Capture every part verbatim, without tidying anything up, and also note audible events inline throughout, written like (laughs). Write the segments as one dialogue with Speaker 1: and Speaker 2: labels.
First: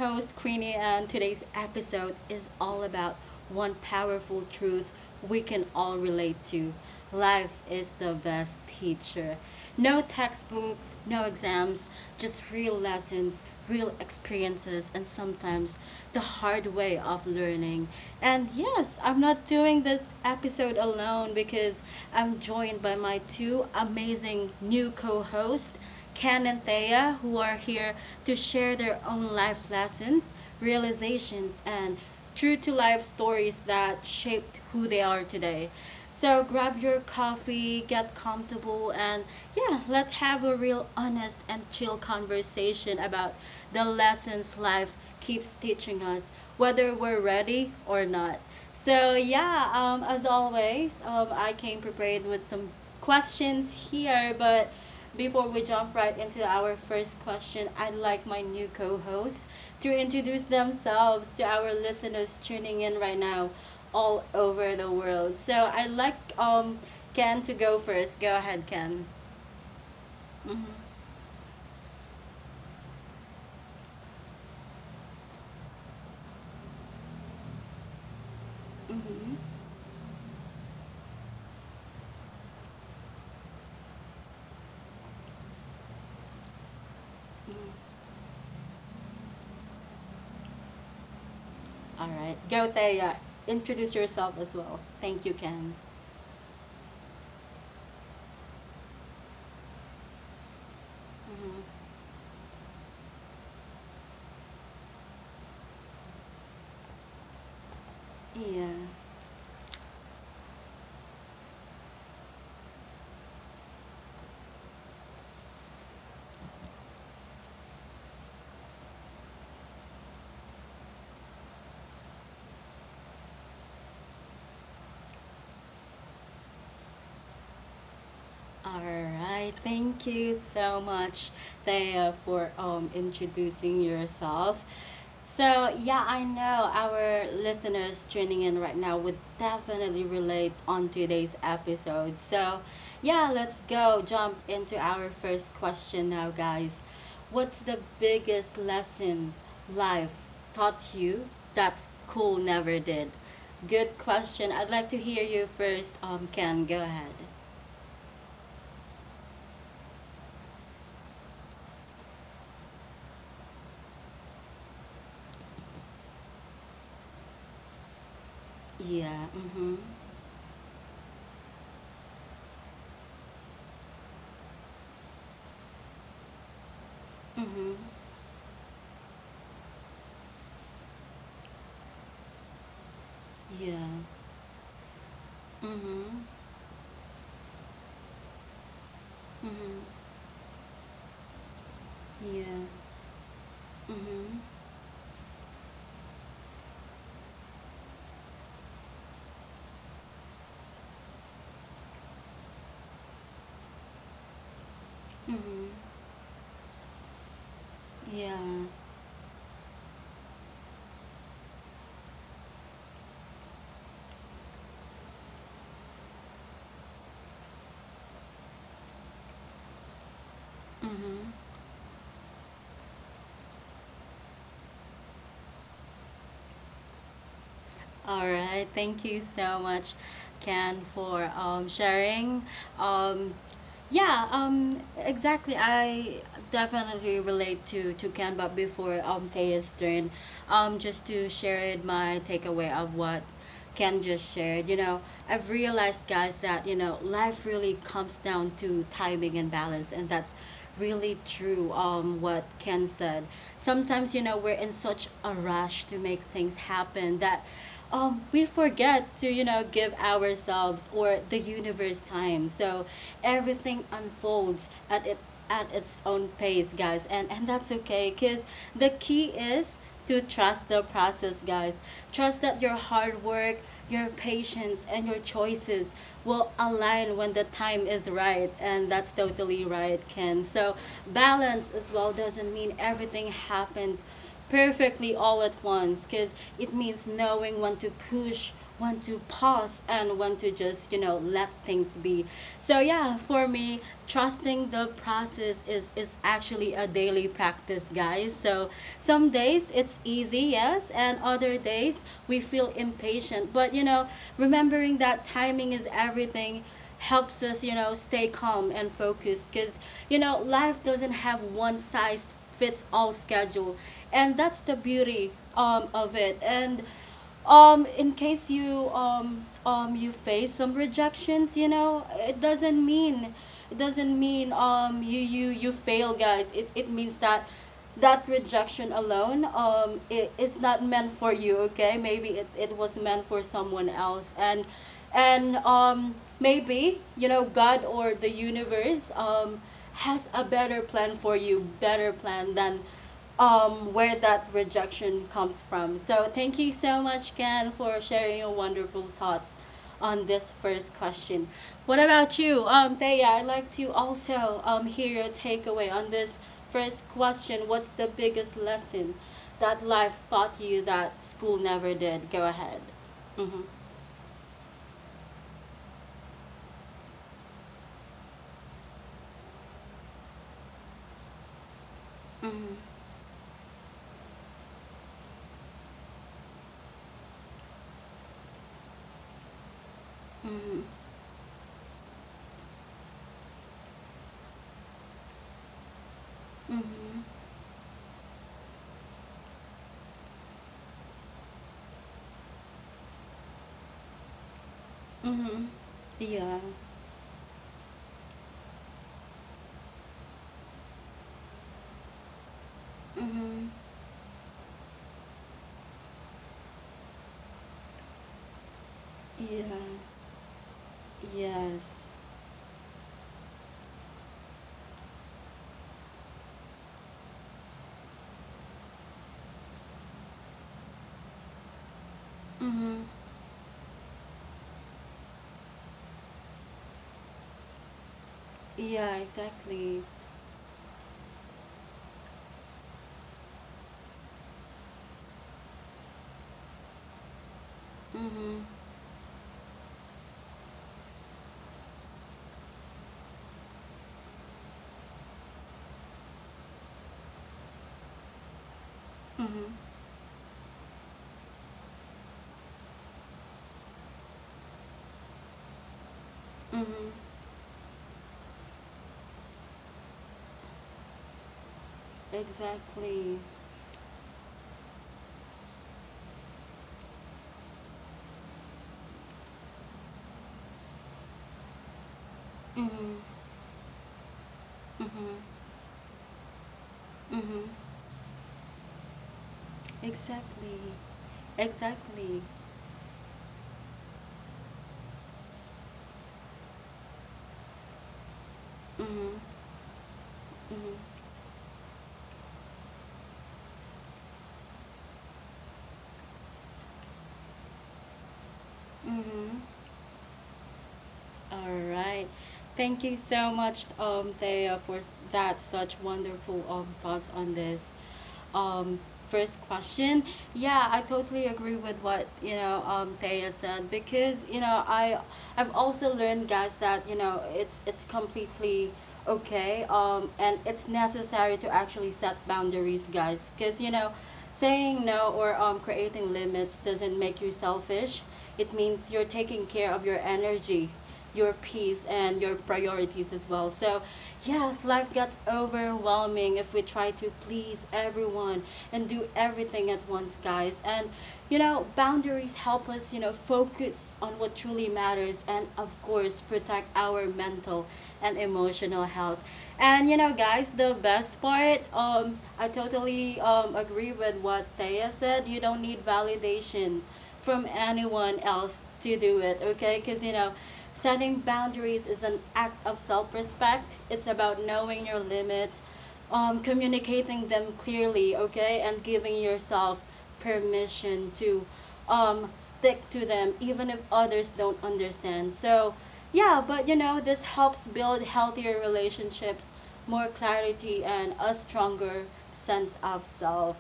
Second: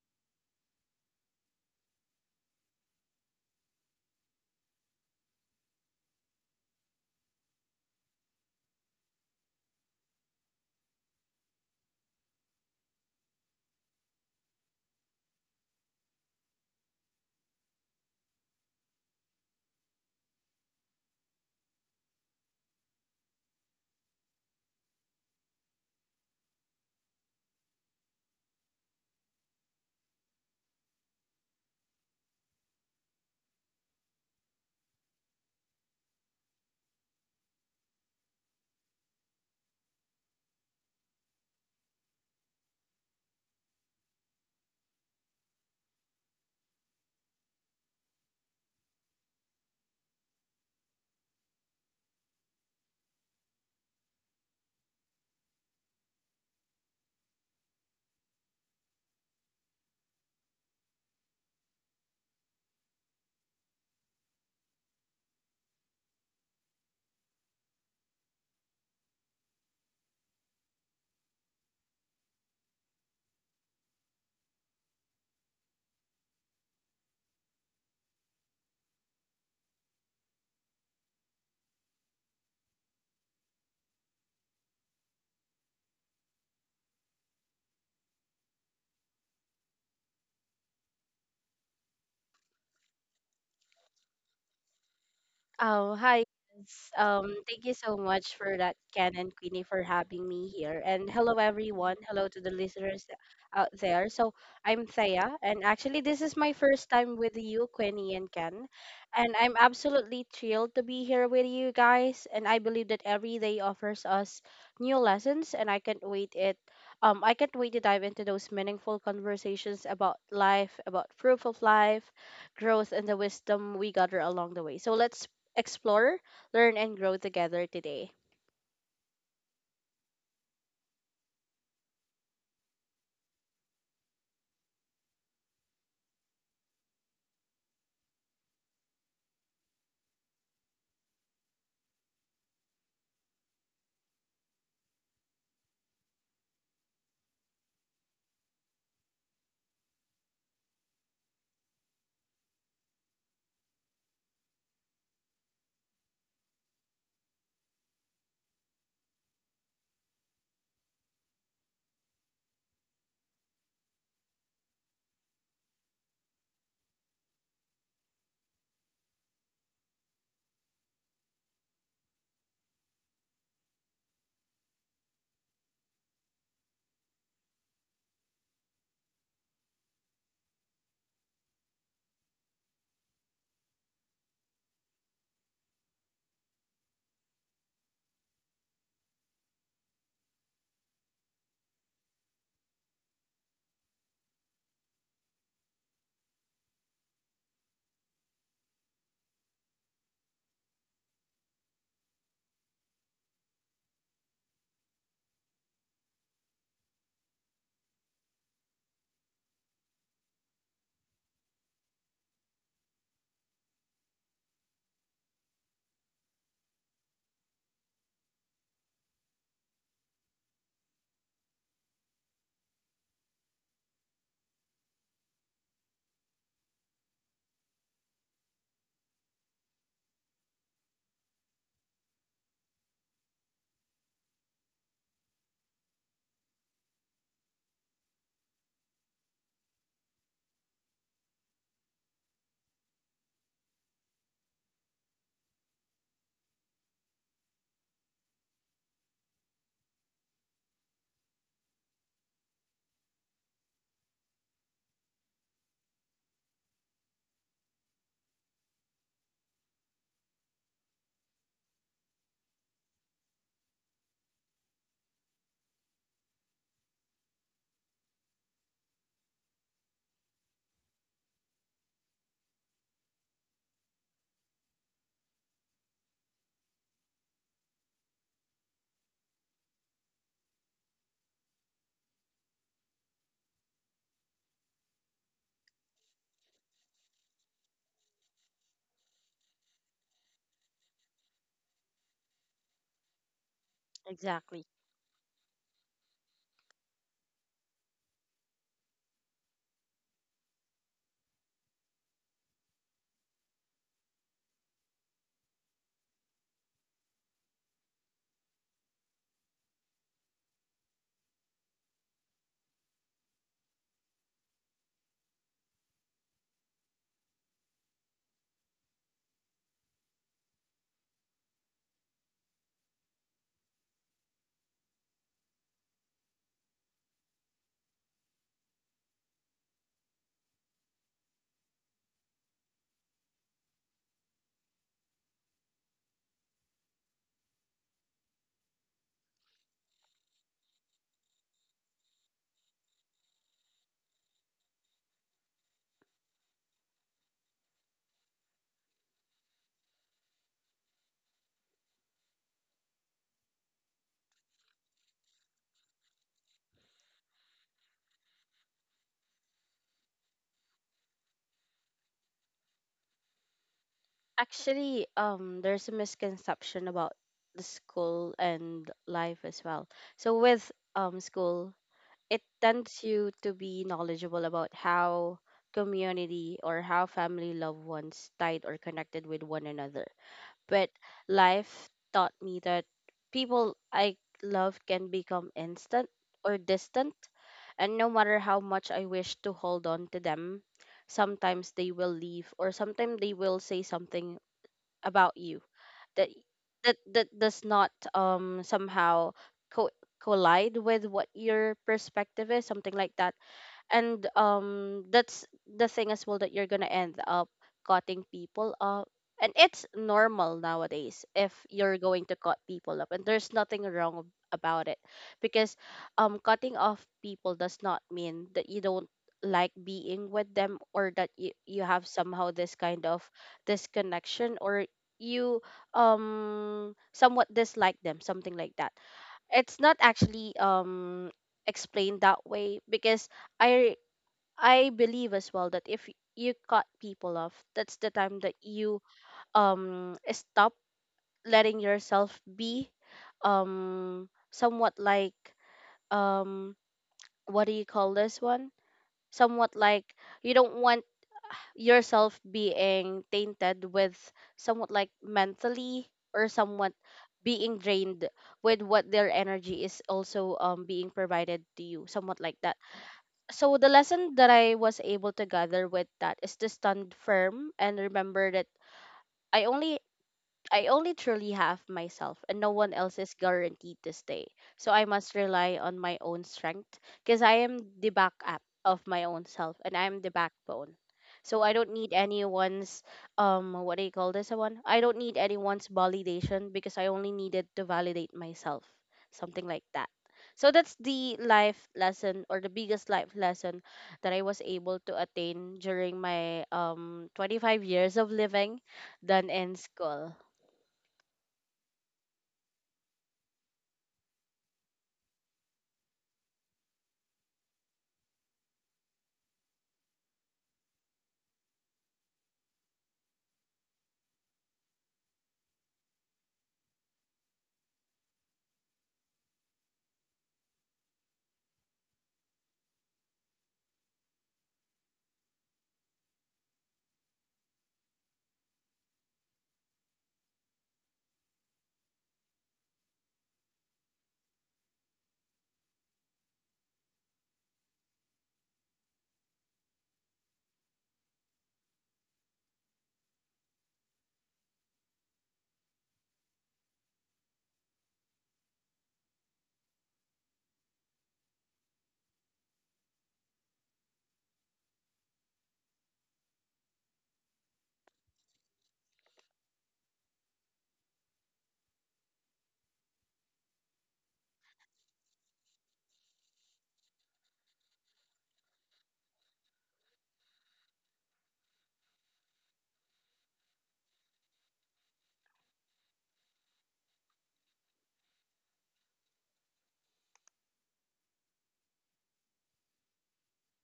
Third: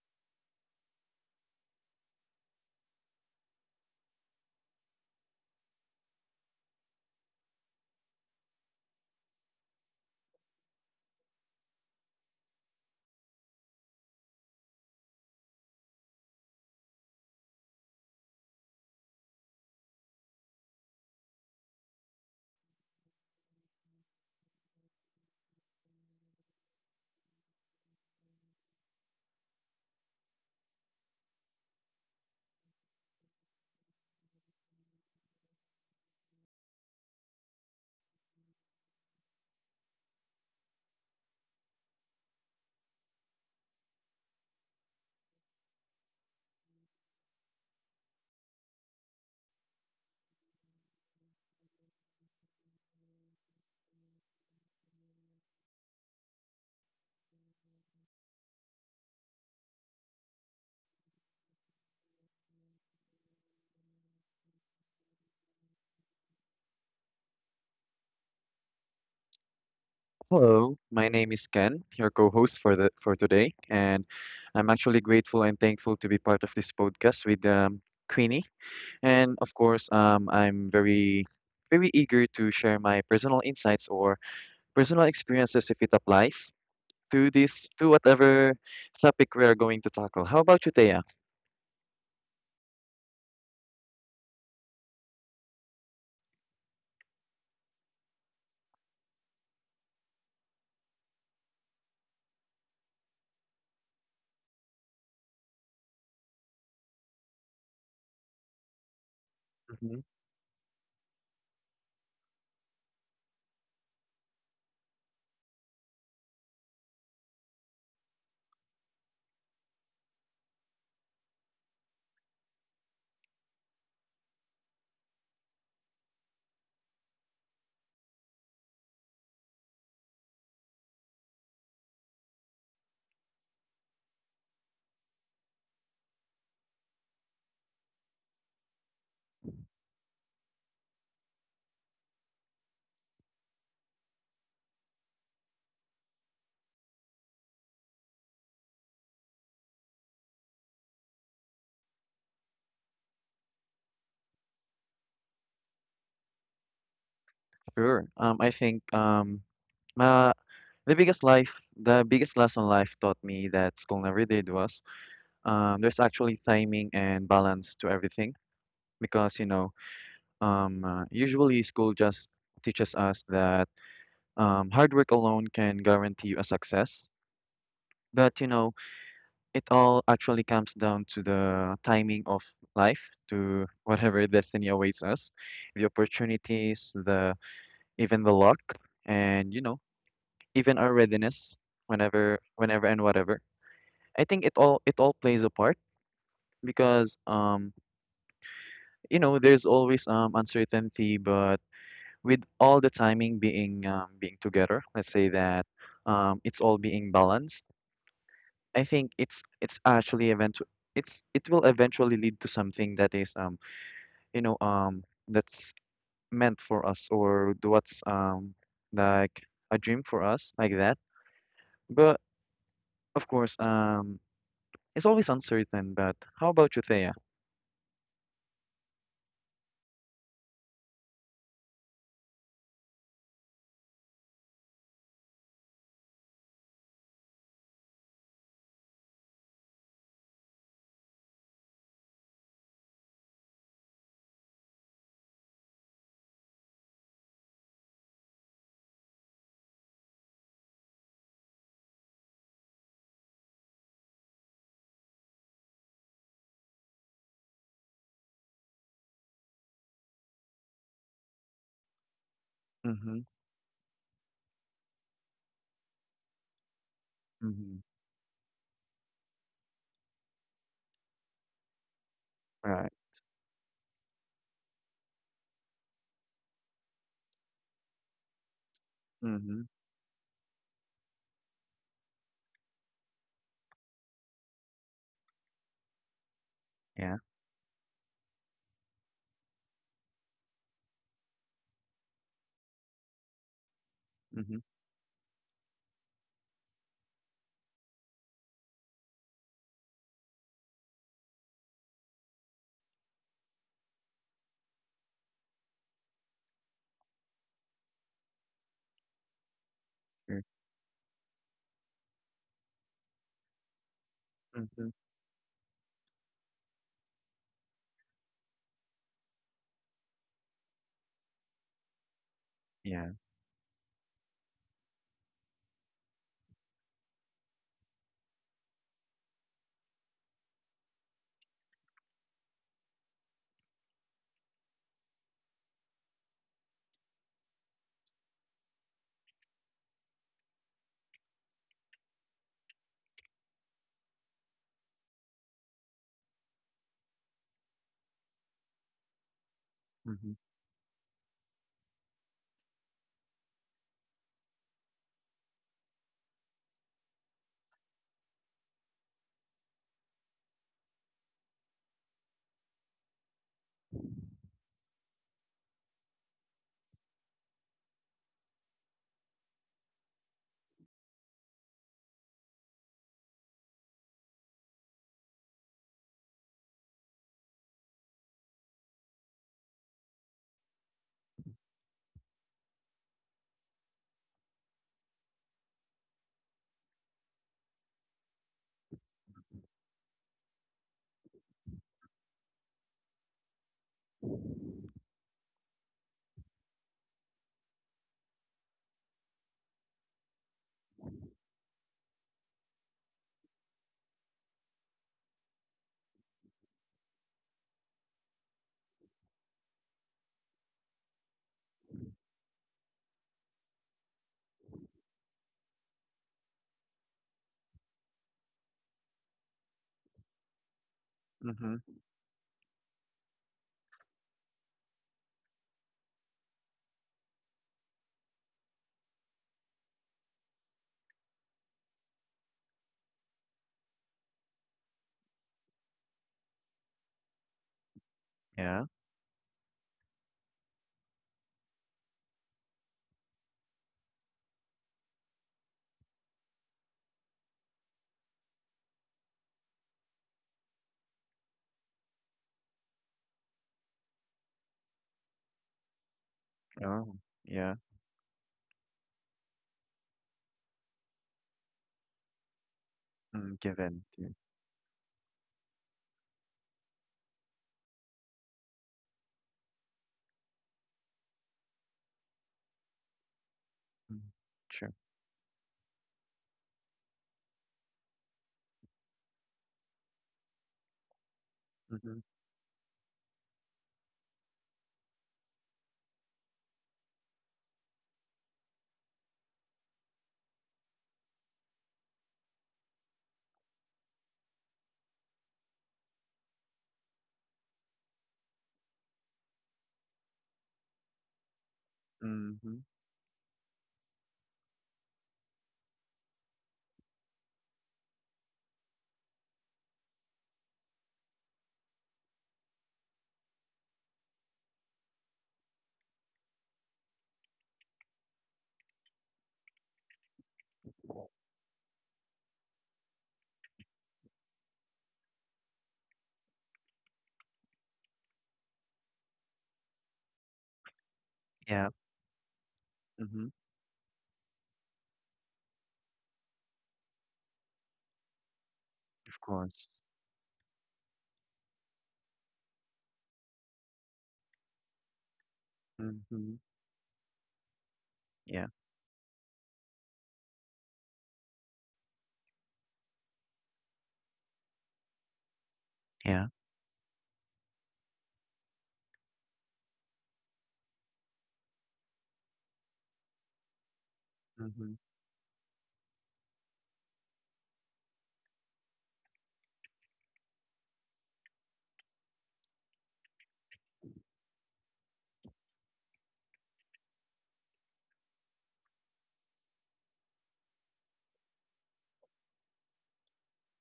Speaker 1: host, Queenie, and today's episode is all about one powerful truth we can all relate to. Life is the best teacher. No textbooks, no exams, just real lessons, real experiences, and sometimes the hard way of learning. And yes, I'm not doing this episode alone because I'm joined by my two amazing new co hosts, Ken and Thea, who are here to share their own life lessons, realizations, and true to life stories that shaped who they are today. So grab your coffee, get comfortable, and yeah, let's have a real honest and chill conversation about the lessons life keeps teaching us, whether we're ready or not. So yeah, um, as always, um, I came prepared with some questions here, but before we jump right into our first question, I'd like my new co hosts to introduce themselves to our listeners tuning in right now all over the world. So I'd like um, Ken to go first. Go ahead, Ken. Mm-hmm.
Speaker 2: Hello, my name is Ken, your co-host for the for today, and I'm actually grateful and thankful to be part of this podcast with um, Queenie. And of
Speaker 1: Mm-hmm.
Speaker 2: course, um, I'm very very eager to share my personal insights or personal experiences if it applies to this
Speaker 1: Mm.
Speaker 2: to whatever topic we are going to tackle. How about you, Thea?
Speaker 1: All right. Go, Thea. Introduce yourself as well. Thank you, Ken.
Speaker 3: Oh, hi. Guys. Um, thank you so much for that, Ken and Queenie, for having me here. And hello,
Speaker 1: Mm-hmm.
Speaker 3: everyone. Hello to the listeners th- out there. So, I'm Thea, and actually, this is my first time with you, Queenie and Ken.
Speaker 1: Yeah.
Speaker 3: And I'm
Speaker 2: hmm
Speaker 3: absolutely thrilled to be here with you guys. And I believe that every day offers us new lessons, and I can't wait it. Um, I can't wait to dive into those meaningful conversations about life, about proof of life, growth and the wisdom we gather along the way. So let's explore, learn, and grow together today.
Speaker 1: All right, thank you so much, Thea, for um, introducing yourself. So, yeah, I know our listeners tuning in right now would definitely relate on today's episode. So, yeah, let's go jump into our first question now, guys. What's the biggest lesson life taught you that school never did? Good question. I'd like to hear you first, um, Ken. Go ahead.
Speaker 2: Sure. Um, I think um, my, the biggest life the biggest lesson life taught me that school never did was. um, there's actually timing and balance to everything
Speaker 1: Yeah.
Speaker 2: because you know
Speaker 1: Mhm.
Speaker 2: um, uh, usually school just teaches us that um, hard work alone can guarantee you a success,
Speaker 1: Mhm.
Speaker 2: but you know it all actually comes down to the timing of life, to
Speaker 1: Yeah.
Speaker 2: whatever (laughs) destiny awaits us, the
Speaker 1: Mhm.
Speaker 2: opportunities, the even the luck, and you know
Speaker 1: Mhm.
Speaker 2: even our readiness whenever
Speaker 1: Yeah.
Speaker 2: whenever and whatever. I
Speaker 1: Mhm.
Speaker 2: think it all it all plays a part because um you know, there's always um uncertainty, but with all the timing being um, being together, let's say that
Speaker 1: Mhm.
Speaker 2: um, it's all being balanced.
Speaker 1: Yeah.
Speaker 2: I think it's it's actually event it's it will eventually lead to something that is um you know um that's meant for us, or th- what's um like a dream for us like that.
Speaker 1: Mhm.
Speaker 2: But of course, um, it's always uncertain. But how about you, Thea?
Speaker 1: All right. Thank you so much, Ken, for um, sharing. Um, yeah, um, exactly. I definitely relate to, to Ken, but before um, Thea's turn, um, just to share my takeaway of what Ken just shared. You know, I've realized, guys, that, you know, life really comes down to timing and balance, and that's really true um what Ken said. Sometimes you know we're in such a rush to make things happen that um we forget to you know give ourselves or the universe time. So
Speaker 2: Mm-hmm.
Speaker 1: everything unfolds at it at its own pace, guys. And and that's
Speaker 2: Mm-hmm.
Speaker 1: okay cuz the key is to trust the process, guys. Trust that your
Speaker 2: Right.
Speaker 1: hard work, your patience, and your choices will align when the time is right. And that's
Speaker 2: Mm-hmm.
Speaker 1: totally right, Ken. So, balance as well doesn't mean everything happens perfectly all at once because it means
Speaker 2: Yeah.
Speaker 1: knowing when to push, want to pause, and want to just you know let things be. So yeah, for me,
Speaker 2: Mm-hmm.
Speaker 3: Exactly.
Speaker 1: trusting the process is is actually a daily practice, guys. So some days it's easy, yes, and other days we feel impatient, but you know, remembering that timing is everything helps us, you know, stay calm and focused, because you know
Speaker 2: Sure.
Speaker 1: life doesn't have one size fits all schedule, and that's the
Speaker 2: Mm-hmm.
Speaker 1: beauty um, of it. And um in case you um um you face some rejections, you know it doesn't
Speaker 2: Yeah.
Speaker 1: mean, it doesn't mean um you you you fail, guys. it it means that that rejection alone um it is not meant for you, okay? Maybe it, it was meant for someone else, and and um maybe, you know, god or the universe um has a better plan for you, better plan than um, where that rejection comes from. So thank you so much, Ken, for sharing your wonderful thoughts on
Speaker 2: Mm-hmm.
Speaker 1: this first question. What about you, um, Thea? I'd like to also um, hear your takeaway on this first question. What's the biggest lesson that life taught you that school never did? Go ahead. Mhm.
Speaker 3: Actually, um, there's a misconception about the school and life as well. So with um school, it
Speaker 1: Mhm.
Speaker 3: tends you to be knowledgeable about how community or how family loved ones tied or connected with one another.
Speaker 1: Mhm.
Speaker 3: But life taught me that people I love can become instant or distant,
Speaker 1: Mhm.
Speaker 3: and no matter how much I wish to hold on to them, sometimes they will leave or sometimes they will say something about you
Speaker 1: Mhm.
Speaker 3: that
Speaker 1: Yeah.
Speaker 3: that that does not um somehow co- collide with what your perspective is, something like that,
Speaker 1: Mhm.
Speaker 3: and um that's the thing as well that you're gonna end up cutting people up, and
Speaker 1: Yeah.
Speaker 3: it's normal nowadays if you're
Speaker 1: Yes.
Speaker 3: going to cut people up, and there's nothing wrong ab- about it. Because um cutting off people does not mean that you don't like being with them, or that you, you
Speaker 2: Mm-hmm.
Speaker 3: have somehow this kind
Speaker 1: Mhm.
Speaker 3: of disconnection, or you um somewhat dislike them, something like that.
Speaker 1: Yeah,
Speaker 3: It's not
Speaker 1: exactly.
Speaker 3: actually um explained that way because I I believe as well that if you cut people off, that's the time that
Speaker 1: Mhm.
Speaker 2: Yeah.
Speaker 3: you um stop letting yourself be um somewhat like, um what do you call this one?
Speaker 1: Mhm.
Speaker 3: Somewhat like you don't want yourself being tainted with, somewhat like mentally or somewhat
Speaker 1: Mhm.
Speaker 2: Oh,
Speaker 3: being
Speaker 2: yeah.
Speaker 3: drained with what their energy is also um being provided to you, somewhat like that.
Speaker 1: Exactly.
Speaker 2: Mm,
Speaker 3: So the
Speaker 2: given to.
Speaker 3: lesson
Speaker 2: You.
Speaker 3: that I was able to gather with that is to stand firm and remember that I only I only truly have myself and no one else
Speaker 1: Mhm.
Speaker 3: is guaranteed to
Speaker 2: Mm,
Speaker 3: stay. So
Speaker 2: sure.
Speaker 3: I must
Speaker 1: Mhm.
Speaker 3: rely on my own strength because I
Speaker 1: Mhm.
Speaker 3: am the backup of my own self and I'm the
Speaker 1: Exactly.
Speaker 3: backbone. So I don't need
Speaker 2: Mm-hmm.
Speaker 1: Exactly.
Speaker 3: anyone's, um what do you call this one? I don't need anyone's validation because I only needed to validate myself.
Speaker 1: Mhm.
Speaker 3: Something like that. So that's
Speaker 1: Mhm.
Speaker 3: the life lesson or the biggest life lesson that I was able to attain during my um twenty-five years of living done
Speaker 1: Mhm.
Speaker 3: in school.
Speaker 1: All right.
Speaker 2: Mm-hmm.
Speaker 1: Thank you so much, um, Thea, for that such wonderful um, thoughts on this um, first question. Yeah, I totally agree with what you know um, Thea said, because you know I, I've also learned, guys, that you know it's it's completely okay um, and it's necessary to actually set boundaries, guys, because you know saying no or um, creating limits doesn't make you selfish. It means you're taking care of your energy, your
Speaker 2: Yeah.
Speaker 1: peace, and your priorities as
Speaker 2: Mm-hmm.
Speaker 1: well. So, yes, life gets overwhelming if we try to please everyone and do
Speaker 2: Of
Speaker 1: everything
Speaker 2: course.
Speaker 1: at once, guys. And you know, boundaries help us, you know, focus on what truly matters and, of course,
Speaker 2: Mm-hmm.
Speaker 1: protect our mental and
Speaker 2: Yeah.
Speaker 1: emotional health. And you know, guys, the best part, um I totally um agree with what Thea said. You don't need
Speaker 2: Yeah.
Speaker 1: validation from anyone else to do it, okay? Because, you know, setting boundaries is an act of self respect. It's about
Speaker 2: Mm-hmm.
Speaker 1: knowing your limits, um, communicating them clearly, okay? And giving yourself permission to um, stick to them even if others don't understand. So, yeah, but you know, this helps build healthier relationships, more clarity, and a stronger sense of self.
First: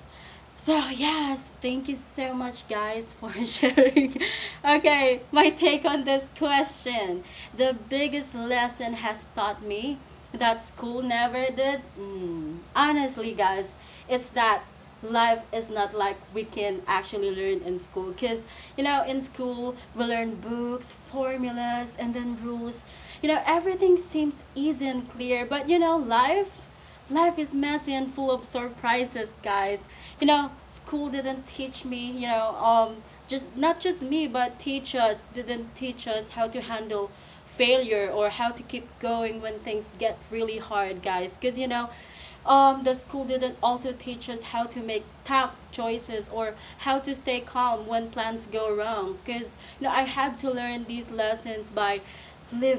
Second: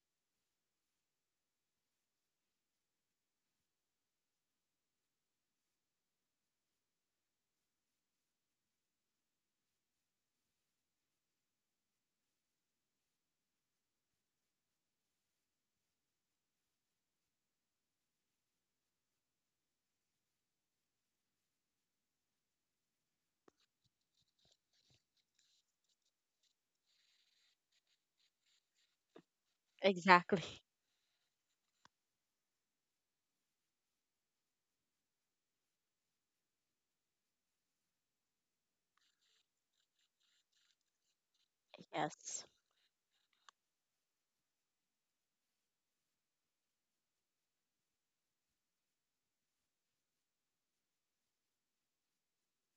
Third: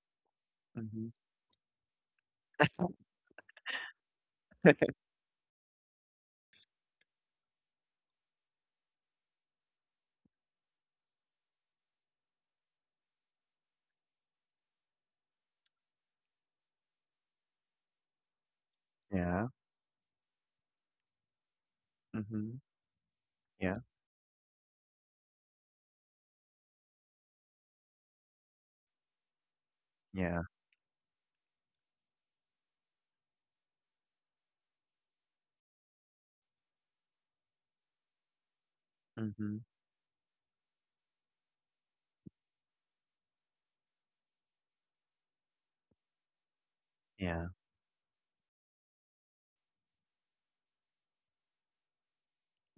Speaker 1: So,
Speaker 2: Mm-hmm.
Speaker 1: yes, thank you so much, guys, for (laughs) sharing.
Speaker 2: (laughs)
Speaker 1: Okay, my take on this question. The biggest lesson has taught me that school never did. Mm, honestly, guys, it's that life is not like we can actually learn in school, because you know in
Speaker 2: Yeah.
Speaker 1: school we learn books, formulas, and then
Speaker 2: Mm-hmm.
Speaker 1: rules. You know
Speaker 2: Yeah.
Speaker 1: everything seems easy and clear, but you know life, life is messy and full of surprises, guys. You
Speaker 2: Yeah.
Speaker 3: Exactly.
Speaker 1: know
Speaker 3: (laughs)
Speaker 1: school didn't teach me, you know um just not just me, but teachers didn't teach us how to handle failure or how to keep going
Speaker 2: Mm-hmm.
Speaker 1: when things get really hard, guys, because you know
Speaker 3: Yes.
Speaker 1: um, the school didn't also teach us how to make tough choices or how to stay
Speaker 2: Yeah.
Speaker 1: calm when plans go wrong. Because you know, I had to learn these lessons by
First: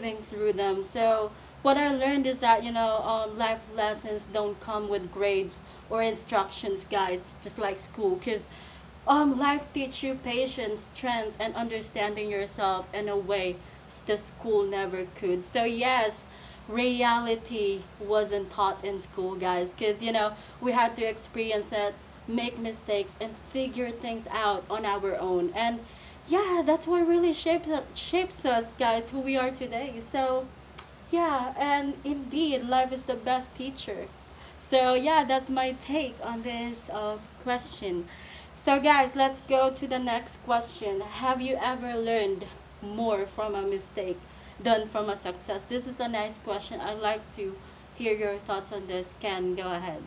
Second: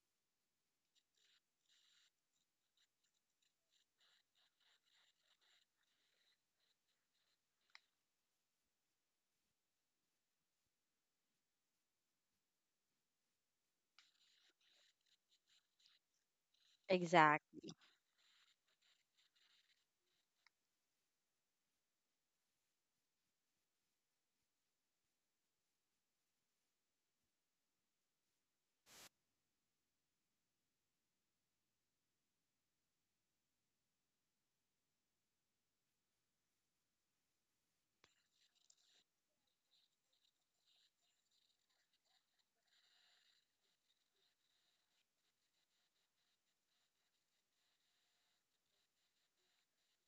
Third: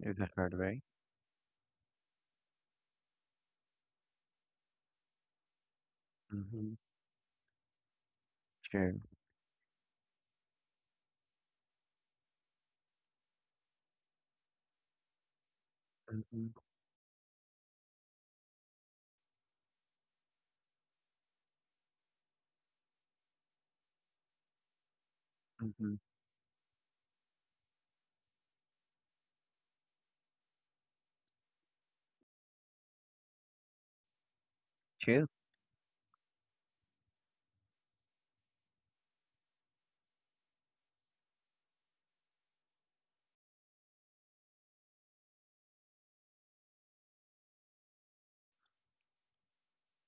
Speaker 2: Is that hard
Speaker 1: through
Speaker 2: way?
Speaker 1: them. So what I learned is that you know, um, life lessons don't come with grades or
Speaker 2: Mm-hmm.
Speaker 1: instructions, guys. Just like school, because
Speaker 2: Sure.
Speaker 1: um, life teach you patience, strength, and understanding yourself in a way the school never could. So yes,
Speaker 2: Mm-hmm.
Speaker 3: Exactly.
Speaker 1: reality wasn't taught in school, guys, because you know we had to experience it, make mistakes, and figure things out on our own. And
Speaker 2: Mm-hmm.
Speaker 1: yeah, that's what really shapes shapes us, guys, who we are today. So yeah, and indeed, life is the best teacher. So, yeah,
Speaker 2: Sure.
Speaker 1: that's my take on this uh, question. So, guys, let's go to the next question. Have you ever learned more from a mistake than from a success? This is a nice question. I'd like to hear your thoughts on this. Can go ahead.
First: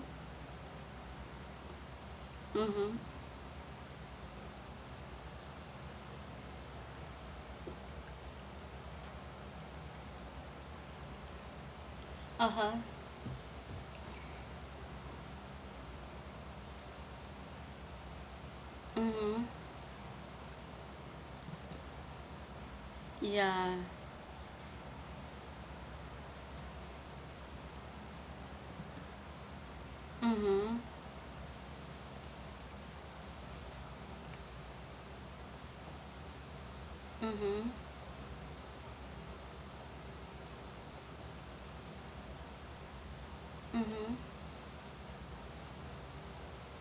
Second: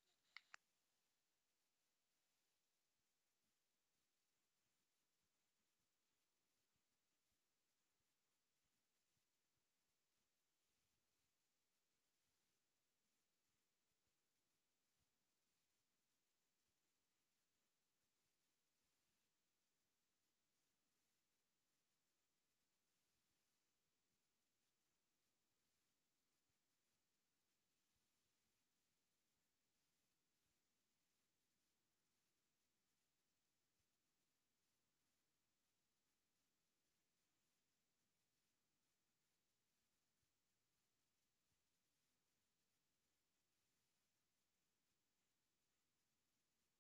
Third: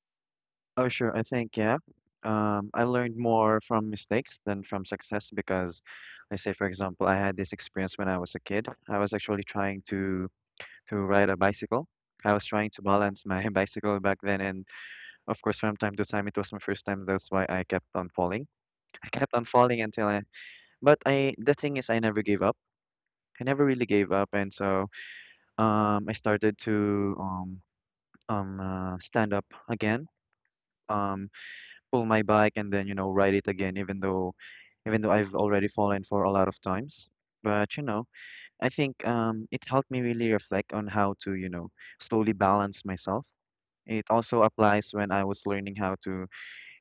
Speaker 2: Oh, sure. I think, yeah. Um, I
Speaker 1: Mm-hmm.
Speaker 2: learned more from mistakes than from success because, let's say, for example, I had this experience when I was a kid. I was actually trying to to ride a bicycle. I was trying
Speaker 1: Uh-huh.
Speaker 2: to balance my (laughs) bicycle back then, and of course, from time to time, it was my first time. That's why I kept on falling. I kept
Speaker 1: Mm-hmm.
Speaker 2: on falling until I. But I, The thing is, I never gave up. I never
Speaker 1: Yeah.
Speaker 2: really gave up, and so um, I started to um, um, uh, stand up again,
Speaker 1: Mm-hmm.
Speaker 2: um, pull my bike, and then you know ride it again, even though, even though I've already fallen for a lot of times.
Speaker 1: Mm-hmm.
Speaker 2: But you know, I think um, it helped me really reflect on how to you know slowly balance myself. It
Speaker 1: Mm-hmm.
Speaker 2: also applies when I was learning how to.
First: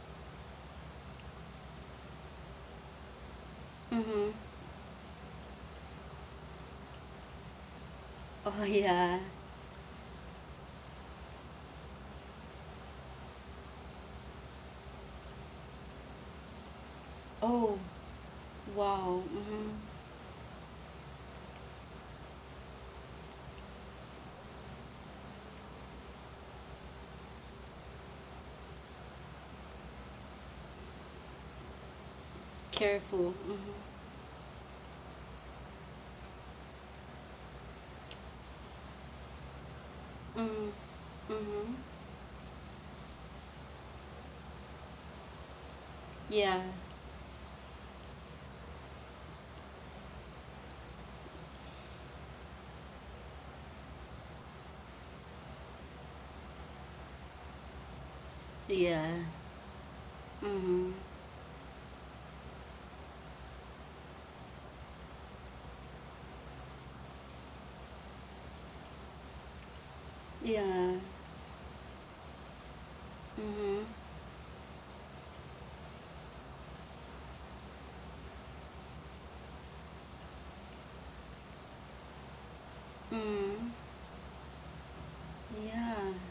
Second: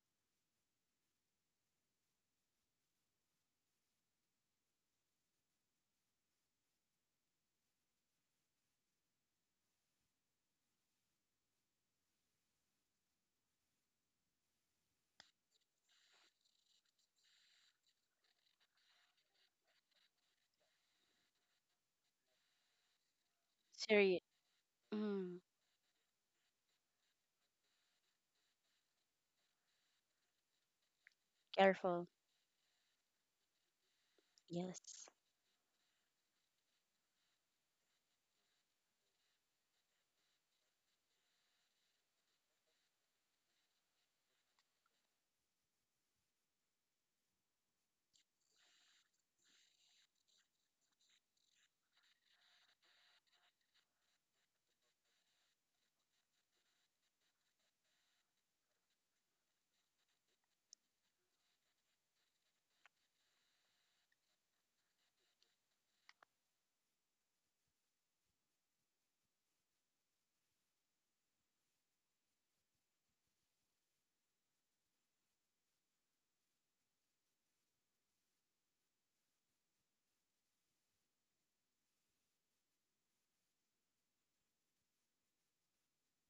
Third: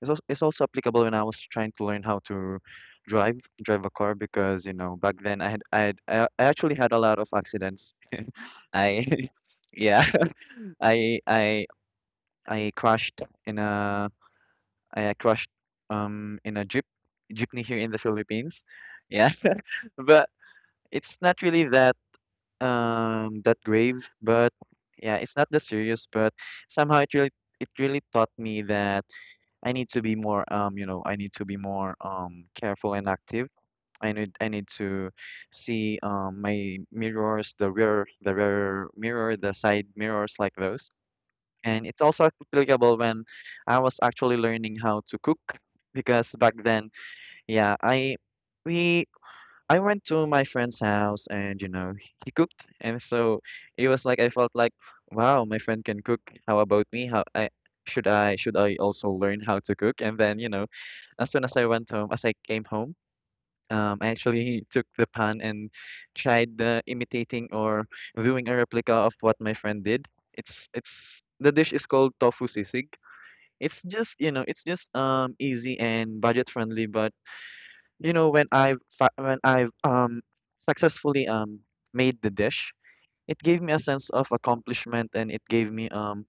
Speaker 2: It's also, It's also applicable when I was trying to learn how to drive drive a car
Speaker 1: Mm-hmm.
Speaker 2: because you know back then I had I had, I I actually had a lot of accidents.
Speaker 1: Oh,
Speaker 2: (laughs)
Speaker 1: yeah.
Speaker 2: I (laughs) yeah (laughs) I I I crashed in a I crashed um in a jeep jeepney
Speaker 1: Oh,
Speaker 2: here in the Philippines.
Speaker 1: wow.
Speaker 2: Yeah,
Speaker 1: Mm-hmm.
Speaker 2: (laughs) but it's not really that um that grave.
Speaker 3: Seri-
Speaker 2: But yeah, it's
Speaker 3: mm,
Speaker 2: not that serious. But somehow it really it really taught me that I need to be more um you know I need to be more
Speaker 3: careful.
Speaker 2: um careful and
Speaker 1: Careful.
Speaker 2: active.
Speaker 1: Mhm.
Speaker 2: I need I need
Speaker 3: Yes.
Speaker 2: to see um my mirrors, the rear the rear mirror, the side mirrors like
Speaker 1: Mhm.
Speaker 2: those.
Speaker 1: Mhm.
Speaker 2: And it's also applicable when I was actually learning how to cook because back
Speaker 1: Yeah.
Speaker 2: then, yeah, I we I went to my friend's house and you know he cooked, and so it was like I felt like wow my friend can cook, how about me how I should I should I
Speaker 1: Yeah.
Speaker 2: also learn how to cook? And then you know
Speaker 1: Mhm.
Speaker 2: as soon as I went home as I came home, um I actually took the pan and tried uh, imitating or doing a replica of what my friend did. it's
Speaker 1: Yeah.
Speaker 2: it's the dish is called tofu sisig. It's
Speaker 1: Mhm.
Speaker 2: just you know it's just um easy and budget friendly, but you know when i fi- when I um successfully um made the dish, it gave
Speaker 1: Mhm.
Speaker 2: me a sense of accomplishment, and it gave me
Speaker 1: Yeah.
Speaker 2: um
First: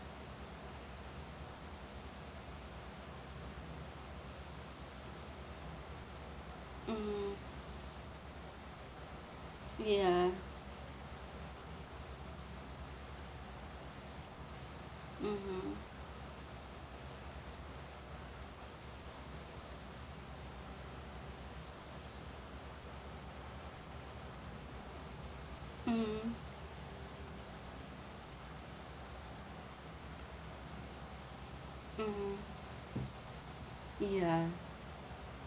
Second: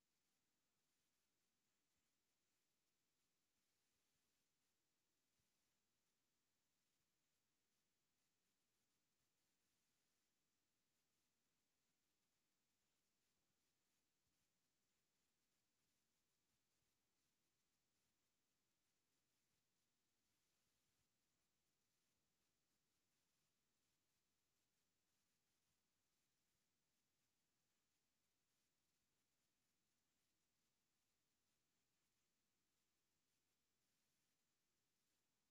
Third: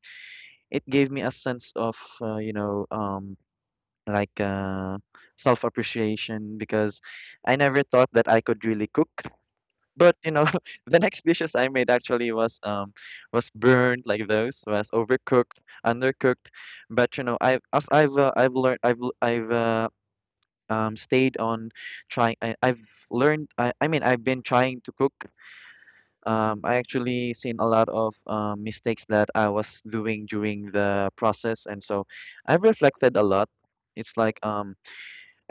Speaker 2: it gave me a sense of uh, you know um like uh self appreciation because
Speaker 1: Mhm.
Speaker 2: I never thought that I could really cook. But
Speaker 1: Yeah.
Speaker 2: you know (laughs) the next dishes I made actually was um was burned like those, was overcooked,
Speaker 1: Mhm.
Speaker 2: undercooked. But you know I as I've uh, I've learned I've l- I've uh, um stayed on trying. I, I've learned I, I mean I've been trying to cook.
Speaker 1: Mhm.
Speaker 2: um I actually seen a lot of um, mistakes that I was doing during the process, and so
Speaker 1: Mhm.
Speaker 2: I've reflected a lot. It's like
Speaker 1: Yeah.
Speaker 2: um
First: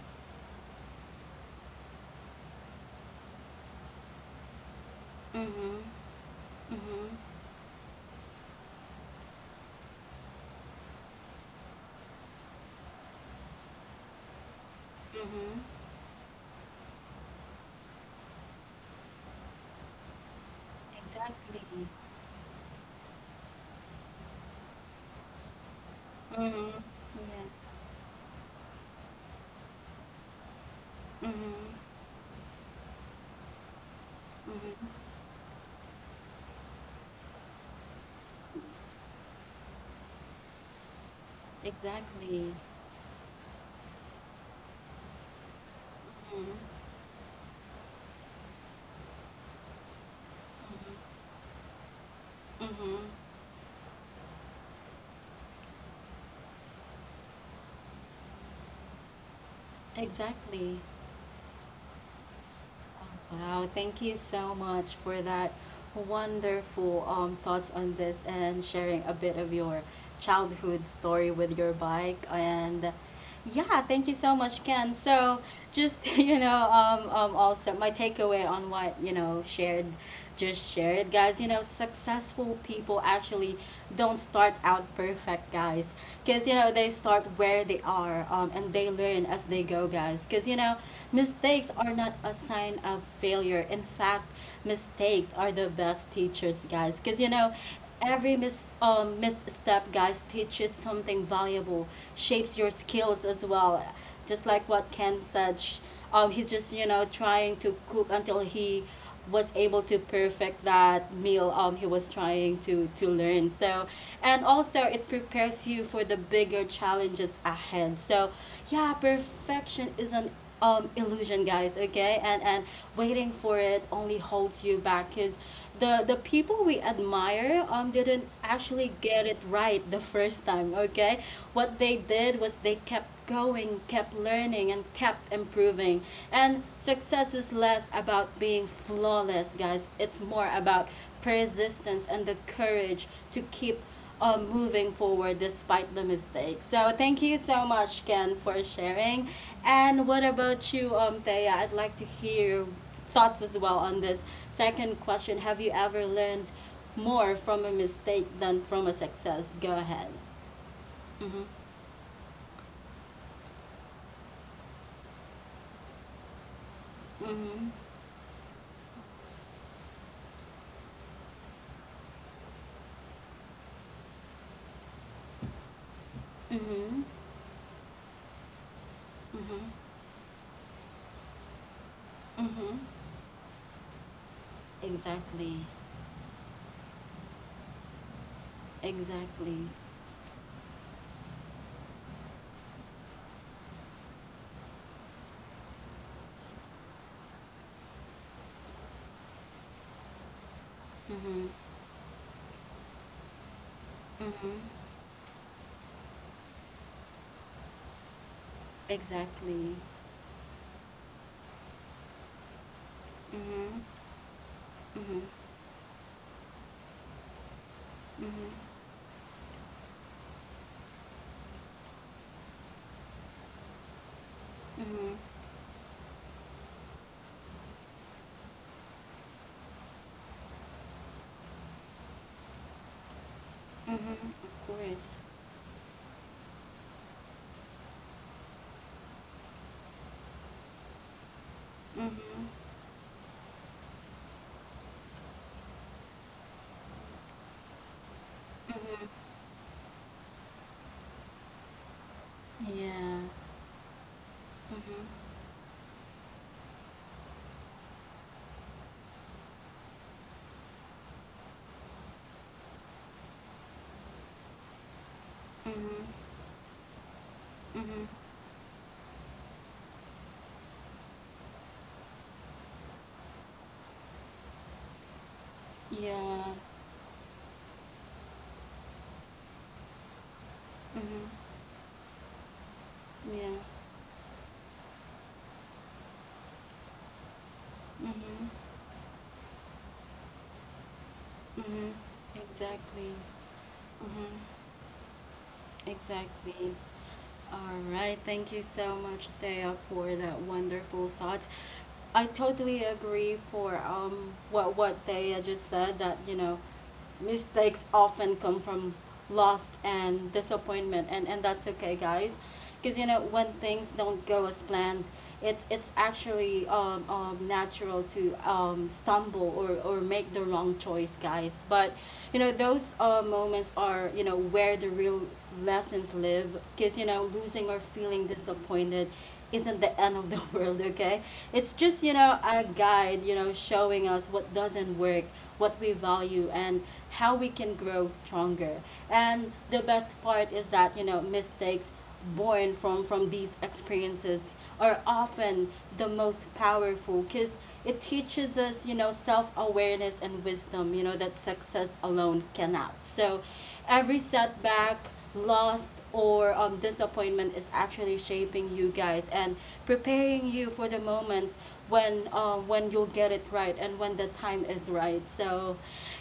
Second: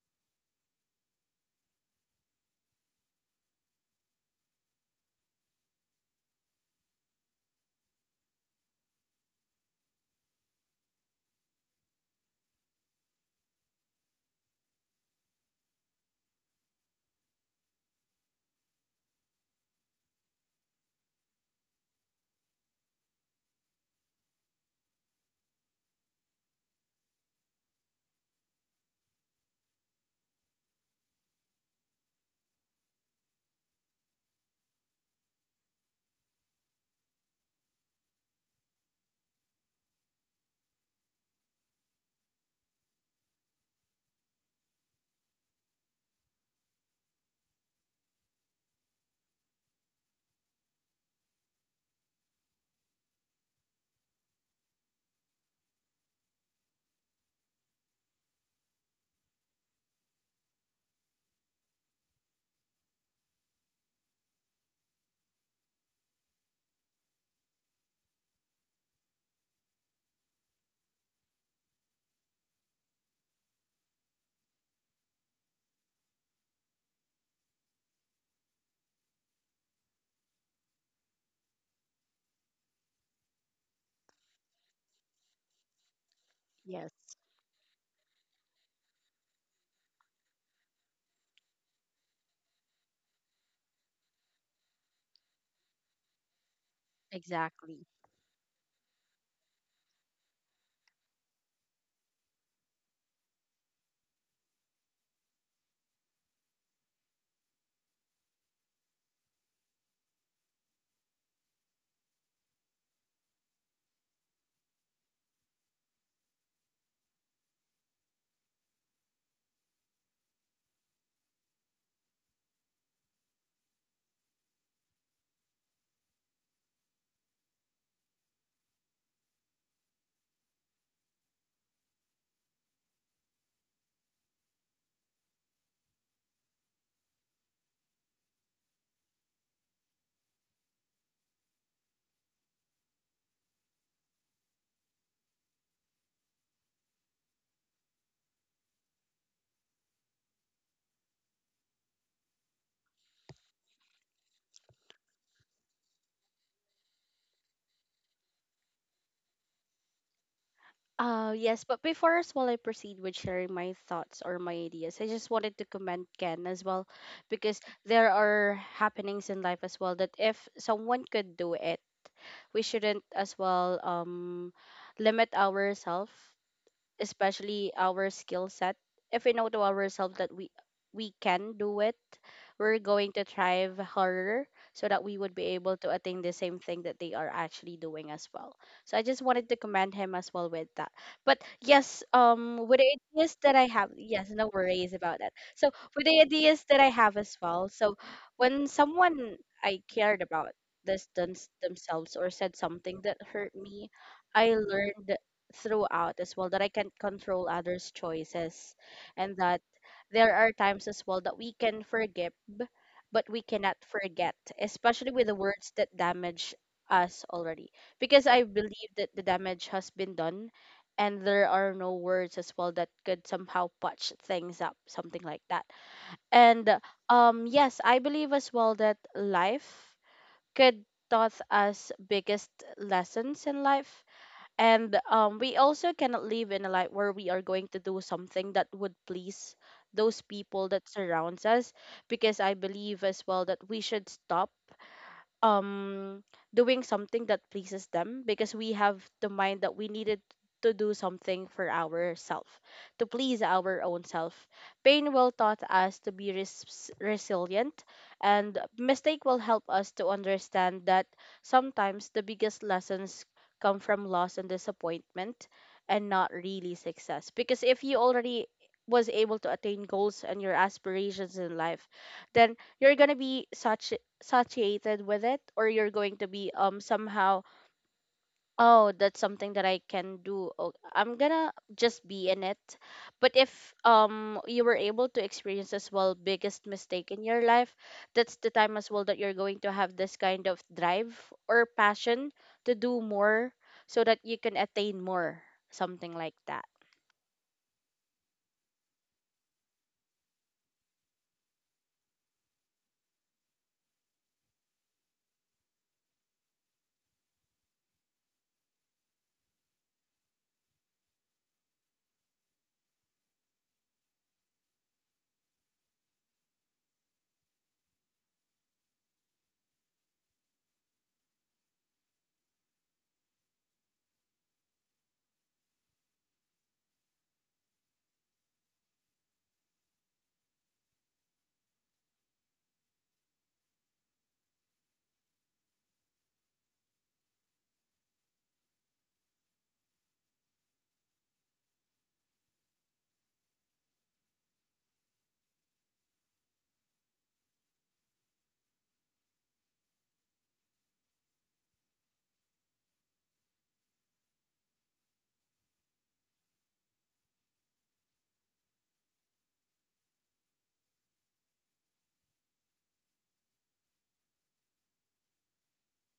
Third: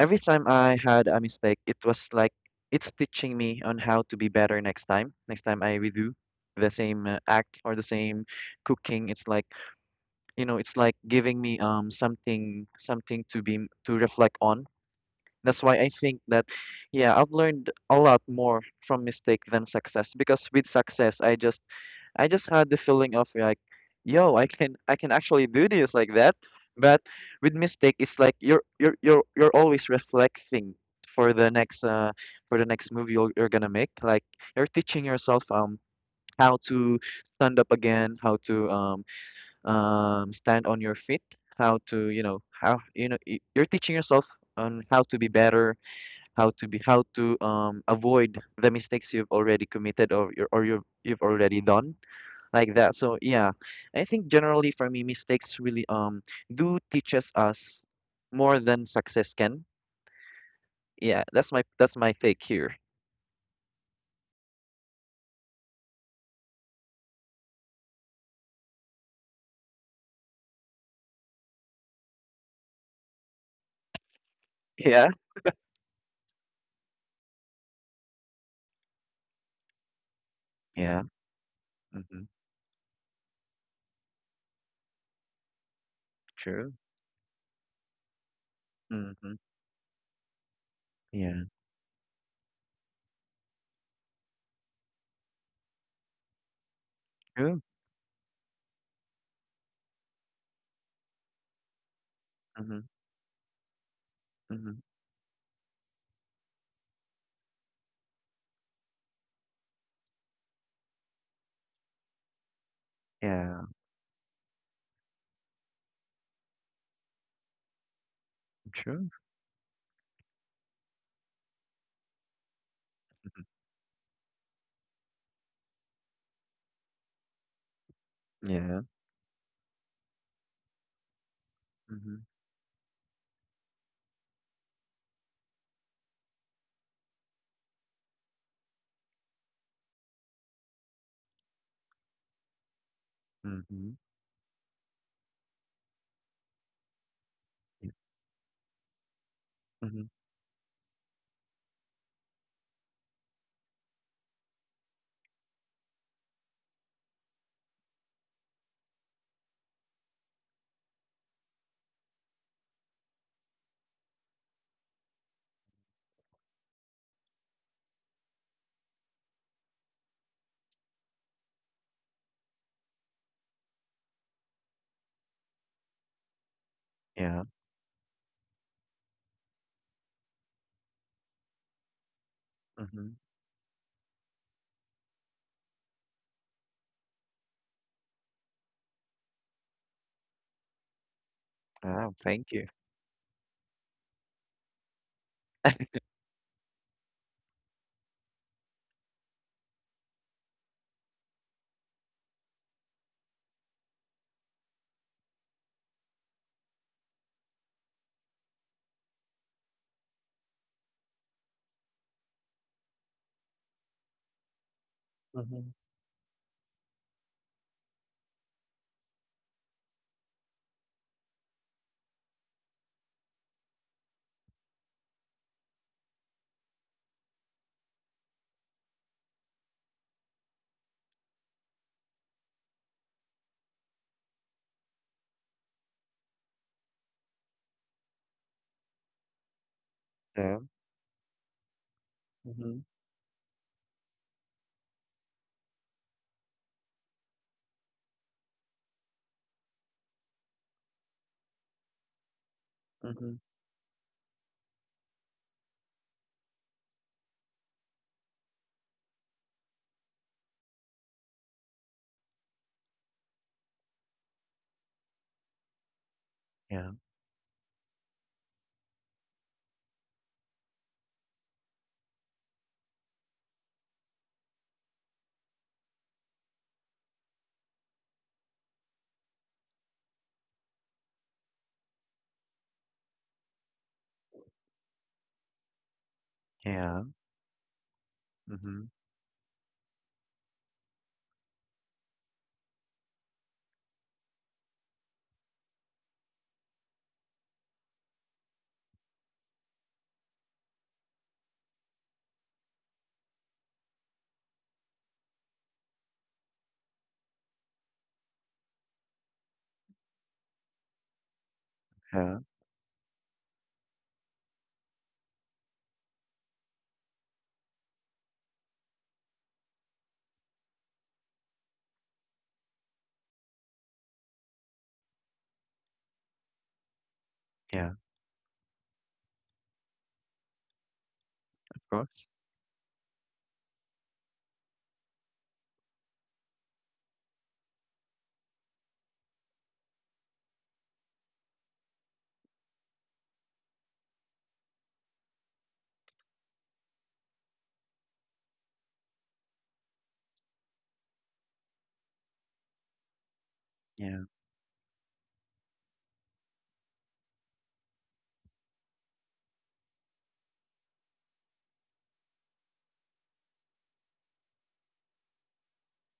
Speaker 2: every time I had a mistake, it was like it's teaching me on how to be better next time. next time I
Speaker 1: Mhm.
Speaker 2: redo the same
Speaker 1: Mhm.
Speaker 2: uh, act or the same cooking. It's like you know it's like giving me um something something to be to reflect on.
Speaker 1: Mhm.
Speaker 2: That's why I think that, yeah, I've learned a lot more from mistake than success because with success, I
Speaker 1: Exactly.
Speaker 2: just I just had the feeling of like, yo, I can I can actually do this like that.
Speaker 1: Mhm.
Speaker 2: But with
Speaker 1: Yeah.
Speaker 2: mistake, it's like you're you're you're you're always reflecting for the
Speaker 1: Mhm.
Speaker 2: next uh for the next movie you're, you're gonna make. Like you're
Speaker 1: Mhm.
Speaker 2: teaching yourself um how to stand up again, how to um um stand on your feet, how to you know
Speaker 1: Exactly.
Speaker 2: how you know y- you're teaching yourself on how to be better, how
Speaker 1: Mhm.
Speaker 2: to be how to um avoid the mistakes you've already committed, or you're, or you've
Speaker 1: Mhm.
Speaker 2: you've already done like that.
Speaker 1: Mhm.
Speaker 2: So yeah, I think generally for me, mistakes really um do teaches us more than success can.
Speaker 1: Exactly.
Speaker 2: Yeah, that's my that's my take here.
Speaker 1: Wow, thank you so much for that wonderful um, thoughts on this and sharing a bit of your childhood story with your bike. And yeah, thank you so much,
Speaker 2: (laughs)
Speaker 1: Ken.
Speaker 2: Yeah.
Speaker 1: So just (laughs) you know, um, um, also my takeaway on what you know shared, just share
Speaker 2: Yeah.
Speaker 1: it, guys. You know,
Speaker 2: Mm-hmm.
Speaker 1: successful people actually don't start out perfect, guys. Because, you know,
Speaker 2: True.
Speaker 1: they
Speaker 3: Yes.
Speaker 1: start where they are um, and they learn
Speaker 2: Mm-hmm.
Speaker 1: as they go, guys. Because, you know,
Speaker 2: Yeah.
Speaker 1: mistakes are not a sign of failure. In fact, mistakes are the best teachers, guys. Because, you know,
Speaker 2: True.
Speaker 3: Exactly.
Speaker 1: every mis- um, misstep, guys, teaches something valuable, shapes your
Speaker 2: Mm-hmm.
Speaker 1: skills as well. Just like
Speaker 2: Mm-hmm.
Speaker 1: what Ken said, sh- um, he's just, you know, trying to cook until he was able to perfect that meal um he was trying to to learn.
Speaker 2: Yeah.
Speaker 1: So, and also, it prepares you for the bigger challenges ahead. So yeah,
Speaker 2: True.
Speaker 1: perfection is an um illusion, guys, okay? And and waiting
Speaker 2: Mm-hmm.
Speaker 1: for it only holds you back, because the the people we admire um didn't
Speaker 2: Yeah.
Speaker 1: actually get it right the first time, okay? What they
Speaker 2: Mm-hmm.
Speaker 1: did was they kept going, kept learning, and kept improving. And success is less about being flawless, guys. It's more about persistence and the courage to keep
Speaker 2: Mm-hmm.
Speaker 1: um, moving forward despite the mistakes. So thank you so
Speaker 2: Yeah.
Speaker 1: much, Ken, for sharing.
Speaker 2: Mm-hmm.
Speaker 1: And what about you, um Thea? I'd like to hear thoughts as well on this second question. Have you ever learned more from a mistake than from a success? Go ahead.
Speaker 3: Uh,
Speaker 1: Mhm.
Speaker 3: yes, but before as well I proceed with sharing my thoughts or my ideas, I just wanted to commend Ken as well because
Speaker 1: Mhm.
Speaker 3: there are happenings in life as well that if someone could do it, we shouldn't as well um limit ourselves,
Speaker 1: Mhm.
Speaker 2: Yeah.
Speaker 3: especially our skill set, if we know
Speaker 1: Mhm.
Speaker 3: to ourselves that we we can do it,
Speaker 1: Mhm.
Speaker 3: we're
Speaker 2: Mm-hmm.
Speaker 3: going to thrive harder so that we would
Speaker 1: Exactly.
Speaker 3: be able to attain the same thing that they are actually doing as well. So I just wanted
Speaker 1: Exactly.
Speaker 3: to commend him as well with that. But yes,
Speaker 2: Wow. Thank you.
Speaker 3: um with the ideas that I have, yes, no worries about that. So with the ideas that I have as well, so when someone I cared about
Speaker 1: Mhm.
Speaker 3: distance themselves or said something that hurt me,
Speaker 1: Mhm.
Speaker 3: I learned throughout as well that I can't control others' choices, and that
Speaker 1: Exactly.
Speaker 3: there are times as well that we can forgive, but we
Speaker 1: Mhm.
Speaker 3: cannot forget, especially
Speaker 1: Mhm.
Speaker 3: with the
Speaker 2: Mm-hmm.
Speaker 3: words that damage us already. Because I
Speaker 1: Mhm.
Speaker 3: believe that the damage has been done and there are no words as well that could somehow patch things up,
Speaker 1: Mhm.
Speaker 3: something like that. And um yes, I believe as well that life could taught us biggest lessons in
Speaker 1: Mhm.
Speaker 3: life,
Speaker 1: Of
Speaker 3: and
Speaker 1: course.
Speaker 3: um, we also cannot live in a life where we are going to do something that would please those
Speaker 2: Yeah.
Speaker 3: people that surrounds us, because I
Speaker 1: Mhm.
Speaker 2: Mm-hmm.
Speaker 3: believe as well that we should stop um doing something that pleases them because we
Speaker 1: Mhm.
Speaker 3: have the mind that we needed to do something for ourselves, to
Speaker 1: Yeah.
Speaker 2: Mm-hmm.
Speaker 3: please our own self. Pain
Speaker 1: Mhm.
Speaker 3: will taught us to be res- resilient, and mistake will help us to understand that sometimes the biggest lessons come from loss and disappointment,
Speaker 1: Mhm.
Speaker 3: and not really
Speaker 2: Yeah.
Speaker 3: success. Because if you
Speaker 1: Mhm.
Speaker 3: already was able to attain goals and your aspirations in life, then you're gonna be such saturated with it, or you're going to
Speaker 1: Yeah.
Speaker 3: be um somehow, oh, that's something that I can do, oh, I'm
Speaker 1: Mhm.
Speaker 3: gonna just be in it. But if
Speaker 1: Yeah.
Speaker 3: um you were able to experience as well biggest
Speaker 2: Yeah.
Speaker 3: mistake in your life, that's
Speaker 1: Mhm.
Speaker 3: the time
Speaker 2: Mm-hmm.
Speaker 3: as well that you're going to have this kind of drive or
Speaker 1: Mm-hmm.
Speaker 3: passion to do
Speaker 1: Exactly.
Speaker 3: more, so that
Speaker 1: Mm-hmm.
Speaker 3: you can attain more, something like
Speaker 1: Exactly.
Speaker 3: that.
Speaker 1: All right. Thank you so much, Thea, for that wonderful thought. I totally agree for um what what Thea just said that you know mistakes often come from lost and disappointment and and that's okay guys
Speaker 2: Yeah.
Speaker 1: because you know when things don't go as planned it's it's actually um, um natural to um stumble or or make the wrong choice guys but you know those uh moments are, you know, where the real lessons live because you know losing or
Speaker 2: Yeah.
Speaker 1: feeling disappointed isn't the end of the (laughs) world, okay? It's
Speaker 2: Of
Speaker 1: just, you
Speaker 2: course.
Speaker 1: know, a guide, you know, showing us what doesn't work, what we value, and how we can grow stronger. And the best part is that, you know, mistakes born from from these experiences are often the most powerful because it teaches us, you know, self-awareness and wisdom, you know, that success alone cannot. So every
Speaker 2: Yeah.
Speaker 1: setback, loss, or um, disappointment is actually shaping you guys and preparing you for the moments when uh, when you'll get it right and when the time is right. So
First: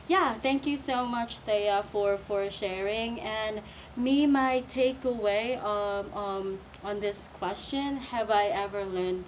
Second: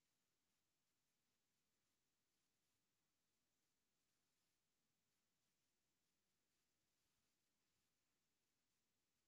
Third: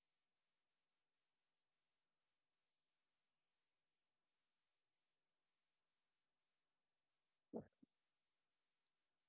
Speaker 1: yeah, thank you so much Thea for for sharing. And me, my takeaway, um, um, on this question: have I ever learned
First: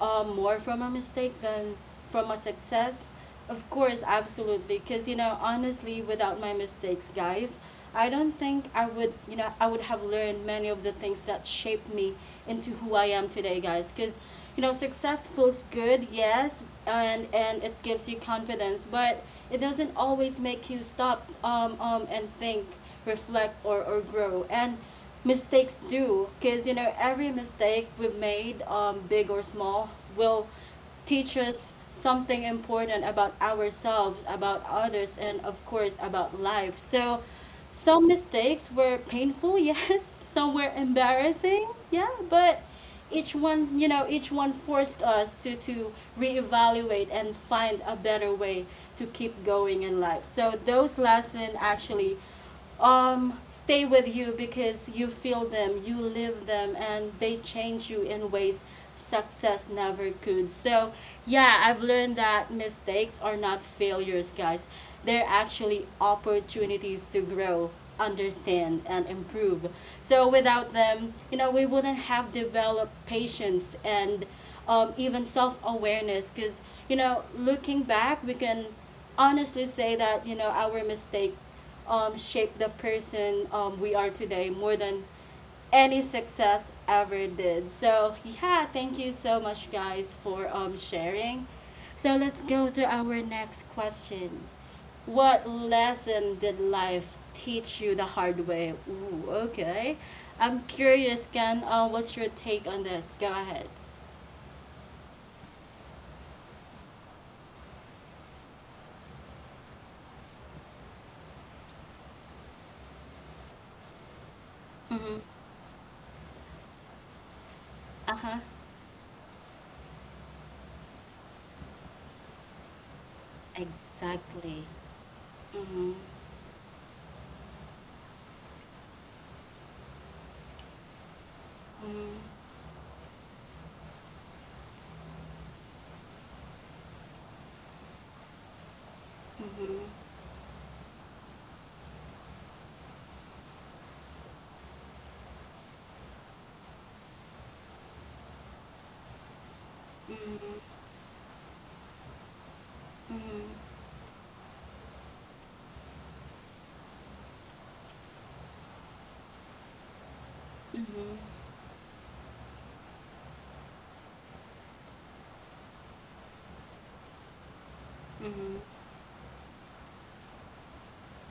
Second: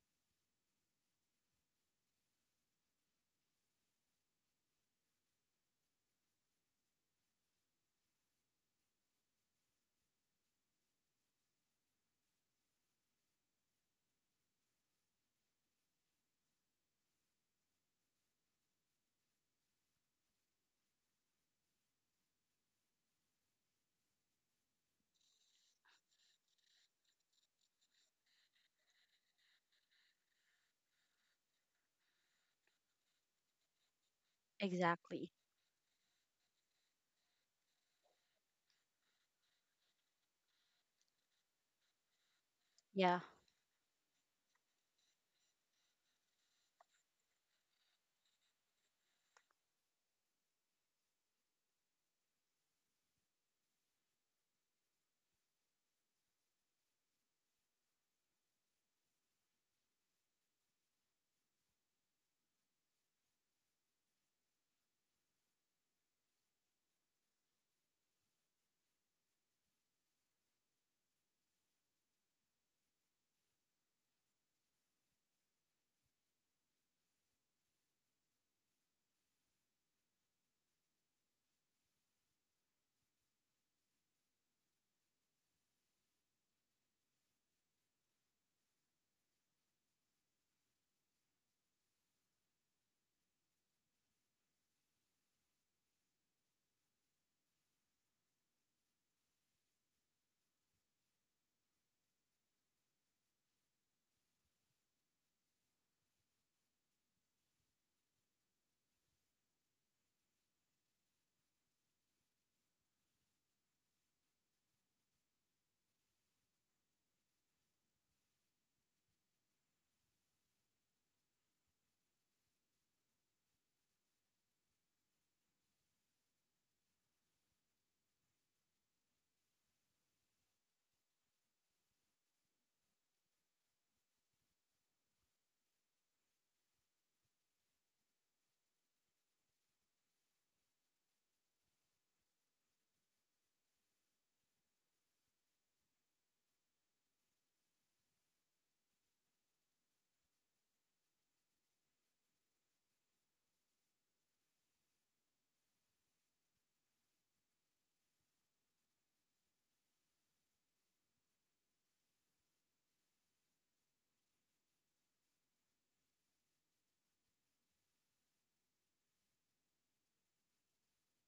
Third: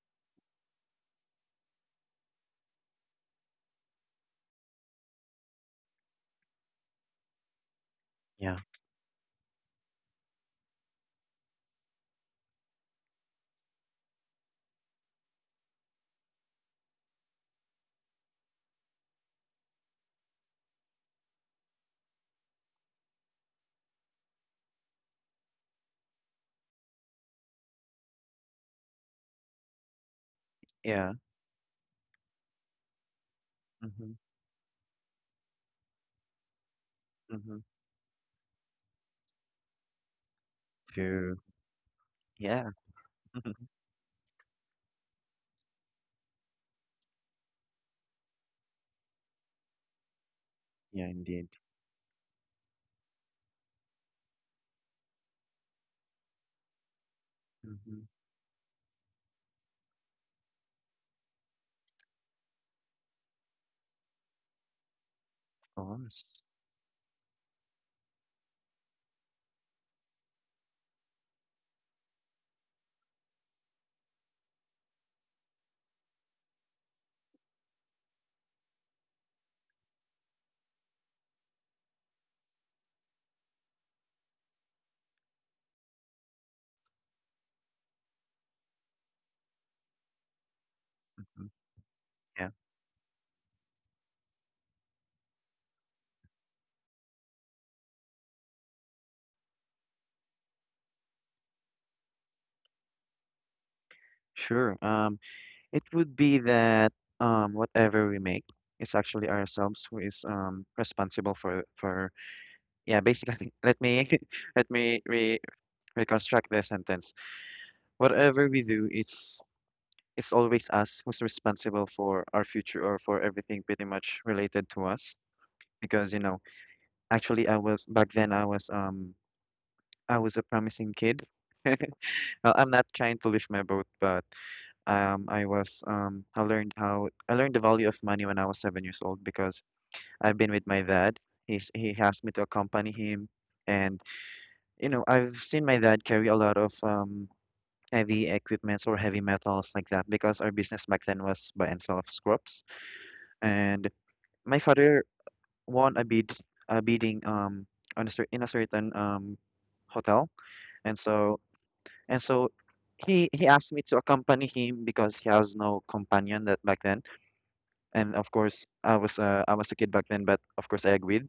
Speaker 1: uh, more from a mistake than from a success? Of course, absolutely. Because, you know, honestly, without my mistakes, guys, I don't
Speaker 2: Yeah.
Speaker 1: think I would, you know, I would have learned many of the things that shaped me into who I am today, guys. Because, you know, success feels good, yes, and and it gives you confidence, but it doesn't always make you stop um, um, and think, reflect, or, or grow. And mistakes do, because you know every mistake we've made, um, big or small, will
Speaker 2: Yeah.
Speaker 1: teach us something important about
Speaker 2: Mm-hmm.
Speaker 1: ourselves, about others,
Speaker 3: Exactly.
Speaker 1: and of course about life. So
Speaker 2: Mm-hmm.
Speaker 1: some mistakes were painful, (laughs) yes, some were
Speaker 2: True.
Speaker 1: embarrassing, yeah, but
Speaker 2: Yeah.
Speaker 3: Yeah.
Speaker 1: each
Speaker 2: (laughs)
Speaker 1: one, you know, each one forced us to to reevaluate and find a better way to keep going in life. So those
Speaker 2: Yeah, indeed.
Speaker 1: lessons actually um, stay with you because you feel them, you live them, and they change
Speaker 2: Mm-hmm.
Speaker 1: you
Speaker 2: Of
Speaker 1: in ways success never could. So, yeah, I've learned that mistakes are not failures, guys. They're actually
Speaker 2: course.
Speaker 1: opportunities to grow, understand, and improve. So, without them, you know, we wouldn't have developed patience and um, even self awareness. Because, you know, looking back, we can honestly say that, you know, our mistake um, shaped the person um, we are today more than any success ever did. So yeah, thank you so much guys for um sharing.
Speaker 2: Mm-hmm.
Speaker 1: So let's
Speaker 2: Yeah.
Speaker 1: go to our next question. What lesson did life teach you the hard way? Ooh, okay. I'm curious, Ken. Uh, what's your take on this? Go ahead.
Speaker 2: Sure. Um, it would be that um, whatever we make, it's actually ourselves who is um responsible for for yeah. Basically, (laughs) let me (laughs) let me
Speaker 1: Mm-hmm.
Speaker 2: re reconstruct the sentence.
Speaker 1: Uh huh.
Speaker 2: Whatever we do, it's it's always us who's responsible for our future or for everything pretty much
Speaker 1: Exactly.
Speaker 2: related to us,
Speaker 1: Mm-hmm.
Speaker 2: because you know actually I was back then I was um I was a promising kid. (laughs)
Speaker 1: Mm-hmm.
Speaker 2: Well, I'm not trying to lift my boat, but um I was um I learned how I learned the value of money when I was seven years old because
Speaker 1: Mm-hmm.
Speaker 2: I've been with my dad. He's he asked me to accompany him, and you know I've seen my dad carry a lot of um heavy equipments or heavy metals like that because our business back then was buy and sell of scraps,
Speaker 1: Mm-hmm.
Speaker 2: and my father won a bid a bidding um on a cer in a certain um hotel. And so
Speaker 1: Mm-hmm.
Speaker 2: and so he he asked me to accompany him because he has no companion that back then. And of
Speaker 1: Mm-hmm.
Speaker 2: course I was uh, I was a kid back then, but of course I agreed.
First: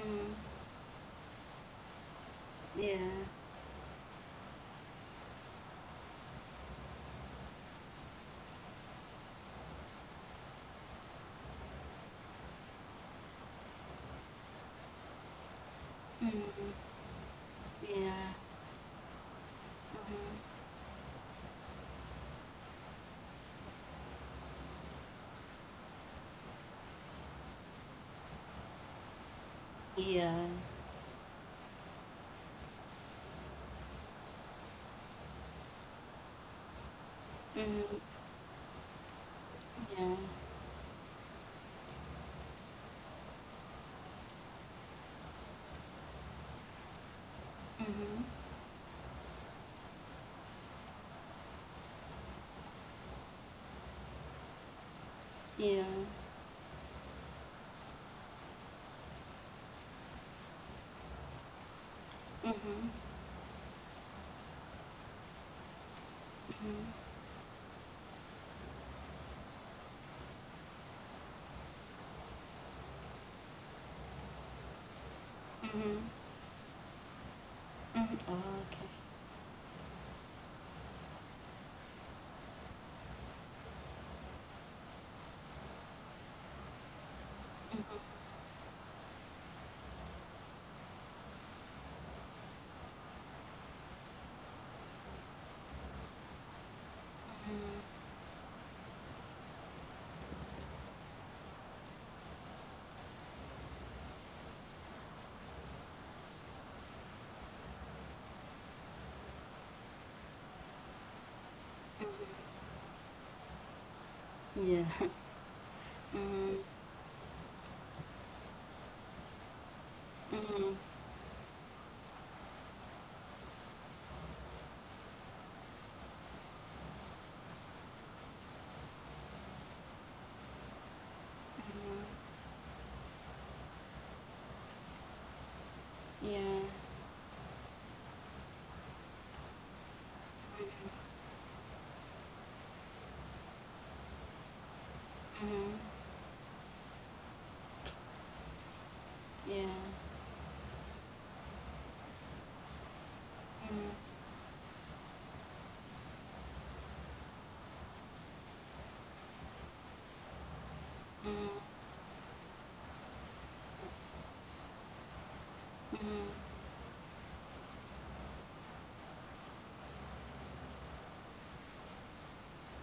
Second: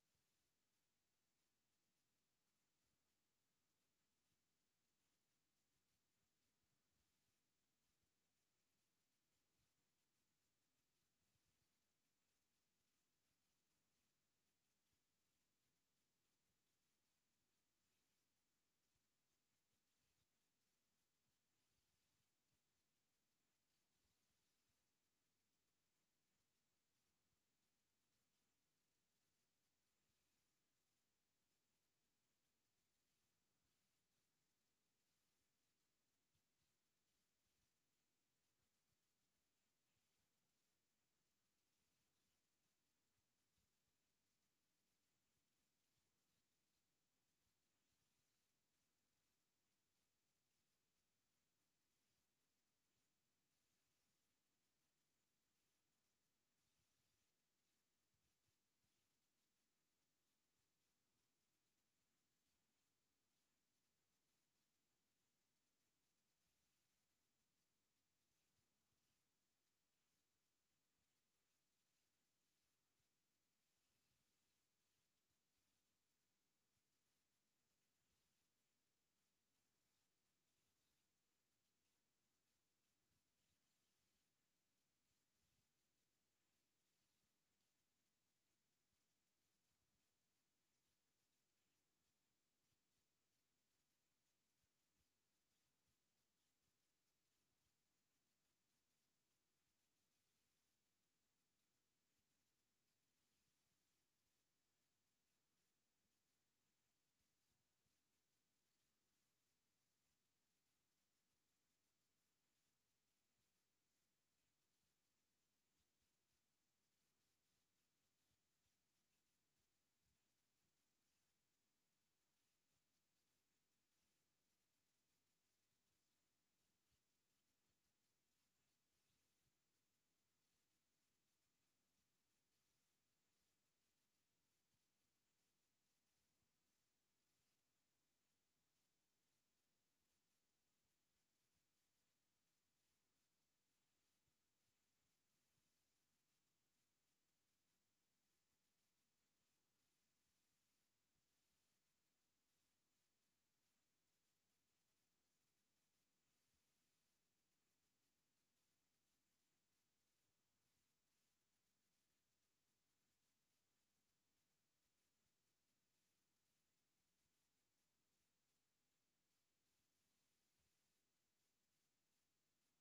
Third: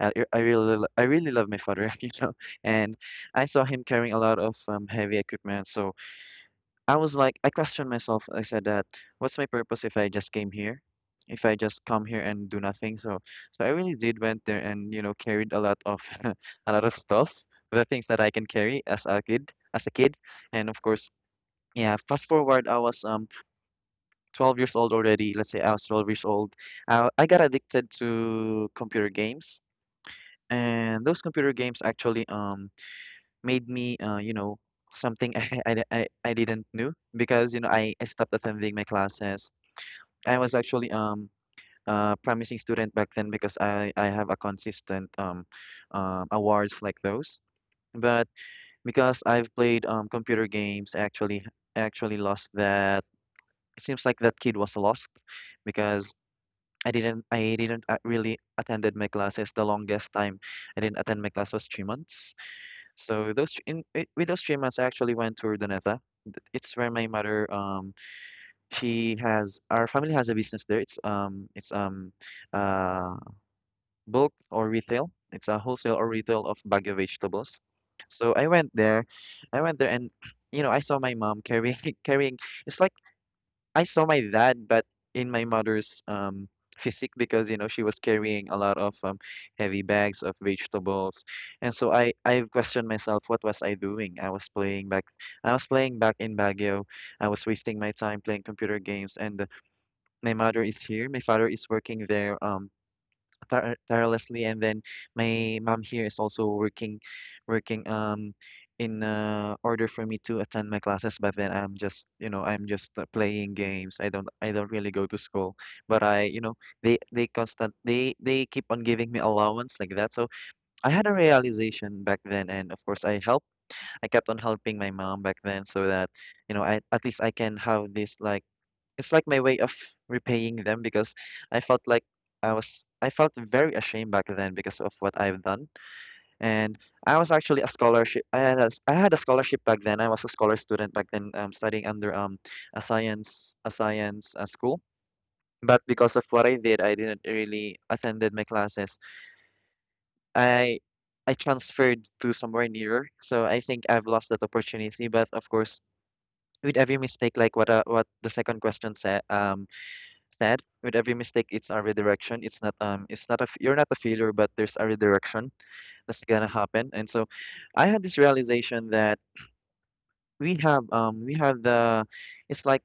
Speaker 2: I, I really lo- I really love my father. (laughs) You know, and
Speaker 1: Yeah.
Speaker 2: I saw him carrying a lot of um, heavy equipment, so I was like, I questioned myself. I said that, what's my purpose if I just came here? If I just come here and do nothing? So, so I really did went there and, you know, carried a lot of (laughs) a lot
Speaker 1: Mm-hmm.
Speaker 2: of stuff, the things that I
Speaker 1: Yeah.
Speaker 2: can carry as a kid, as a kid.
Speaker 1: Mhm.
Speaker 2: And of course, yeah, fast forward, I was um twelve years old already. Let's say I was twelve years old. I, I got addicted to computer games.
Speaker 1: Yeah.
Speaker 2: And those computer games actually um made me, uh, you know, something. (laughs) I, I, I I didn't know because, you know, I,
Speaker 1: Mhm.
Speaker 2: I stopped attending my classes.
Speaker 1: Yeah.
Speaker 2: I was actually um uh promising student back then because I, I have a consistent um, um awards like those.
Speaker 1: Mhm.
Speaker 2: But because I've played um computer games, I actually actually lost that. It seems like that kid was lost
Speaker 1: Yeah.
Speaker 2: because I didn't I didn't uh, really attended my classes. The longest time I didn't attend my class was three months.
Speaker 1: Mhm.
Speaker 2: So those thr- in, I- with those three months, I actually went to Urdaneta. It's where my
Speaker 1: Mhm.
Speaker 2: mother um she has our family has a business there. It's um it's um uh bulk or retail. It's a wholesale
Speaker 1: Mhm.
Speaker 2: or retail of Baguio vegetables.
Speaker 1: Mhm.
Speaker 2: So
Speaker 1: Oh,
Speaker 2: I went
Speaker 1: okay.
Speaker 2: there, I went there and you know I saw my mom carrying (laughs) carrying. It's like I saw my dad, but in my mother's um physique, because you know she was
Speaker 1: Mhm.
Speaker 2: carrying a lot of um, heavy bags of vegetables. And so I I questioned myself, what was I doing? I was playing back, I was playing back in Baguio. I was wasting my
Speaker 1: Mhm.
Speaker 2: time playing computer games, and uh, my mother is here, my father is working there. Um, thor tirelessly, and then my mom here is also working, working um in uh, order for me to attend my classes. But then I'm just,
Speaker 1: Mhm.
Speaker 2: you know, I'm just uh, playing games. I don't, I don't
Speaker 1: Yeah.
Speaker 2: really go
Speaker 1: (laughs)
Speaker 2: to school. But I, you know,
Speaker 1: Mhm.
Speaker 2: they they constant, they they keep on giving me allowance like that. So
Speaker 1: Mhm. Mhm.
Speaker 2: I had a realization back then, and of course I helped. I kept on helping my mom back then so that, you know, I at least I can have this like it's like my way of repaying them because I felt like I was I felt very ashamed back then because of what I've done.
Speaker 1: Yeah.
Speaker 2: And I was actually a scholarship. I had a, s- I had a scholarship back then. I was a scholar student back then, um, studying under um a science a science uh, school.
Speaker 1: Mhm.
Speaker 2: But because of what I did, I didn't really attended my classes.
Speaker 1: Yeah.
Speaker 2: I I transferred to somewhere nearer. So I think
Speaker 1: Mhm.
Speaker 2: I've lost that opportunity. But of course, with every mistake, like what uh, what the second question said, um, instead, with every mistake, it's a redirection. It's not um, it's not a f- you're not a failure, but there's a redirection
Speaker 1: Mhm.
Speaker 2: that's
Speaker 1: Mhm.
Speaker 2: gonna happen. And so, I had this realization that we have um, we have the, it's like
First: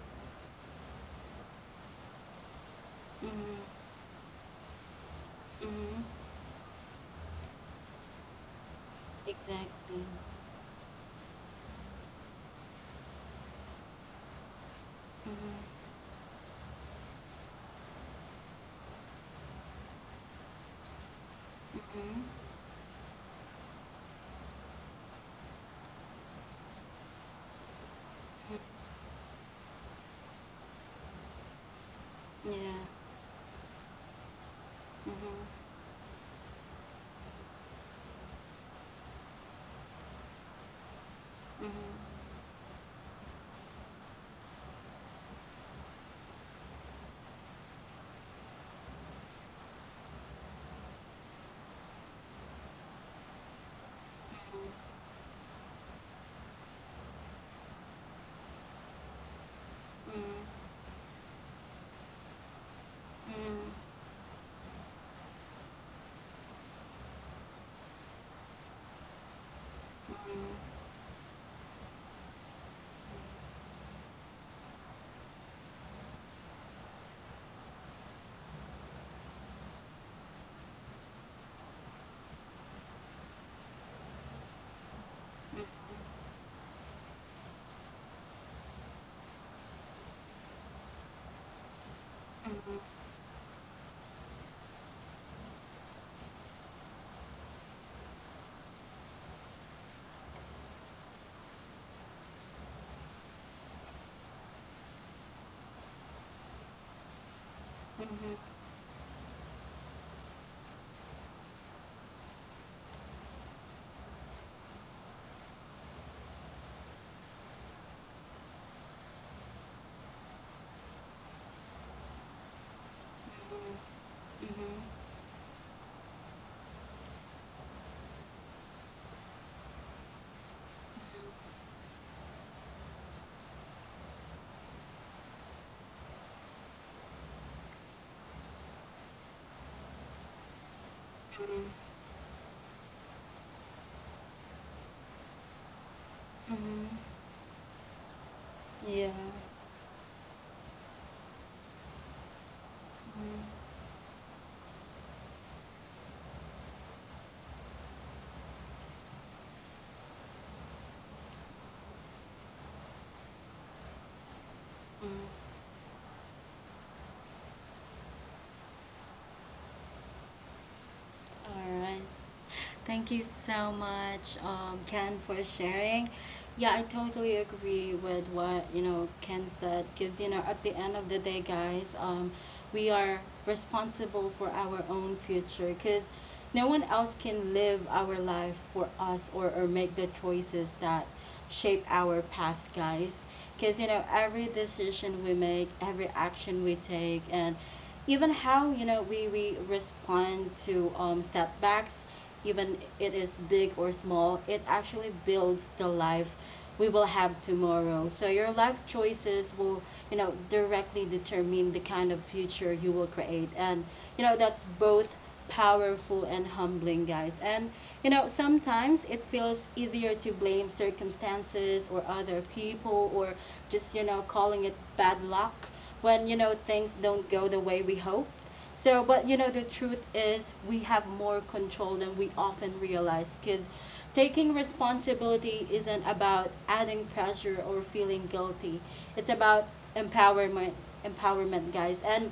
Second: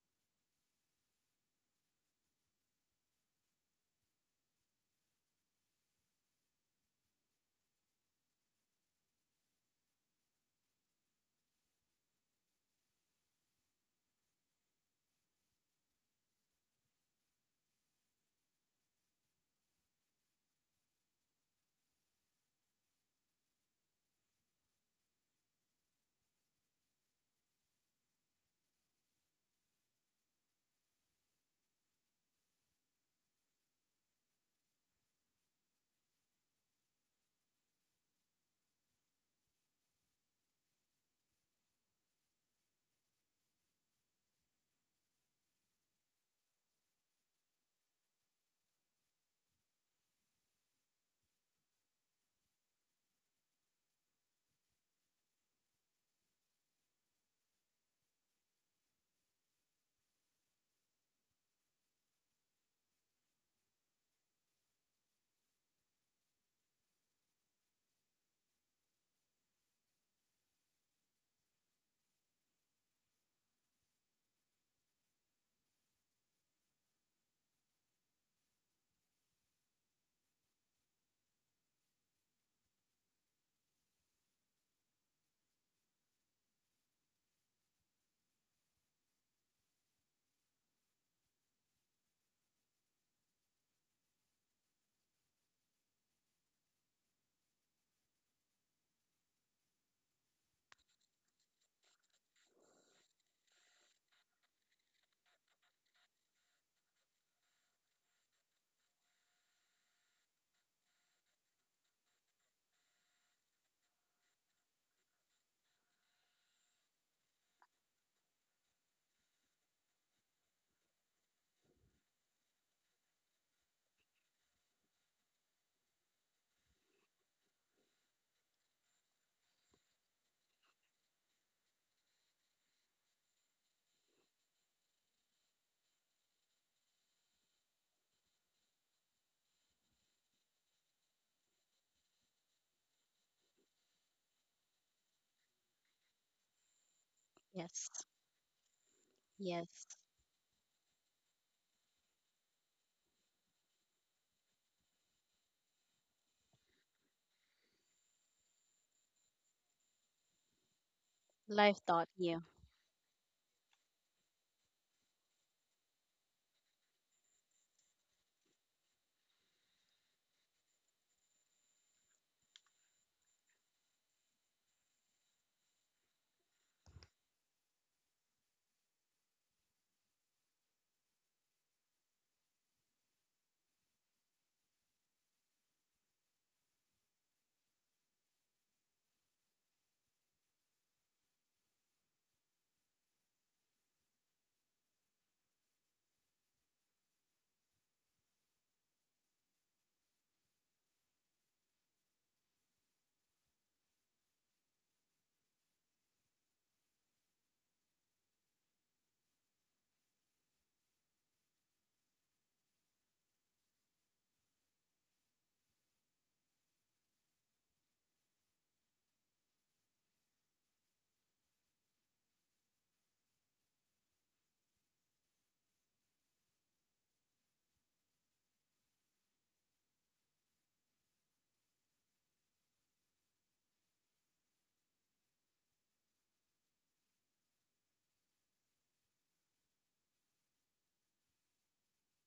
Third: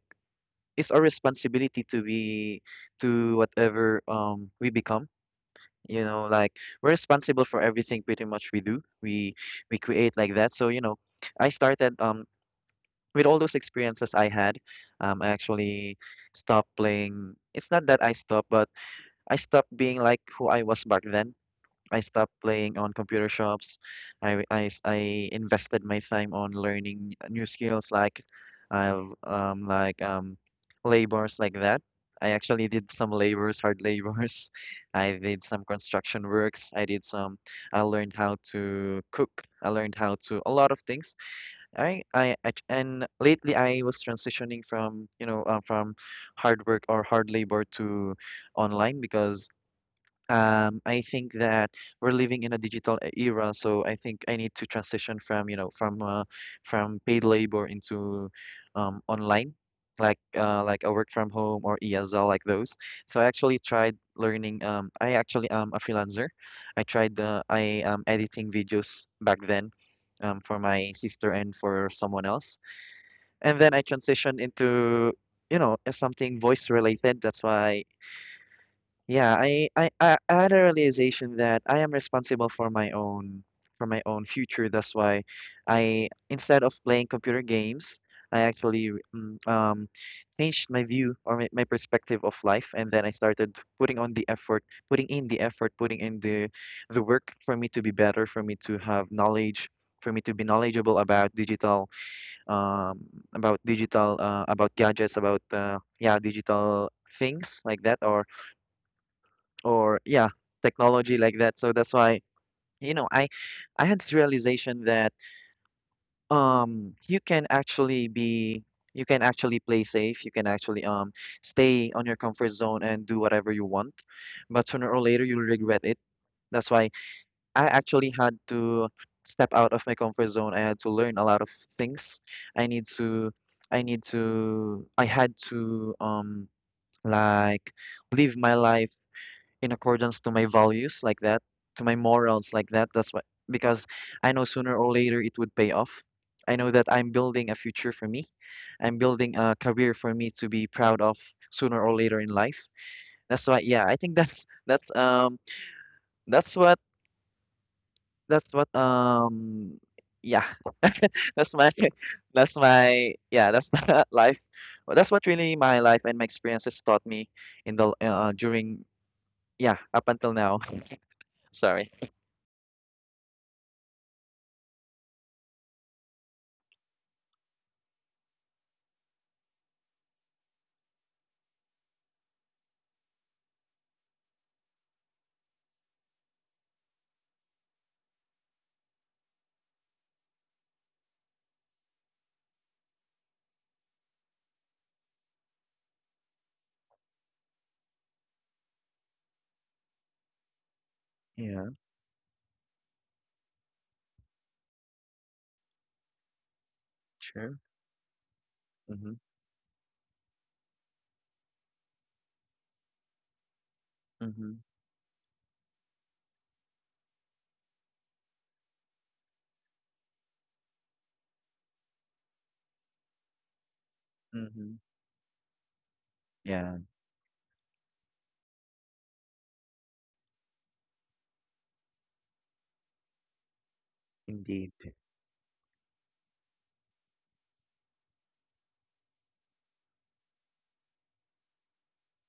Speaker 2: it's our responsibility to be to
Speaker 1: Mhm.
Speaker 2: whatever um we become.
Speaker 1: Mhm.
Speaker 2: You know, like we're responsible for everything pretty much we do. We we
Speaker 1: Exactly.
Speaker 2: create like that. So you know, I started um with all those experiences I had. Um, I
Speaker 1: Mhm.
Speaker 2: actually stopped playing. It's not that I stopped, but I stopped being like who I was back then.
Speaker 1: Mhm.
Speaker 2: I stopped
Speaker 1: Mhm.
Speaker 2: playing on computer shops. I, I, I invested my time on learning new skills like I've um like um labors like that. I actually
Speaker 1: Yeah.
Speaker 2: did some labors, hard labors. (laughs) I did some construction works. I did some I learned how to cook. I learned how to a lot of things. I I, I and lately I was transitioning from, you know, uh, from hard work or hard labor to online because um, I think that we're living in a digital e- era, so I think I need to transition from, you know, from uh, from paid labor into um, online, like uh, like a work from home or E S L, like those. So I actually tried learning. Um, I actually am a freelancer. I tried uh, I am editing videos back then, um, for my sister and for someone else, and then I transitioned into, you know, uh, something voice related. That's why yeah, I, I, I I had a realization that I am responsible for my own for my own future. That's why I, instead of playing computer games, I actually mm, um, changed my view or my, my perspective of life, and then I started putting on the effort, putting in the effort, putting in the the work for me to be better, for me to have knowledge, for me to be knowledgeable about digital, um, about digital, uh, about gadgets, about uh, yeah, digital things like that, or or yeah technology like that, so that's why you know i i had this realization that um you can actually be you can actually play safe, you can actually um stay on your comfort zone and do whatever you want,
Speaker 1: Mm-hmm.
Speaker 2: but sooner or later you'll regret it. That's why I actually had to step out of my comfort zone. I had to learn a lot of things. I need to i need to I had to um like live my life in accordance to my values like that,
Speaker 1: Mm-hmm.
Speaker 2: to my morals like that. That's what, because I know sooner or later it would pay off. I know that
Speaker 1: Mm-hmm.
Speaker 2: I'm building a future
Speaker 3: Yes.
Speaker 2: for me. I'm
Speaker 1: Yeah.
Speaker 2: building a
Speaker 3: Yes.
Speaker 2: career for me to be proud of sooner or later in life. That's why
Speaker 1: Mm-hmm.
Speaker 2: yeah, I think that's (laughs) that's um that's what that's what um yeah. (laughs) That's my
Speaker 3: Life
Speaker 2: (laughs)
Speaker 3: taught you.
Speaker 2: that's my yeah, that's (laughs) life. Well, that's what really my life and my experiences taught me in the uh, during yeah, up until now. (laughs)
Speaker 1: All
Speaker 2: Sorry.
Speaker 1: right. Thank you so much, um, Ken, for sharing. Yeah, I totally agree with what, you know, Ken said, because you know at the end of the day, guys, um, we are responsible for our own future because no one else can live our life for us, or, or make the choices that shape our path, guys. Because, you know, every decision we make, every action we take, and even how, you know, we, we respond to um,
Speaker 2: Yeah.
Speaker 1: setbacks, even it is big or small, it actually builds the life we will have
Speaker 2: True.
Speaker 1: tomorrow. So your life
Speaker 2: Mhm.
Speaker 1: choices will, you know, directly determine the kind of future you will create. And, you know,
Speaker 2: Mhm.
Speaker 1: that's both powerful and humbling, guys. And you know, sometimes it feels easier to blame circumstances or other people or just, you know, calling it
Speaker 2: Mhm.
Speaker 1: bad luck when, you know,
Speaker 2: Yeah.
Speaker 1: things don't go the way we hope. So, but you know, the truth is we have more control than we often realize, because taking
Speaker 2: Indeed.
Speaker 1: responsibility isn't about adding pressure or feeling guilty. It's about empowerment, empowerment, guys. And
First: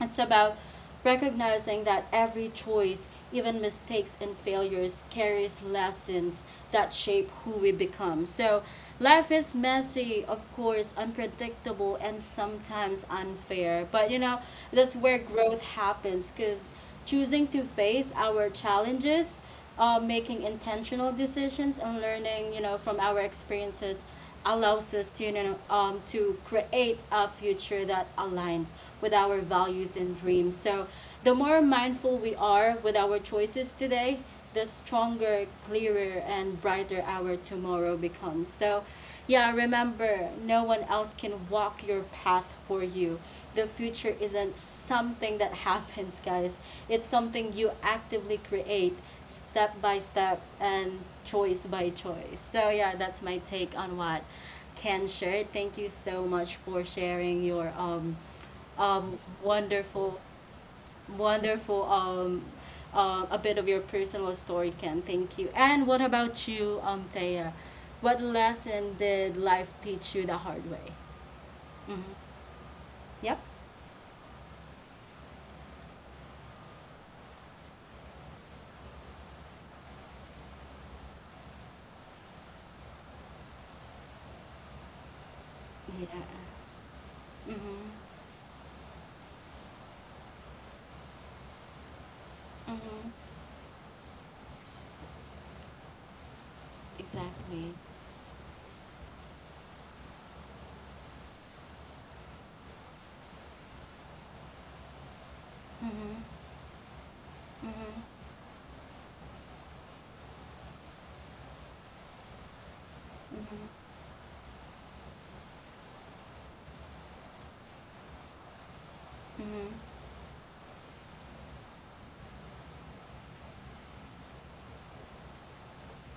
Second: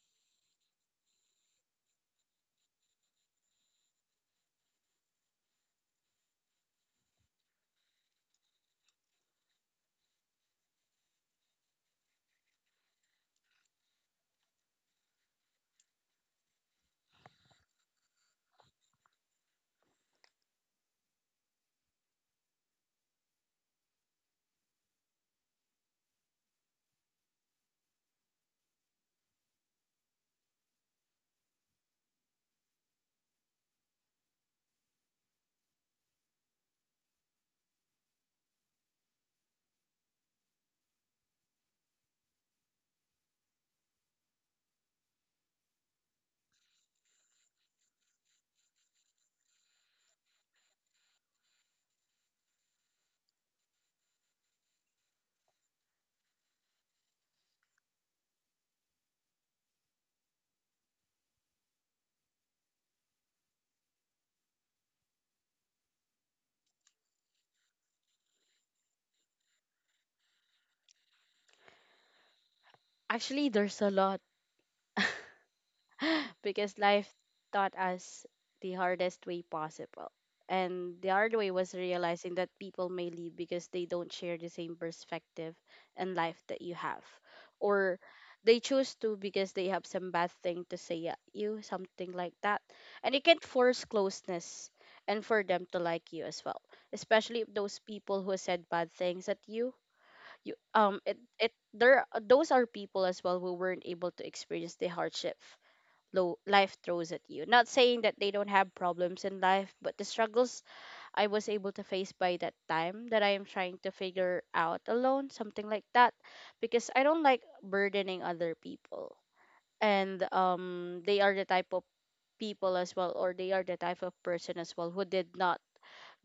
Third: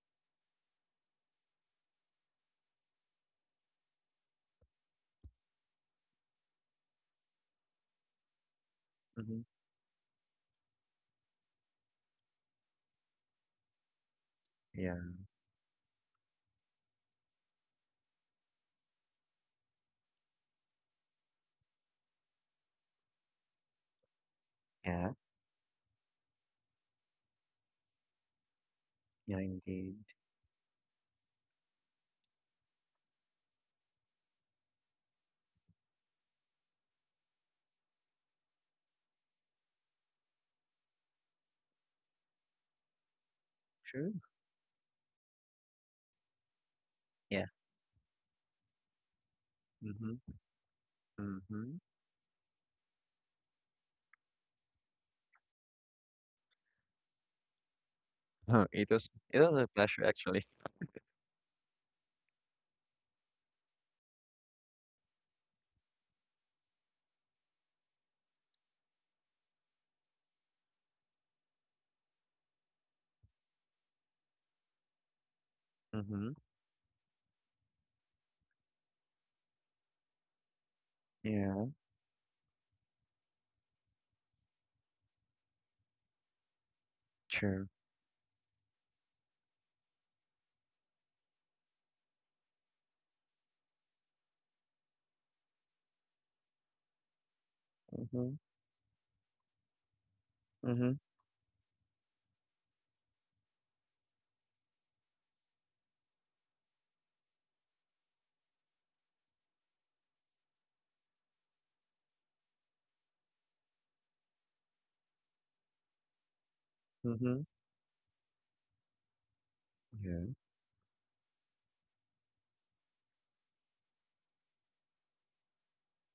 Speaker 1: it's about recognizing that every choice, even mistakes and failures, carries lessons that shape who we become. So, life
Speaker 2: Mhm.
Speaker 1: is messy, of course, unpredictable, and sometimes unfair. But you know, that's
Speaker 2: Yeah.
Speaker 1: where growth happens, because choosing to face our challenges, uh, making intentional decisions, and learning, you know, from our experiences allows us
Speaker 2: Yeah.
Speaker 1: to, you know, um, to create a future that aligns with our
Speaker 2: Yeah.
Speaker 1: values
Speaker 2: Indeed.
Speaker 1: and dreams. So the more mindful we are with our choices today, the stronger, clearer, and brighter our tomorrow becomes. So, yeah, remember, no one else can walk your path for you. The future
Speaker 2: True.
Speaker 1: isn't something that (laughs) happens, guys. It's
Speaker 2: Yeah.
Speaker 1: something you actively create step by
Speaker 2: Mhm.
Speaker 1: step and choice
Speaker 2: Mhm.
Speaker 1: by choice. So yeah, that's my take on what Ken shared. Thank you so much for sharing your um,
Speaker 2: Oh, it was
Speaker 1: um,
Speaker 2: it was a pleasure
Speaker 1: wonderful,
Speaker 2: actually.
Speaker 1: wonderful um, uh, a bit of your personal story, Ken. Thank you. And what about you, um, Thea? What lesson did life teach you the hard way? Mm-hmm. Yep.
Speaker 3: Actually there's a lot. (laughs)
Speaker 2: Mhm.
Speaker 3: (laughs) Because life taught us the hardest way possible. And the hard way
Speaker 2: Yeah.
Speaker 3: was realizing that people may leave because they don't share the same perspective
Speaker 1: Yeah.
Speaker 3: and life that you have.
Speaker 2: True.
Speaker 1: Mm-hmm.
Speaker 3: Or they choose to because they have some bad thing to say at you, something like that.
Speaker 1: Mm-hmm.
Speaker 3: And you can't force closeness and for them to like you as well. Especially if
Speaker 1: Exactly.
Speaker 3: those people who
Speaker 2: Mhm.
Speaker 3: said bad things at you, you um
Speaker 2: Mhm.
Speaker 3: it it there those are people as well who weren't able to experience the hardship lo-
Speaker 1: Mm-hmm.
Speaker 3: life throws at you. Not saying that
Speaker 1: Mm-hmm.
Speaker 3: they don't have problems in life, but the struggles I was able to face by that time that I am trying to
Speaker 1: Mm-hmm.
Speaker 3: figure out alone, something like that, because I don't like
Speaker 2: Mhm.
Speaker 3: burdening other people.
Speaker 1: Mm-hmm.
Speaker 3: And
Speaker 2: Yeah.
Speaker 3: um, they are the type of people as well, or they are the type of person as well who did not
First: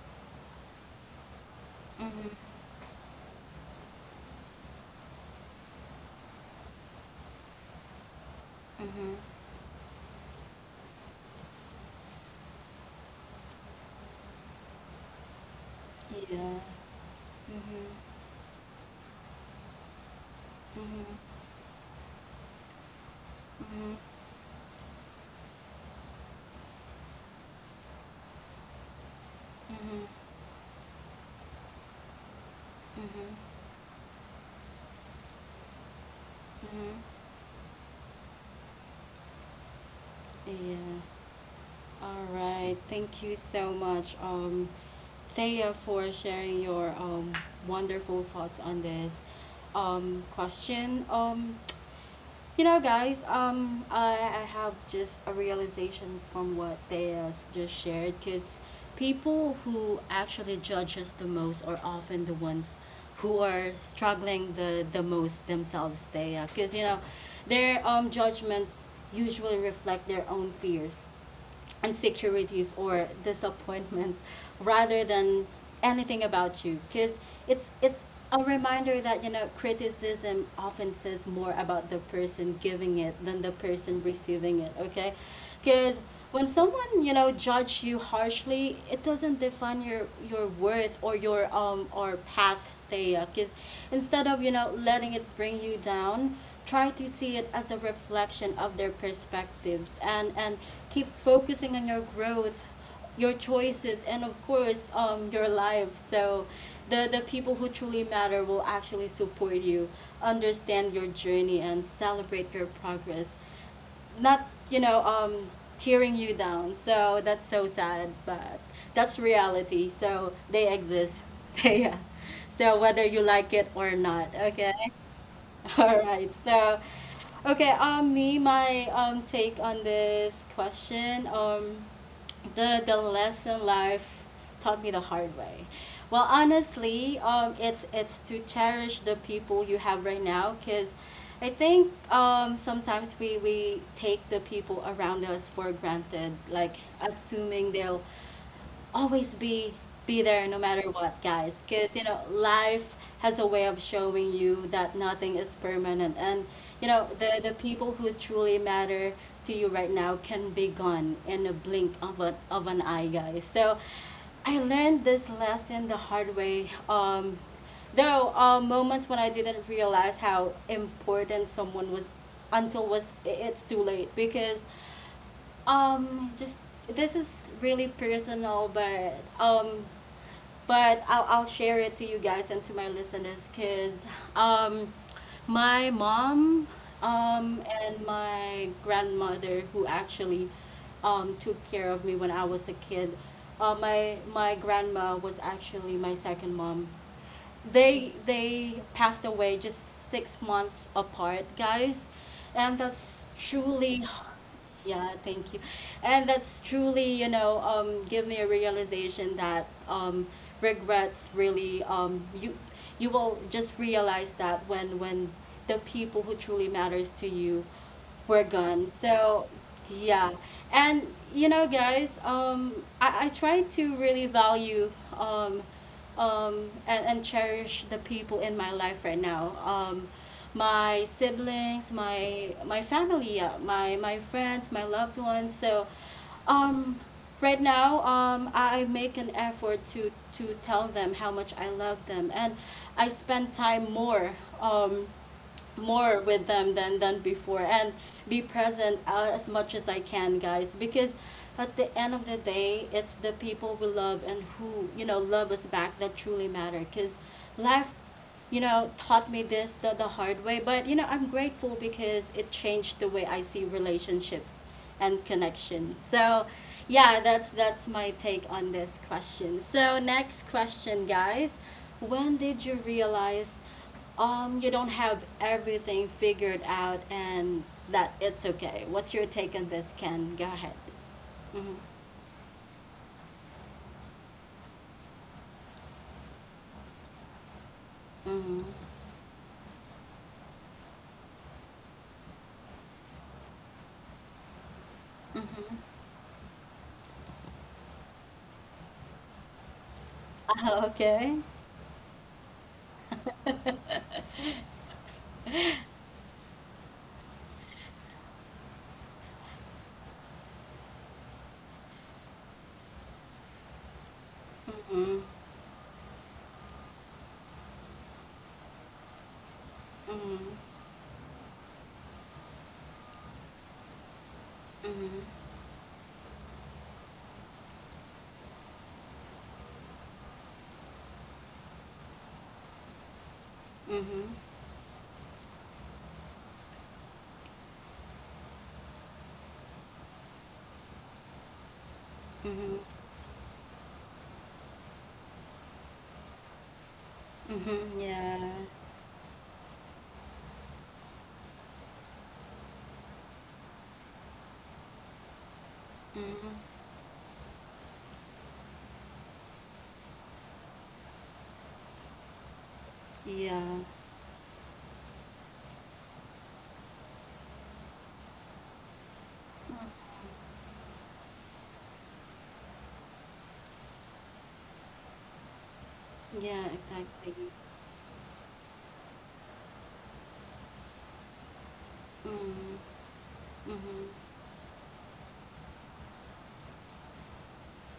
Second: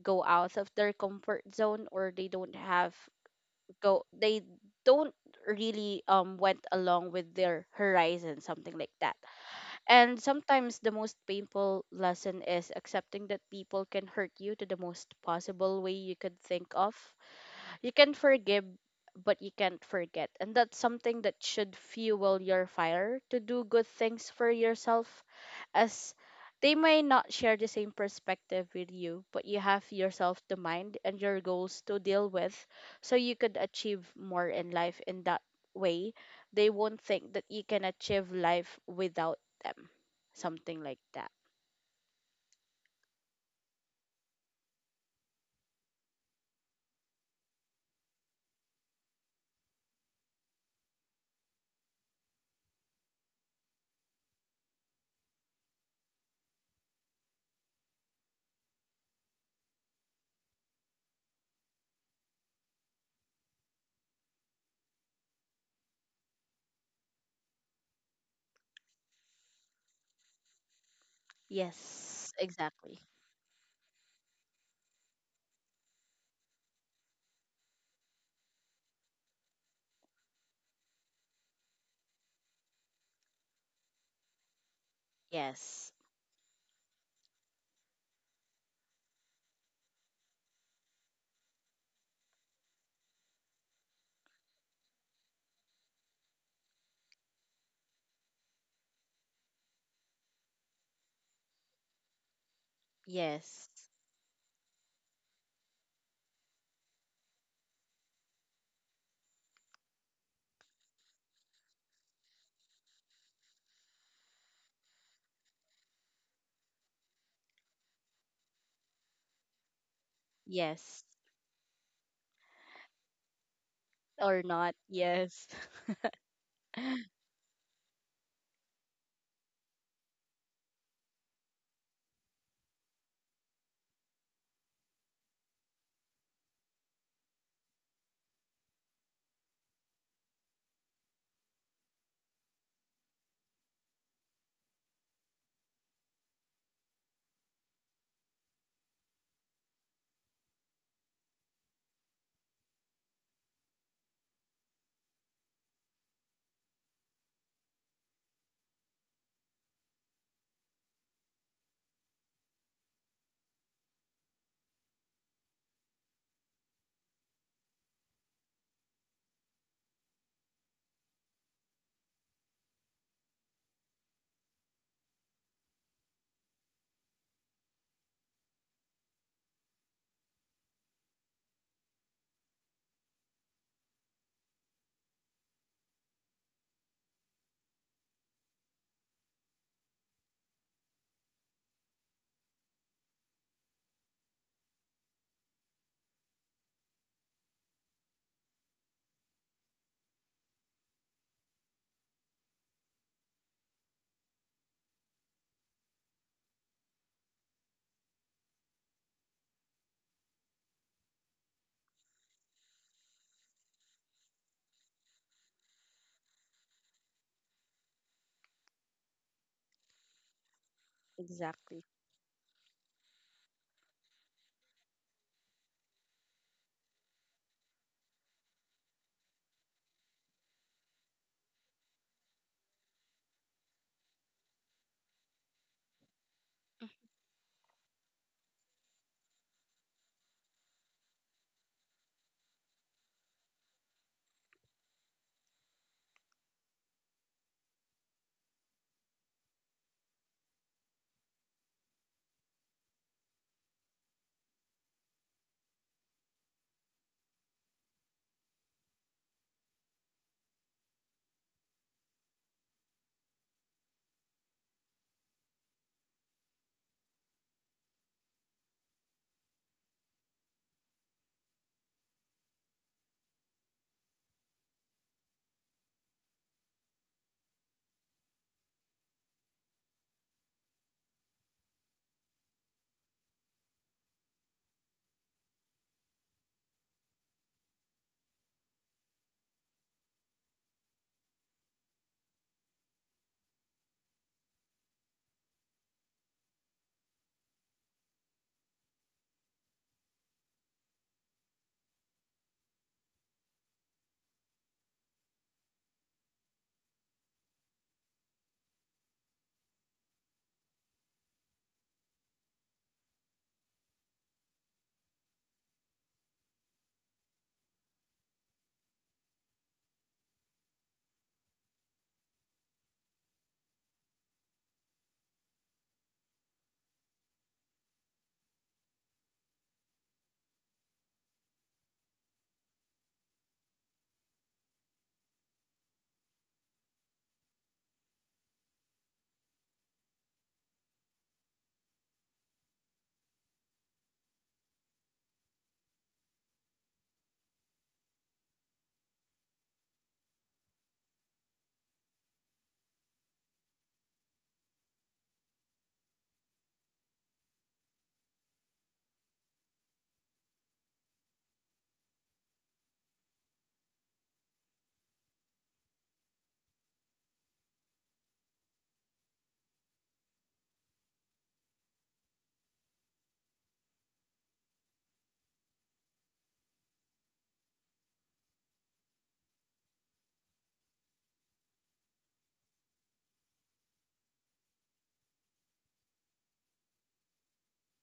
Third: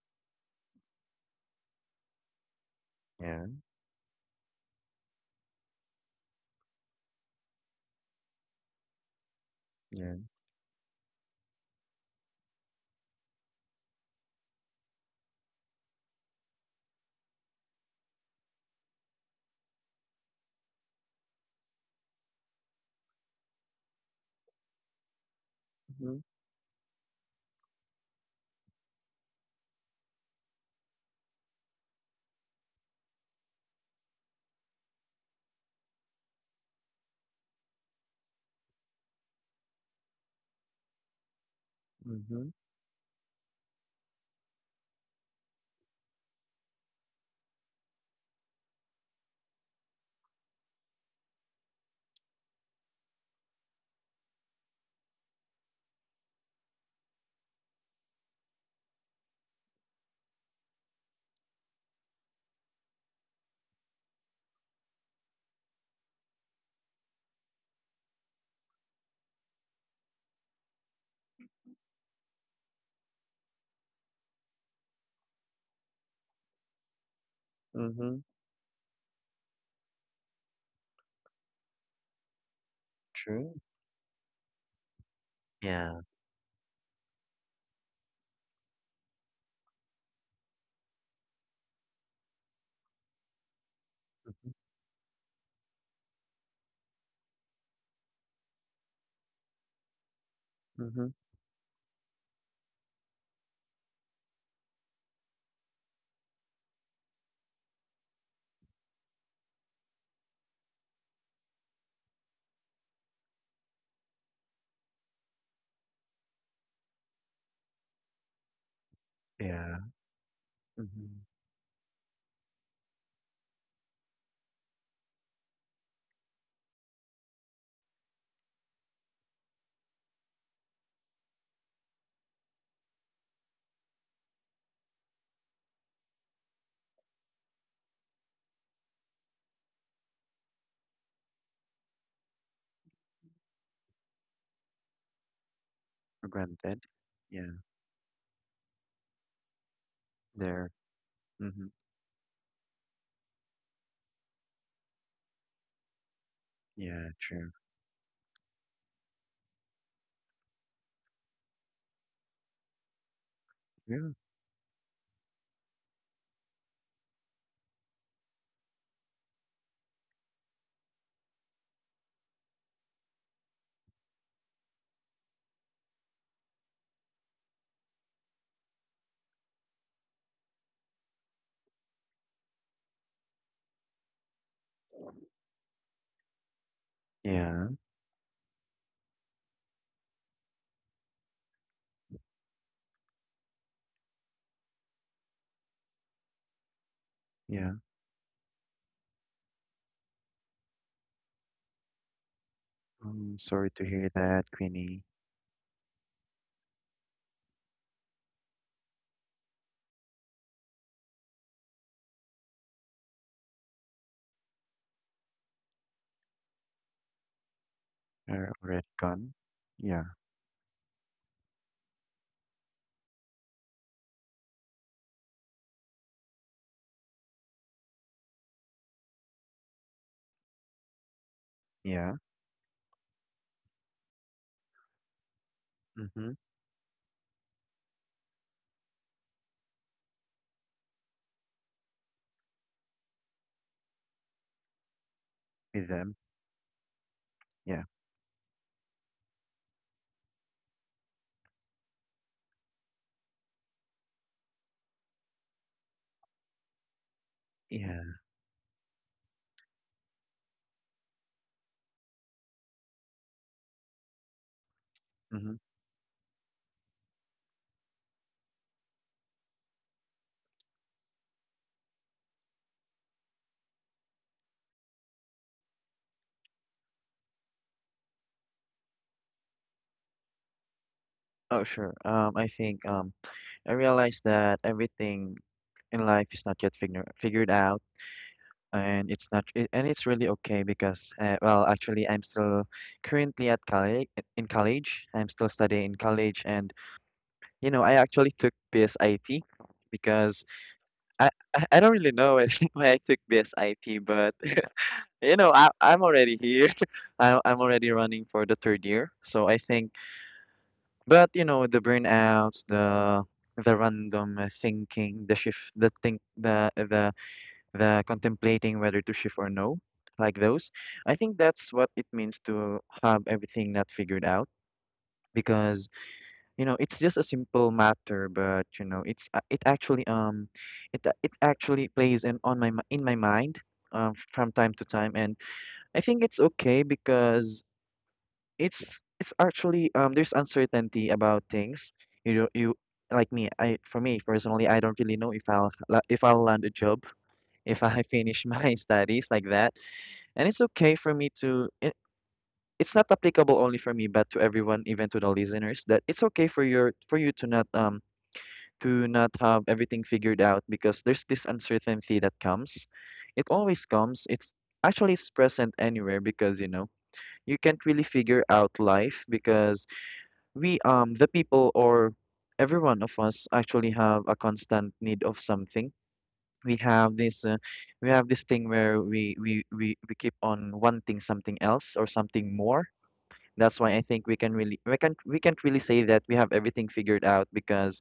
Speaker 3: go out of their comfort zone, or they
Speaker 1: Mm-hmm.
Speaker 3: don't have
Speaker 2: Yeah.
Speaker 3: go they don't really um went along with their horizon, something like that.
Speaker 1: Mm-hmm.
Speaker 2: Yeah.
Speaker 3: And sometimes the most painful lesson is accepting that people can hurt you to the most possible way you could
Speaker 1: Yeah.
Speaker 3: think of.
Speaker 1: Mhm.
Speaker 3: You can forgive, but you can't forget. And that's something
Speaker 1: Mhm.
Speaker 3: that should fuel your fire to do good
Speaker 1: Mhm.
Speaker 3: things for yourself, as
Speaker 2: Mhm.
Speaker 3: they may not share the same perspective with you, but you have
Speaker 1: Mhm.
Speaker 3: yourself to mind and your goals to deal with so you
Speaker 1: Mhm.
Speaker 3: could achieve more in life in that way. They
Speaker 1: Mhm.
Speaker 3: won't think that you can achieve life without them.
Speaker 1: Yeah.
Speaker 3: Something like that.
Speaker 1: All
Speaker 2: Mhm.
Speaker 1: right. Thank you so much, um, Thea, for sharing your um wonderful thoughts on this um question. Um, You know, guys, um, I, I have just a realization from what they has just shared, because people who actually judge us the most are often the ones who are struggling the, the most themselves. They, because, you know, their um, judgments usually reflect their own fears,
Speaker 3: Yes,
Speaker 1: insecurities,
Speaker 3: exactly.
Speaker 1: or disappointments rather than anything about you, because it's it's
Speaker 2: Mhm.
Speaker 1: a reminder that you know criticism often says more about the person giving it than the
Speaker 2: True.
Speaker 1: person receiving it, okay?
Speaker 3: Yes,
Speaker 1: Because
Speaker 2: Yeah.
Speaker 1: when someone, you know, judge you harshly, it doesn't define your your worth or your um or path, Thea. Because instead of, you
Speaker 2: Mhm.
Speaker 1: know, letting it bring you down, try to see it as a reflection of their perspectives, and and keep
Speaker 2: Mhm.
Speaker 1: focusing on your growth, your
Speaker 3: yes,
Speaker 1: choices, and of course um your life. So the the people who truly matter will actually support you, understand your journey, and celebrate your progress, not, you know, um tearing you down. So that's so sad, but that's
Speaker 2: Yeah.
Speaker 1: reality, so they
Speaker 3: yes,
Speaker 2: Mhm.
Speaker 1: exist. (laughs) Yeah, so whether you like it or not,
Speaker 3: or
Speaker 1: okay.
Speaker 3: not. Yes,
Speaker 1: (laughs) All right. So, okay. Um, me, my um take on this question. Um, the the lesson life taught me the hard way. Well, honestly, um, it's it's to cherish the people you have right now, cause I think um sometimes we we take the people around us for
Speaker 2: For
Speaker 1: granted, like
Speaker 2: granted. Yeah.
Speaker 1: assuming they'll always be be there no
Speaker 2: There.
Speaker 1: matter what, guys.
Speaker 2: Mhm.
Speaker 1: Because you know, life has a way of showing you that nothing is permanent, and you know,
Speaker 2: Yeah.
Speaker 1: the
Speaker 2: True.
Speaker 1: the people who truly matter to you right now can be gone in a blink of an of an eye, guys. So,
Speaker 2: Yeah.
Speaker 1: I learned this lesson the hard way. Um, though uh, moments when I didn't realize how important someone was until was it's too late, because um, just this is really personal, but um, but I'll I'll share it to you guys and to my listeners, cause um, my mom um
Speaker 2: Yeah.
Speaker 1: and my grandmother who actually um took care of me when I was a kid. Uh, my my grandma was actually my second mom.
Speaker 2: Yeah.
Speaker 1: they they passed away just six months apart, guys, and that's
Speaker 2: I'm sorry to
Speaker 1: truly—
Speaker 2: hear that, Queenie.
Speaker 1: yeah, thank you. And that's truly, you know, um, give me a realization that um, regrets really, um, you you will just realize that when when the people who truly matters to you were
Speaker 2: Are already
Speaker 1: gone.
Speaker 2: gone?
Speaker 1: So
Speaker 2: Yeah.
Speaker 1: yeah, and
Speaker 3: (laughs)
Speaker 1: you know,
Speaker 3: exactly,
Speaker 1: guys, um, I, I try to really value um, um, and, and cherish the people in my life right now. Um, my siblings,
Speaker 2: Yeah.
Speaker 1: my my family, uh, my my friends, my loved ones. So,
Speaker 2: Mm-hmm.
Speaker 1: um, right now, um, I make an effort to to tell them how much I love them, and I spend time more. Um,
Speaker 2: With them.
Speaker 1: more with them than than before,
Speaker 2: Yeah.
Speaker 1: and be present uh, as much as I can, guys, because at the end of the day it's the people we love and who, you know, love us back that truly matter, cuz life,
Speaker 2: Yeah.
Speaker 1: you know, taught me this the, the hard way. But you know, I'm grateful because it changed the way I see relationships and
Speaker 2: Mm-hmm.
Speaker 1: connection. So yeah, that's that's my take on this question. So next question, guys: when did you realize um, you don't have everything figured out and that it's okay? What's your take on this, Ken? Go ahead.
Speaker 2: Oh,
Speaker 1: Mm-hmm.
Speaker 2: sure. Um, I think um, I realized that everything in life is not yet figure figured out,
Speaker 1: Mm-hmm.
Speaker 2: and it's not, it, and it's really okay because, uh, well, actually, I'm still currently at college. In college, I'm still
Speaker 1: Mm-hmm.
Speaker 2: studying in college, and you know, I actually took B S I T because
Speaker 1: Ah,
Speaker 2: I
Speaker 1: okay.
Speaker 2: I I don't really know (laughs) why I took B S I T,
Speaker 1: (laughs)
Speaker 2: but (laughs) you know, I, I'm already here. (laughs) I, I'm already running for the third year. So I think, but you know, the burnouts, the the random uh,
Speaker 1: Mm-hmm.
Speaker 2: thinking, the shift, the think, the the the contemplating whether to shift or no, like those. I think that's what it means to have everything not figured out
Speaker 1: Mm-hmm.
Speaker 2: because you know it's just a simple matter, but you know it's a- it actually um it uh, it actually plays in on my mi- in my mind
Speaker 1: Mm-hmm.
Speaker 2: um
Speaker 1: Mm-hmm.
Speaker 2: from time to time and. I think it's okay because It's it's actually um there's uncertainty about things. You don't you
Speaker 1: Mm-hmm.
Speaker 2: like me. I For me personally, I don't really know if I'll la- if I'll land a job if I
Speaker 1: Mm-hmm.
Speaker 2: (laughs) finish
Speaker 1: Yeah.
Speaker 2: my studies like that. And it's okay for me to. It, it's not applicable only for me, but to everyone, even to the listeners, that it's okay for
Speaker 1: Mm-hmm.
Speaker 2: your for you to not um to not have everything figured out because there's this uncertainty that comes. It
Speaker 1: Yeah.
Speaker 2: always comes. It's actually it's present anywhere because you know you can't really figure out life because
Speaker 1: Mm-hmm.
Speaker 2: we um the people or every one of us actually have a constant need of something.
Speaker 1: Yeah,
Speaker 2: we have
Speaker 1: exactly.
Speaker 2: this uh, we have this thing where we, we we we keep on wanting something else or something more.
Speaker 1: Mm-hmm.
Speaker 2: That's why I
Speaker 1: Mm-hmm.
Speaker 2: think we can really we can we can't really say that we have everything figured out because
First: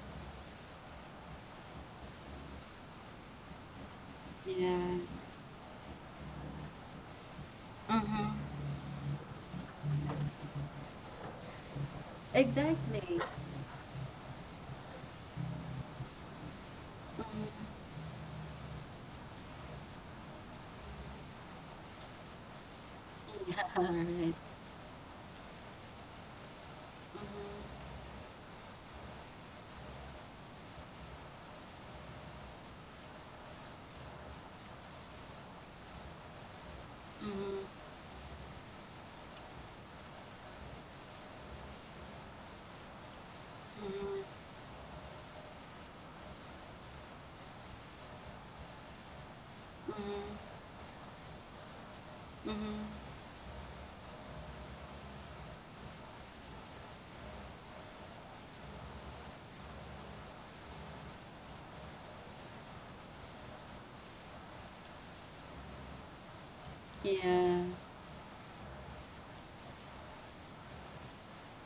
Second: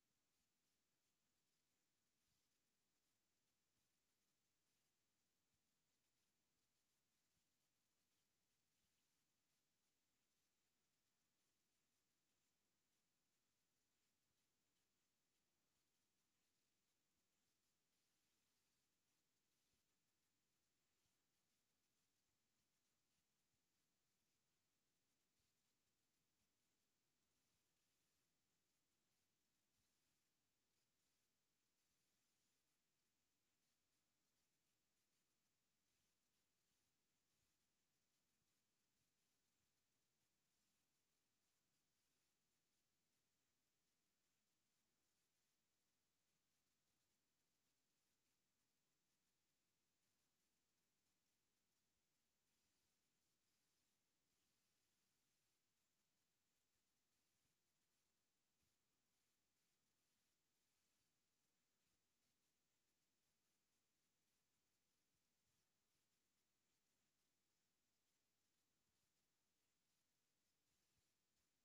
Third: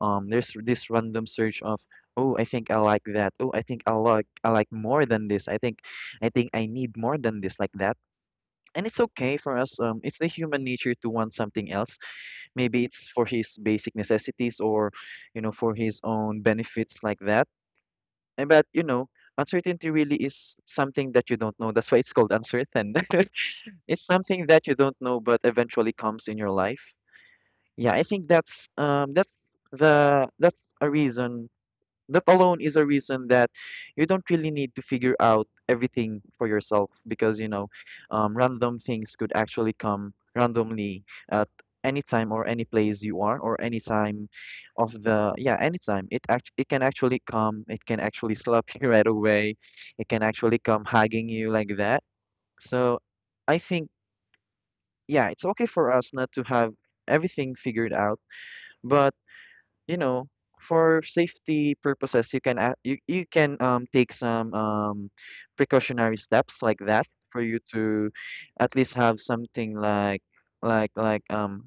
Speaker 2: um there's this random search of, oh, I think I like that. Oh, I think i like I like
Speaker 1: Yeah.
Speaker 2: more than this. i think I think I need more than this, like that.
Speaker 1: Mm-hmm.
Speaker 2: And it's okay for us, um it's the human nature to want something else. Maybe it's
Speaker 1: Exactly.
Speaker 2: for his basic necessities or, you know, for his own benefits like that.
Speaker 1: Mm-hmm.
Speaker 2: Eh, But, you know, uncertainty really is something that you don't know. That's why it's called uncertain. (laughs)
Speaker 1: Yeah, (laughs)
Speaker 2: It's
Speaker 1: right.
Speaker 2: something that you don't know but eventually comes in your life.
Speaker 1: Mm-hmm.
Speaker 2: Yeah, I think that's um that's the that's a reason that alone is a reason that you don't really need to figure out everything for yourself because you know
Speaker 1: Mm-hmm.
Speaker 2: um, random things could actually come randomly at any time or any place you are or any
Speaker 1: Mhm,
Speaker 2: time of the yeah, anytime it act it can actually come, it can actually (laughs) slap you right away, it can actually come hugging you like that.
Speaker 1: mhm, mhm,
Speaker 2: So I think yeah, it's okay for us not to have everything figured out, but you know, for safety purposes, you can ac- you you can um take some um precautionary steps like that for you
Speaker 1: yeah,
Speaker 2: to at least have something like like like um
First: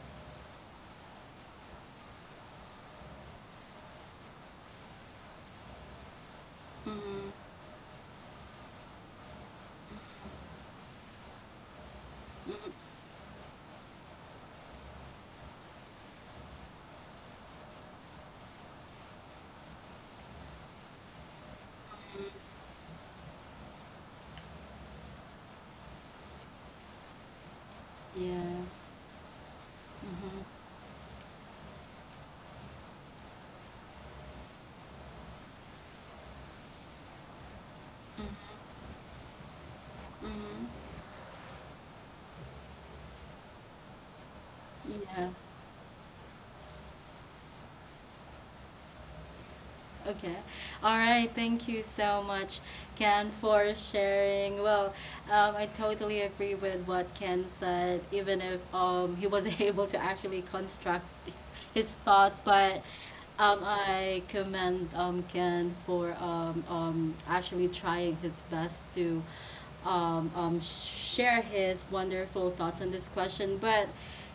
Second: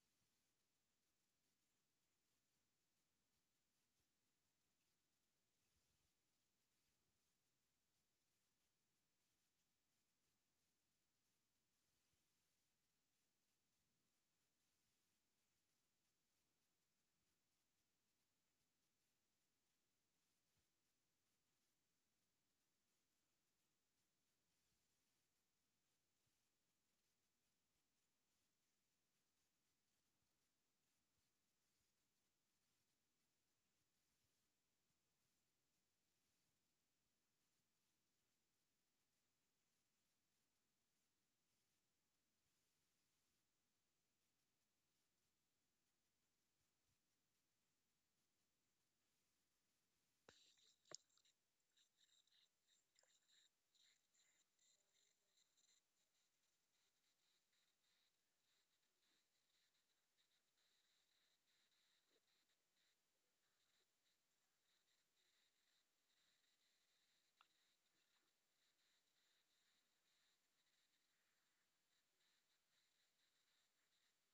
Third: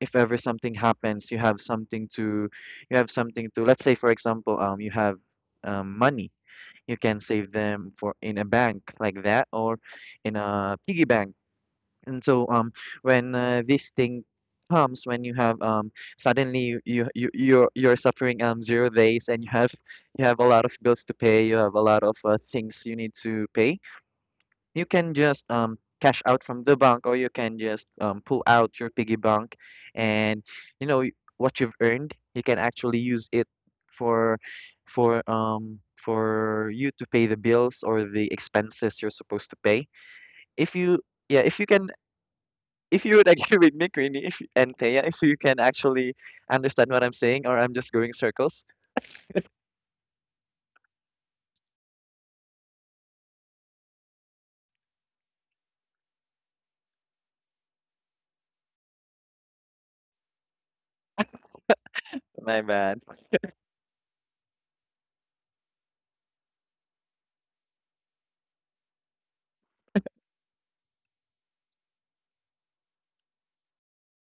Speaker 2: if ever something happens, you have something to you have something to let's say for example um you have um money.
Speaker 1: mhm,
Speaker 2: You can
Speaker 1: mhm,
Speaker 2: save them for in a bank like that or in a piggy bank, and so um
Speaker 1: mhm,
Speaker 2: when uh, this thing comes, when you have um suddenly you you you- you're you're suffering um zero days and you have you have a lot of bills to pay, you have a lot of uh, things you need to pay. You can just um cash out from the bank or you can just um pull
Speaker 1: yeah,
Speaker 2: out your piggy bank and
Speaker 1: mhm,
Speaker 2: you know y- what you've earned, you can actually use it for for um for you to pay the bills or the expenses you're supposed to pay.
Speaker 1: mhm,
Speaker 2: If you Yeah, if you can, if you would agree with (laughs) me, Queenie, if and
Speaker 1: mhm,
Speaker 2: Thea, if
Speaker 1: yeah.
Speaker 2: you can actually understand what I'm saying, or I'm just going circles.
Speaker 1: Okay. All right. Thank you so much, Ken, for sharing. Well, um, I totally agree with what Ken said, even if um, he wasn't (laughs) able to actually construct his thoughts.
Speaker 2: My
Speaker 1: But
Speaker 2: bad.
Speaker 1: um, I commend um, Ken for um, um, actually trying his best to um, um, sh- share his wonderful thoughts on this question. But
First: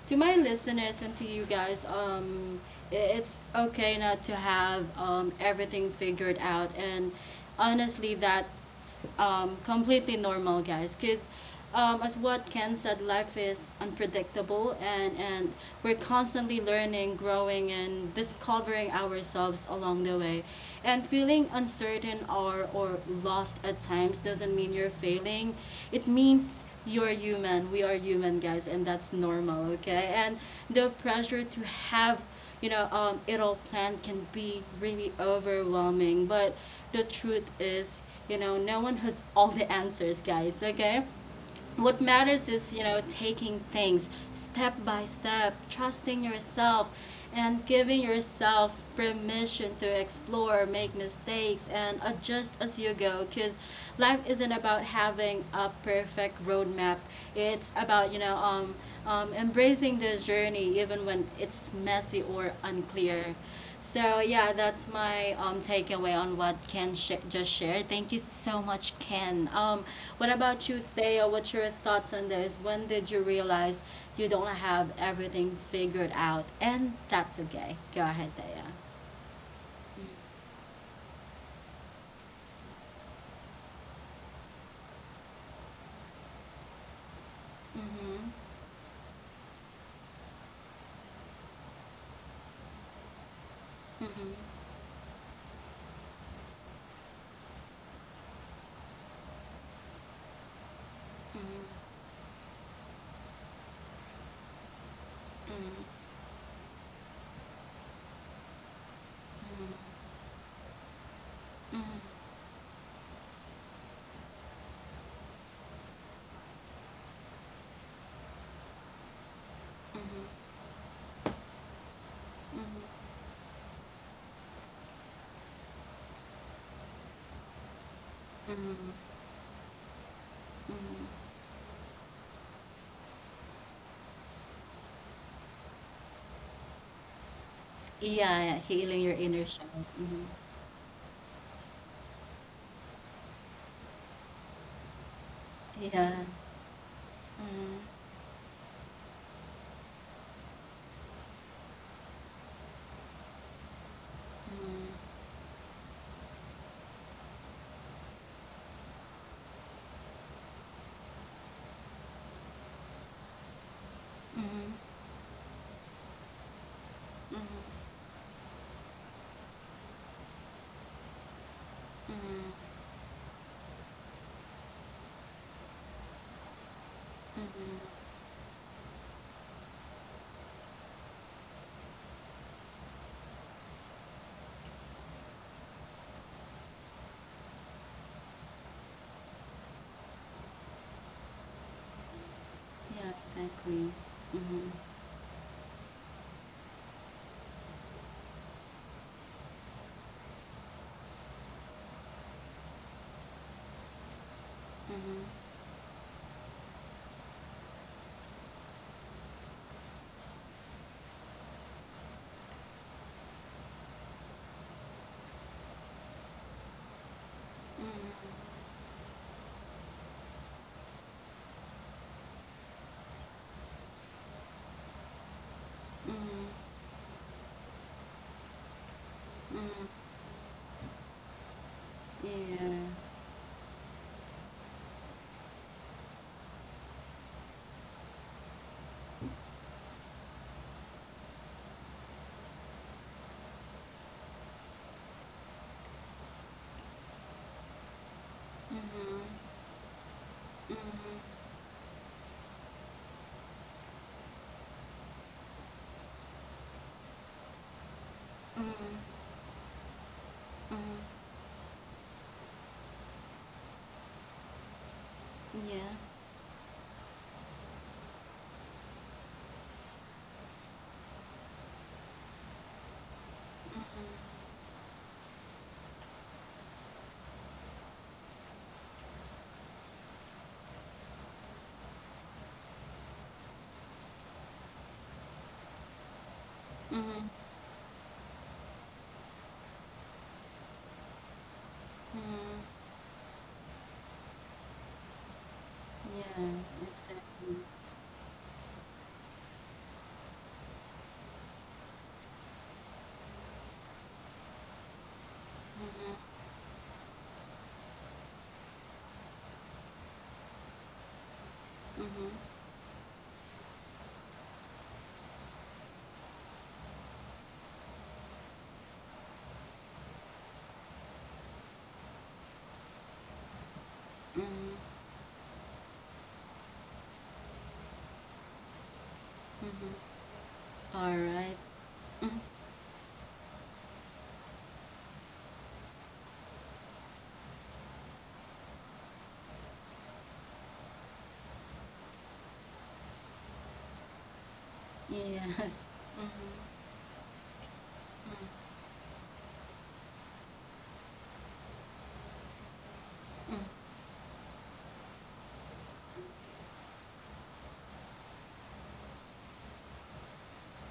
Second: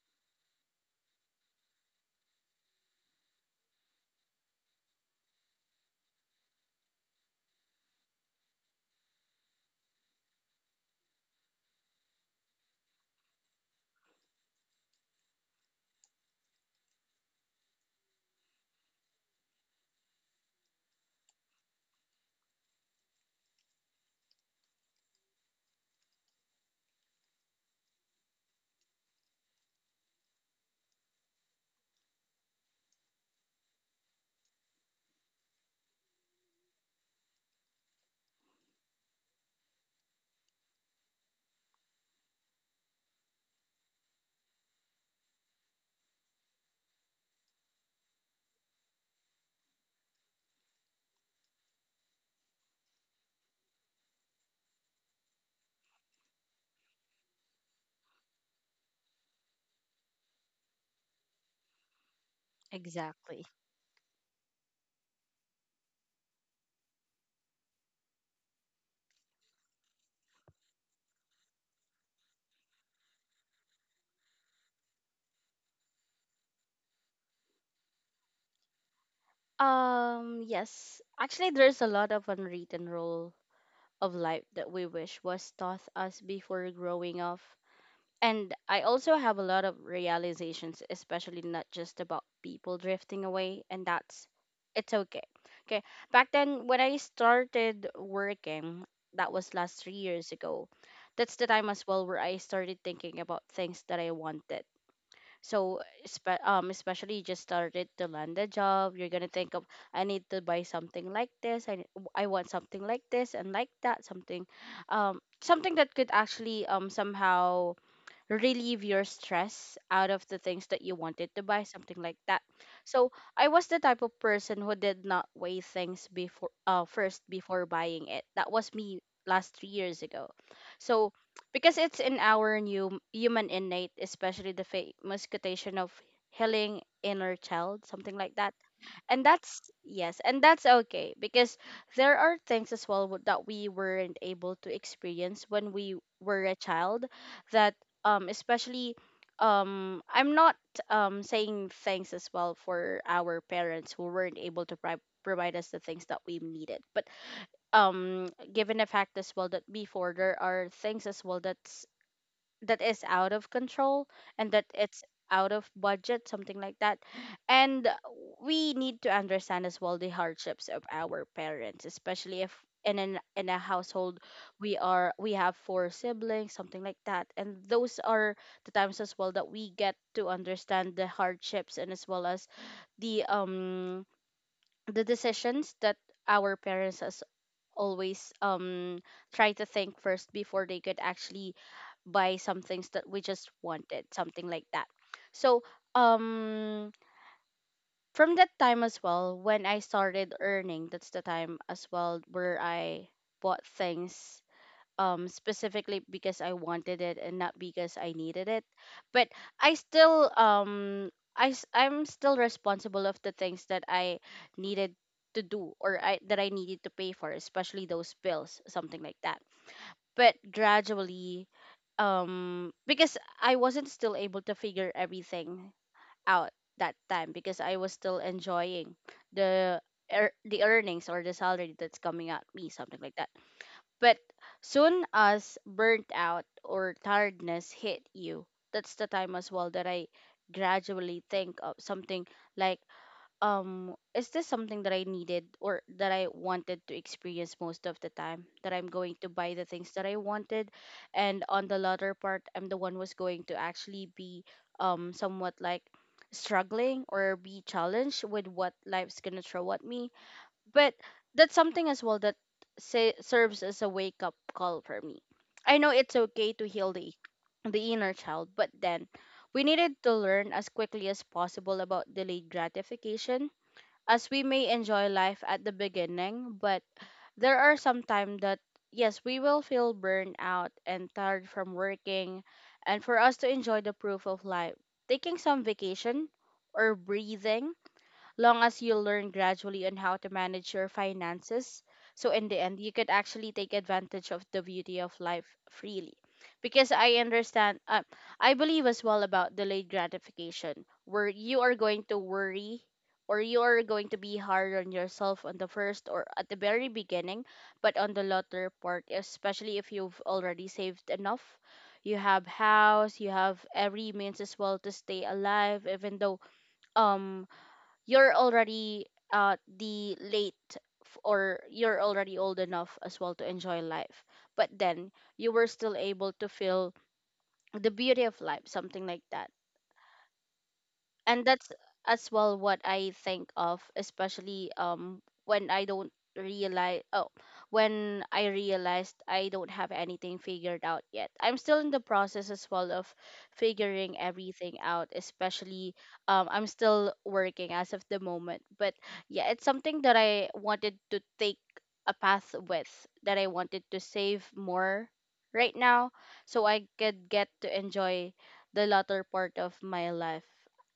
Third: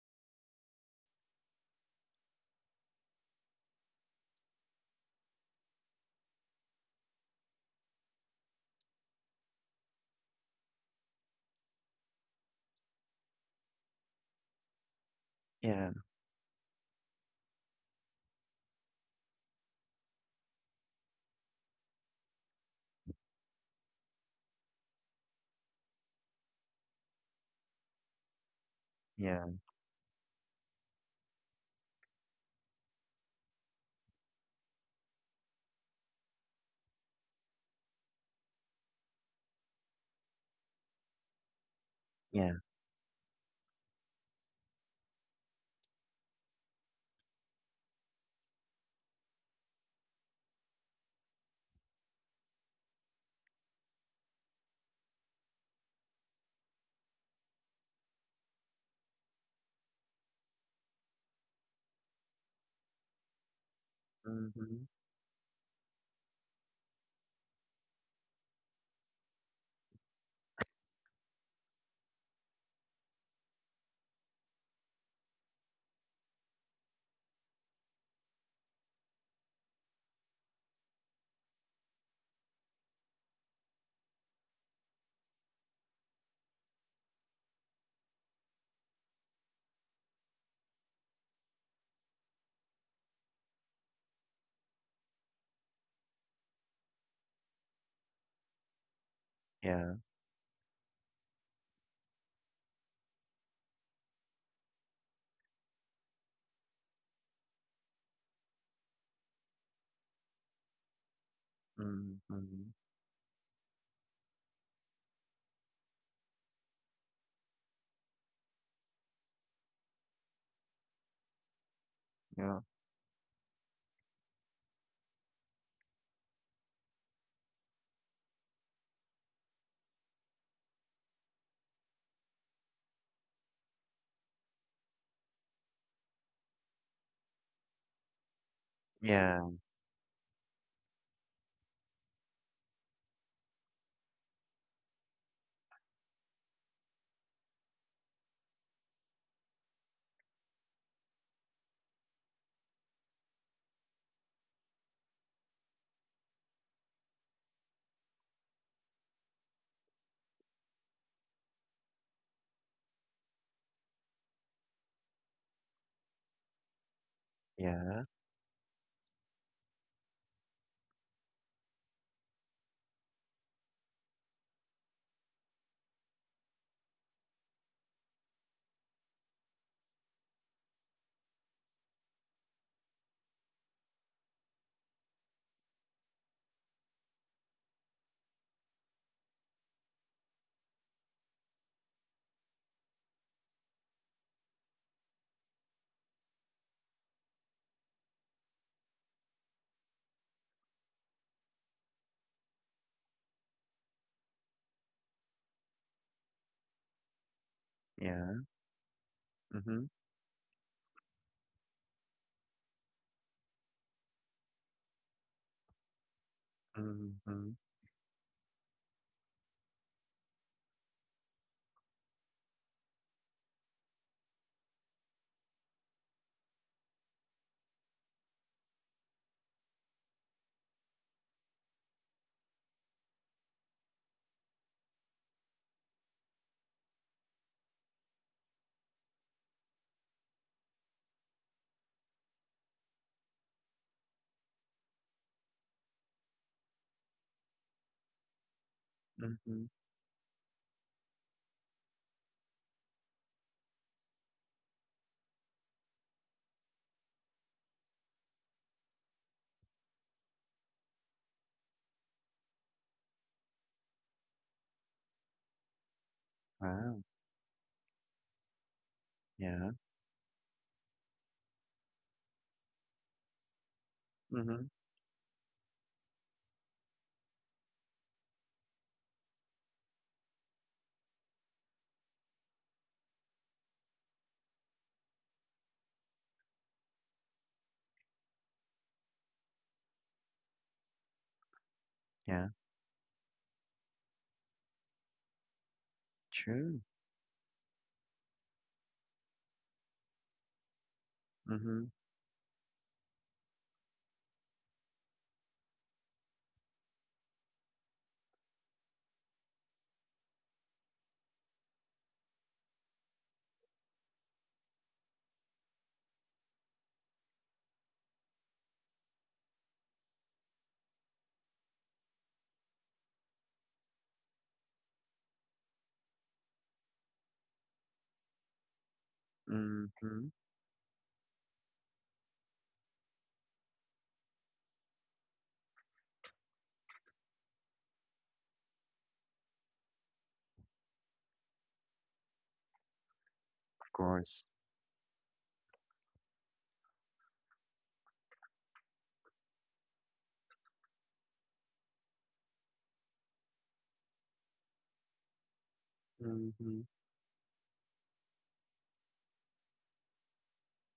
Speaker 1: to my listeners and to you guys, um, it's okay not to have um, everything figured out. And honestly, that's um, completely normal, guys. Because um, as what Ken said, life is unpredictable, and, and
Speaker 2: Yeah,
Speaker 1: we're constantly learning, growing, and discovering ourselves along the way. And feeling uncertain or, or lost at times doesn't mean you're failing. It means you are human, we are human, guys, and that's
Speaker 2: yeah,
Speaker 1: normal, okay? And the pressure to have, you know, um, it all planned can be really overwhelming. But the truth is, you know, no one has all the answers, guys, okay? What matters
Speaker 2: yeah.
Speaker 1: is, you know, taking things step by step, trusting yourself, and giving yourself permission to explore, make mistakes, and adjust as you go, because life isn't about having a perfect roadmap. It's about you know um, um, embracing the journey even when it's messy or unclear.
Speaker 3: exactly.
Speaker 1: So yeah,
Speaker 2: Mm-hmm.
Speaker 1: that's my um, takeaway on what Ken sh- just shared. Thank you so much, Ken. Um, what about you, Theo? What's your thoughts on this? When did you realize you don't have everything figured out, and that's okay? Go ahead, Theo.
Speaker 3: Um, yes, actually, there's a lot of unwritten rule of life that we wish was taught us before growing up.
Speaker 1: Mm-hmm.
Speaker 3: And I also have a lot of realizations, especially not just about people drifting away, and that's
Speaker 1: Mm-hmm.
Speaker 3: it's okay. Okay, back then when I started working, that was last three
Speaker 2: Yeah.
Speaker 3: years ago. That's the time as
Speaker 1: Mm-hmm.
Speaker 3: well where I started thinking about things that I wanted. So spe- um, especially you just started to land a job, you're gonna think of, I need to buy something like this. I
Speaker 1: Mm-hmm.
Speaker 3: I want
Speaker 2: Mm-hmm.
Speaker 3: something like this and like that. Something, um, something that could actually um somehow relieve your stress out of the
Speaker 1: Mm-hmm.
Speaker 3: things that you wanted to buy, something like that.
Speaker 1: Mm-hmm.
Speaker 2: Yeah.
Speaker 1: Mm-hmm.
Speaker 3: So I was the type of person who did not weigh things before, uh, first before buying it. That was me
Speaker 1: Mm-hmm.
Speaker 3: last three years ago. So
Speaker 1: Mm-hmm.
Speaker 3: because it's in our new human innate, especially the famous quotation of healing inner child, something like
Speaker 1: Yeah,
Speaker 3: that,
Speaker 1: yeah, healing your
Speaker 3: and
Speaker 2: Yeah.
Speaker 1: inner
Speaker 3: that's,
Speaker 1: child.
Speaker 3: yes,
Speaker 1: Mm-hmm.
Speaker 3: and that's okay because there are things as well w- that we weren't able to experience when we
Speaker 1: Yeah.
Speaker 3: were a child, that
Speaker 1: Mm-hmm.
Speaker 3: um especially, um I'm not um saying thanks as well for our parents who weren't able to pri-
Speaker 1: Mm-hmm.
Speaker 3: provide us the things that we needed. But um given the fact as well that before there are things as well that that is out of control and that
Speaker 1: Mm-hmm.
Speaker 3: it's out of budget, something like that.
Speaker 1: Mm-hmm.
Speaker 3: And
Speaker 2: Yeah.
Speaker 3: we need to understand as well the hardships of our parents, especially if
Speaker 1: Mm-hmm.
Speaker 3: in an in a household we are we have four siblings, something like that. And those
Speaker 1: Mm-hmm.
Speaker 3: are the times as well that we get to understand the hardships, and as well as the um the decisions that our parents as always um try to think first before they could actually buy some things that
Speaker 1: Yeah,
Speaker 3: we just
Speaker 1: exactly.
Speaker 3: wanted, something like
Speaker 1: Mhm.
Speaker 3: that. So, um, from that time as well, when I started earning, that's the time as well where I bought things
Speaker 1: Mhm.
Speaker 3: um specifically because I wanted it and not because I
Speaker 2: Yeah.
Speaker 3: needed it. But I
Speaker 2: Mm-hmm.
Speaker 3: still um I s- I'm still responsible of the things that I needed to do, or I that I needed to pay for,
Speaker 2: Mm-hmm.
Speaker 3: especially
Speaker 1: Mhm.
Speaker 3: those bills, something like that. But gradually um because I wasn't still able to figure everything out
Speaker 1: Mhm.
Speaker 3: that time, because I was still enjoying the
Speaker 1: Mhm.
Speaker 3: ear the earnings or the salary that's coming at me, something
Speaker 1: Yeah.
Speaker 3: like that. But soon as burnt out or tiredness hit you, that's the time as well that I gradually think of something like, um, is this something that I needed or that I wanted to experience most of the time? That I'm going to buy
Speaker 1: Mhm.
Speaker 2: Mm-hmm.
Speaker 3: the things that I wanted,
Speaker 1: Mhm.
Speaker 3: and on the latter part, I'm the one who's going to actually be um somewhat like struggling or be challenged with what
Speaker 1: Mhm.
Speaker 3: life's gonna throw at me, but
Speaker 1: Mhm.
Speaker 3: that's something as well that, say, serves as a wake up call for me. I
Speaker 1: Yeah.
Speaker 3: know it's okay to heal
Speaker 2: Wow.
Speaker 3: the the inner child, but then we
Speaker 2: Yeah.
Speaker 3: needed to learn as quickly as possible about delayed gratification,
Speaker 1: Mhm.
Speaker 3: as we
Speaker 2: Mm-hmm.
Speaker 3: may enjoy life at the beginning, but there are some time that, yes, we will feel burned out and tired from working, and for us to enjoy the proof of life, taking some vacation or
Speaker 1: Mhm.
Speaker 3: breathing, long as you learn gradually on how to manage your finances. So in
Speaker 2: Yeah.
Speaker 3: the end,
Speaker 1: Mhm.
Speaker 3: you could actually take advantage of the beauty of life freely.
Speaker 1: Yeah,
Speaker 2: True.
Speaker 3: Because I
Speaker 1: exactly.
Speaker 3: understand, uh, I believe as well about delayed gratification, where you are
Speaker 2: Mm-hmm.
Speaker 3: going to worry or you are going to be hard on yourself on the first or
Speaker 1: Mhm.
Speaker 3: at the very beginning, but on the latter part, especially if you've already saved enough, you
Speaker 1: Mhm.
Speaker 3: have house, you have every means as well to stay alive, even though um you're already uh the late f- or you're already old enough as well to enjoy life, but
Speaker 1: Mhm.
Speaker 3: then you were still able to feel the beauty of life, something like that.
Speaker 1: Mhm.
Speaker 2: Mm-hmm.
Speaker 1: All
Speaker 3: And
Speaker 1: right.
Speaker 3: that's as
Speaker 1: Mhm.
Speaker 3: well what I think of, especially um when I don't realize oh when I realized I don't have anything figured out yet. I'm still in the process as well of
Speaker 2: Of
Speaker 3: figuring
Speaker 2: course.
Speaker 3: everything out,
Speaker 1: Yes.
Speaker 3: especially
Speaker 1: Mhm.
Speaker 3: um I'm still working as of the
Speaker 1: Mhm.
Speaker 3: moment. But yeah, it's something that I wanted to take a path with, that I wanted to save more right now so
Speaker 2: Mm-hmm.
Speaker 3: I could get to enjoy the latter part of my life.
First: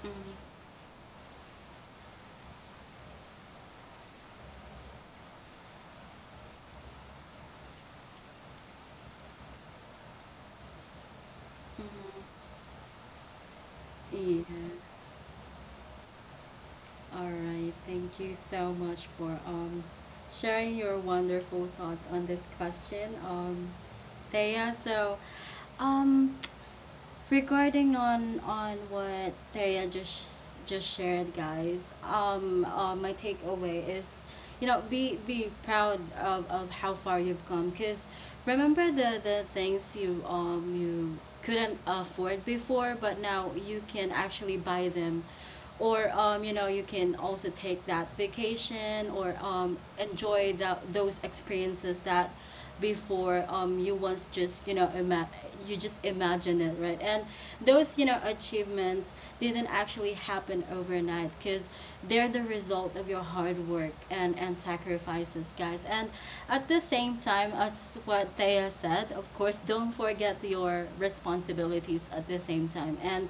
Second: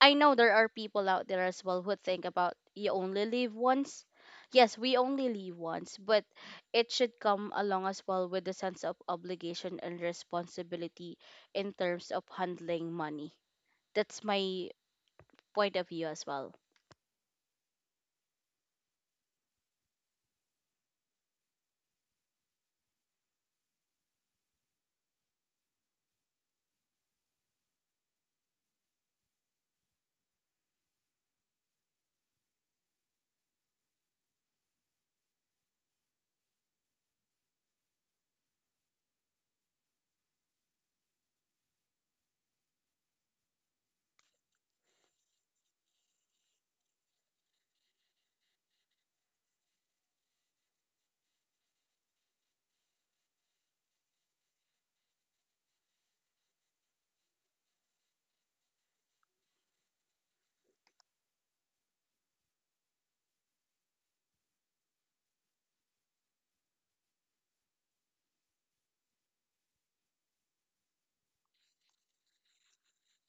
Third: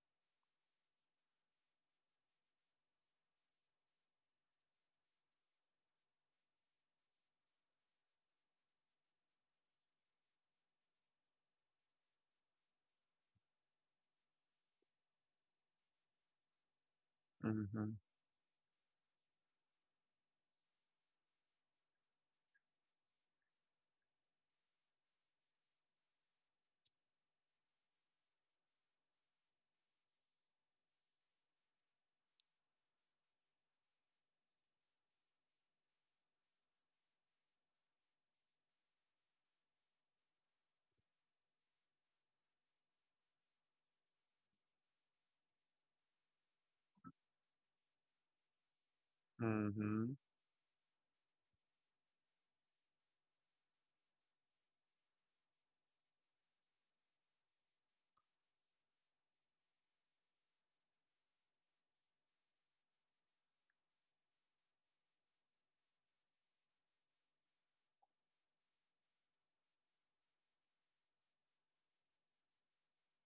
Speaker 3: I know there
Speaker 1: Mhm.
Speaker 3: are people out there as well who think about you only live once. Yes, we only live once, but it should come along as well with the sense of obligation and responsibility in
Speaker 1: Mhm.
Speaker 3: terms of
Speaker 1: Mhm.
Speaker 3: handling money. That's
Speaker 1: Yeah.
Speaker 3: my point of view as well.
Speaker 1: All right,
Speaker 2: Mm-hmm.
Speaker 1: thank you so much for um, sharing your wonderful thoughts on this question, um, Thea. So, um, regarding on on what Thea just just shared, guys, um, uh, my takeaway is, you know, be be proud of, of how far you've come. Cause remember the the things you um you couldn't afford before, but now you can actually buy them, or um, you know, you can also take that vacation or um,
Speaker 2: Mm-hmm.
Speaker 1: enjoy the, those experiences that before um, you once just you know ima- you just imagine it, right? And those, you know, achievements didn't actually happen overnight, because they're the result of your hard work and and sacrifices, guys. And at the same time, as what Thea said, of course, don't forget your responsibilities at the same time. And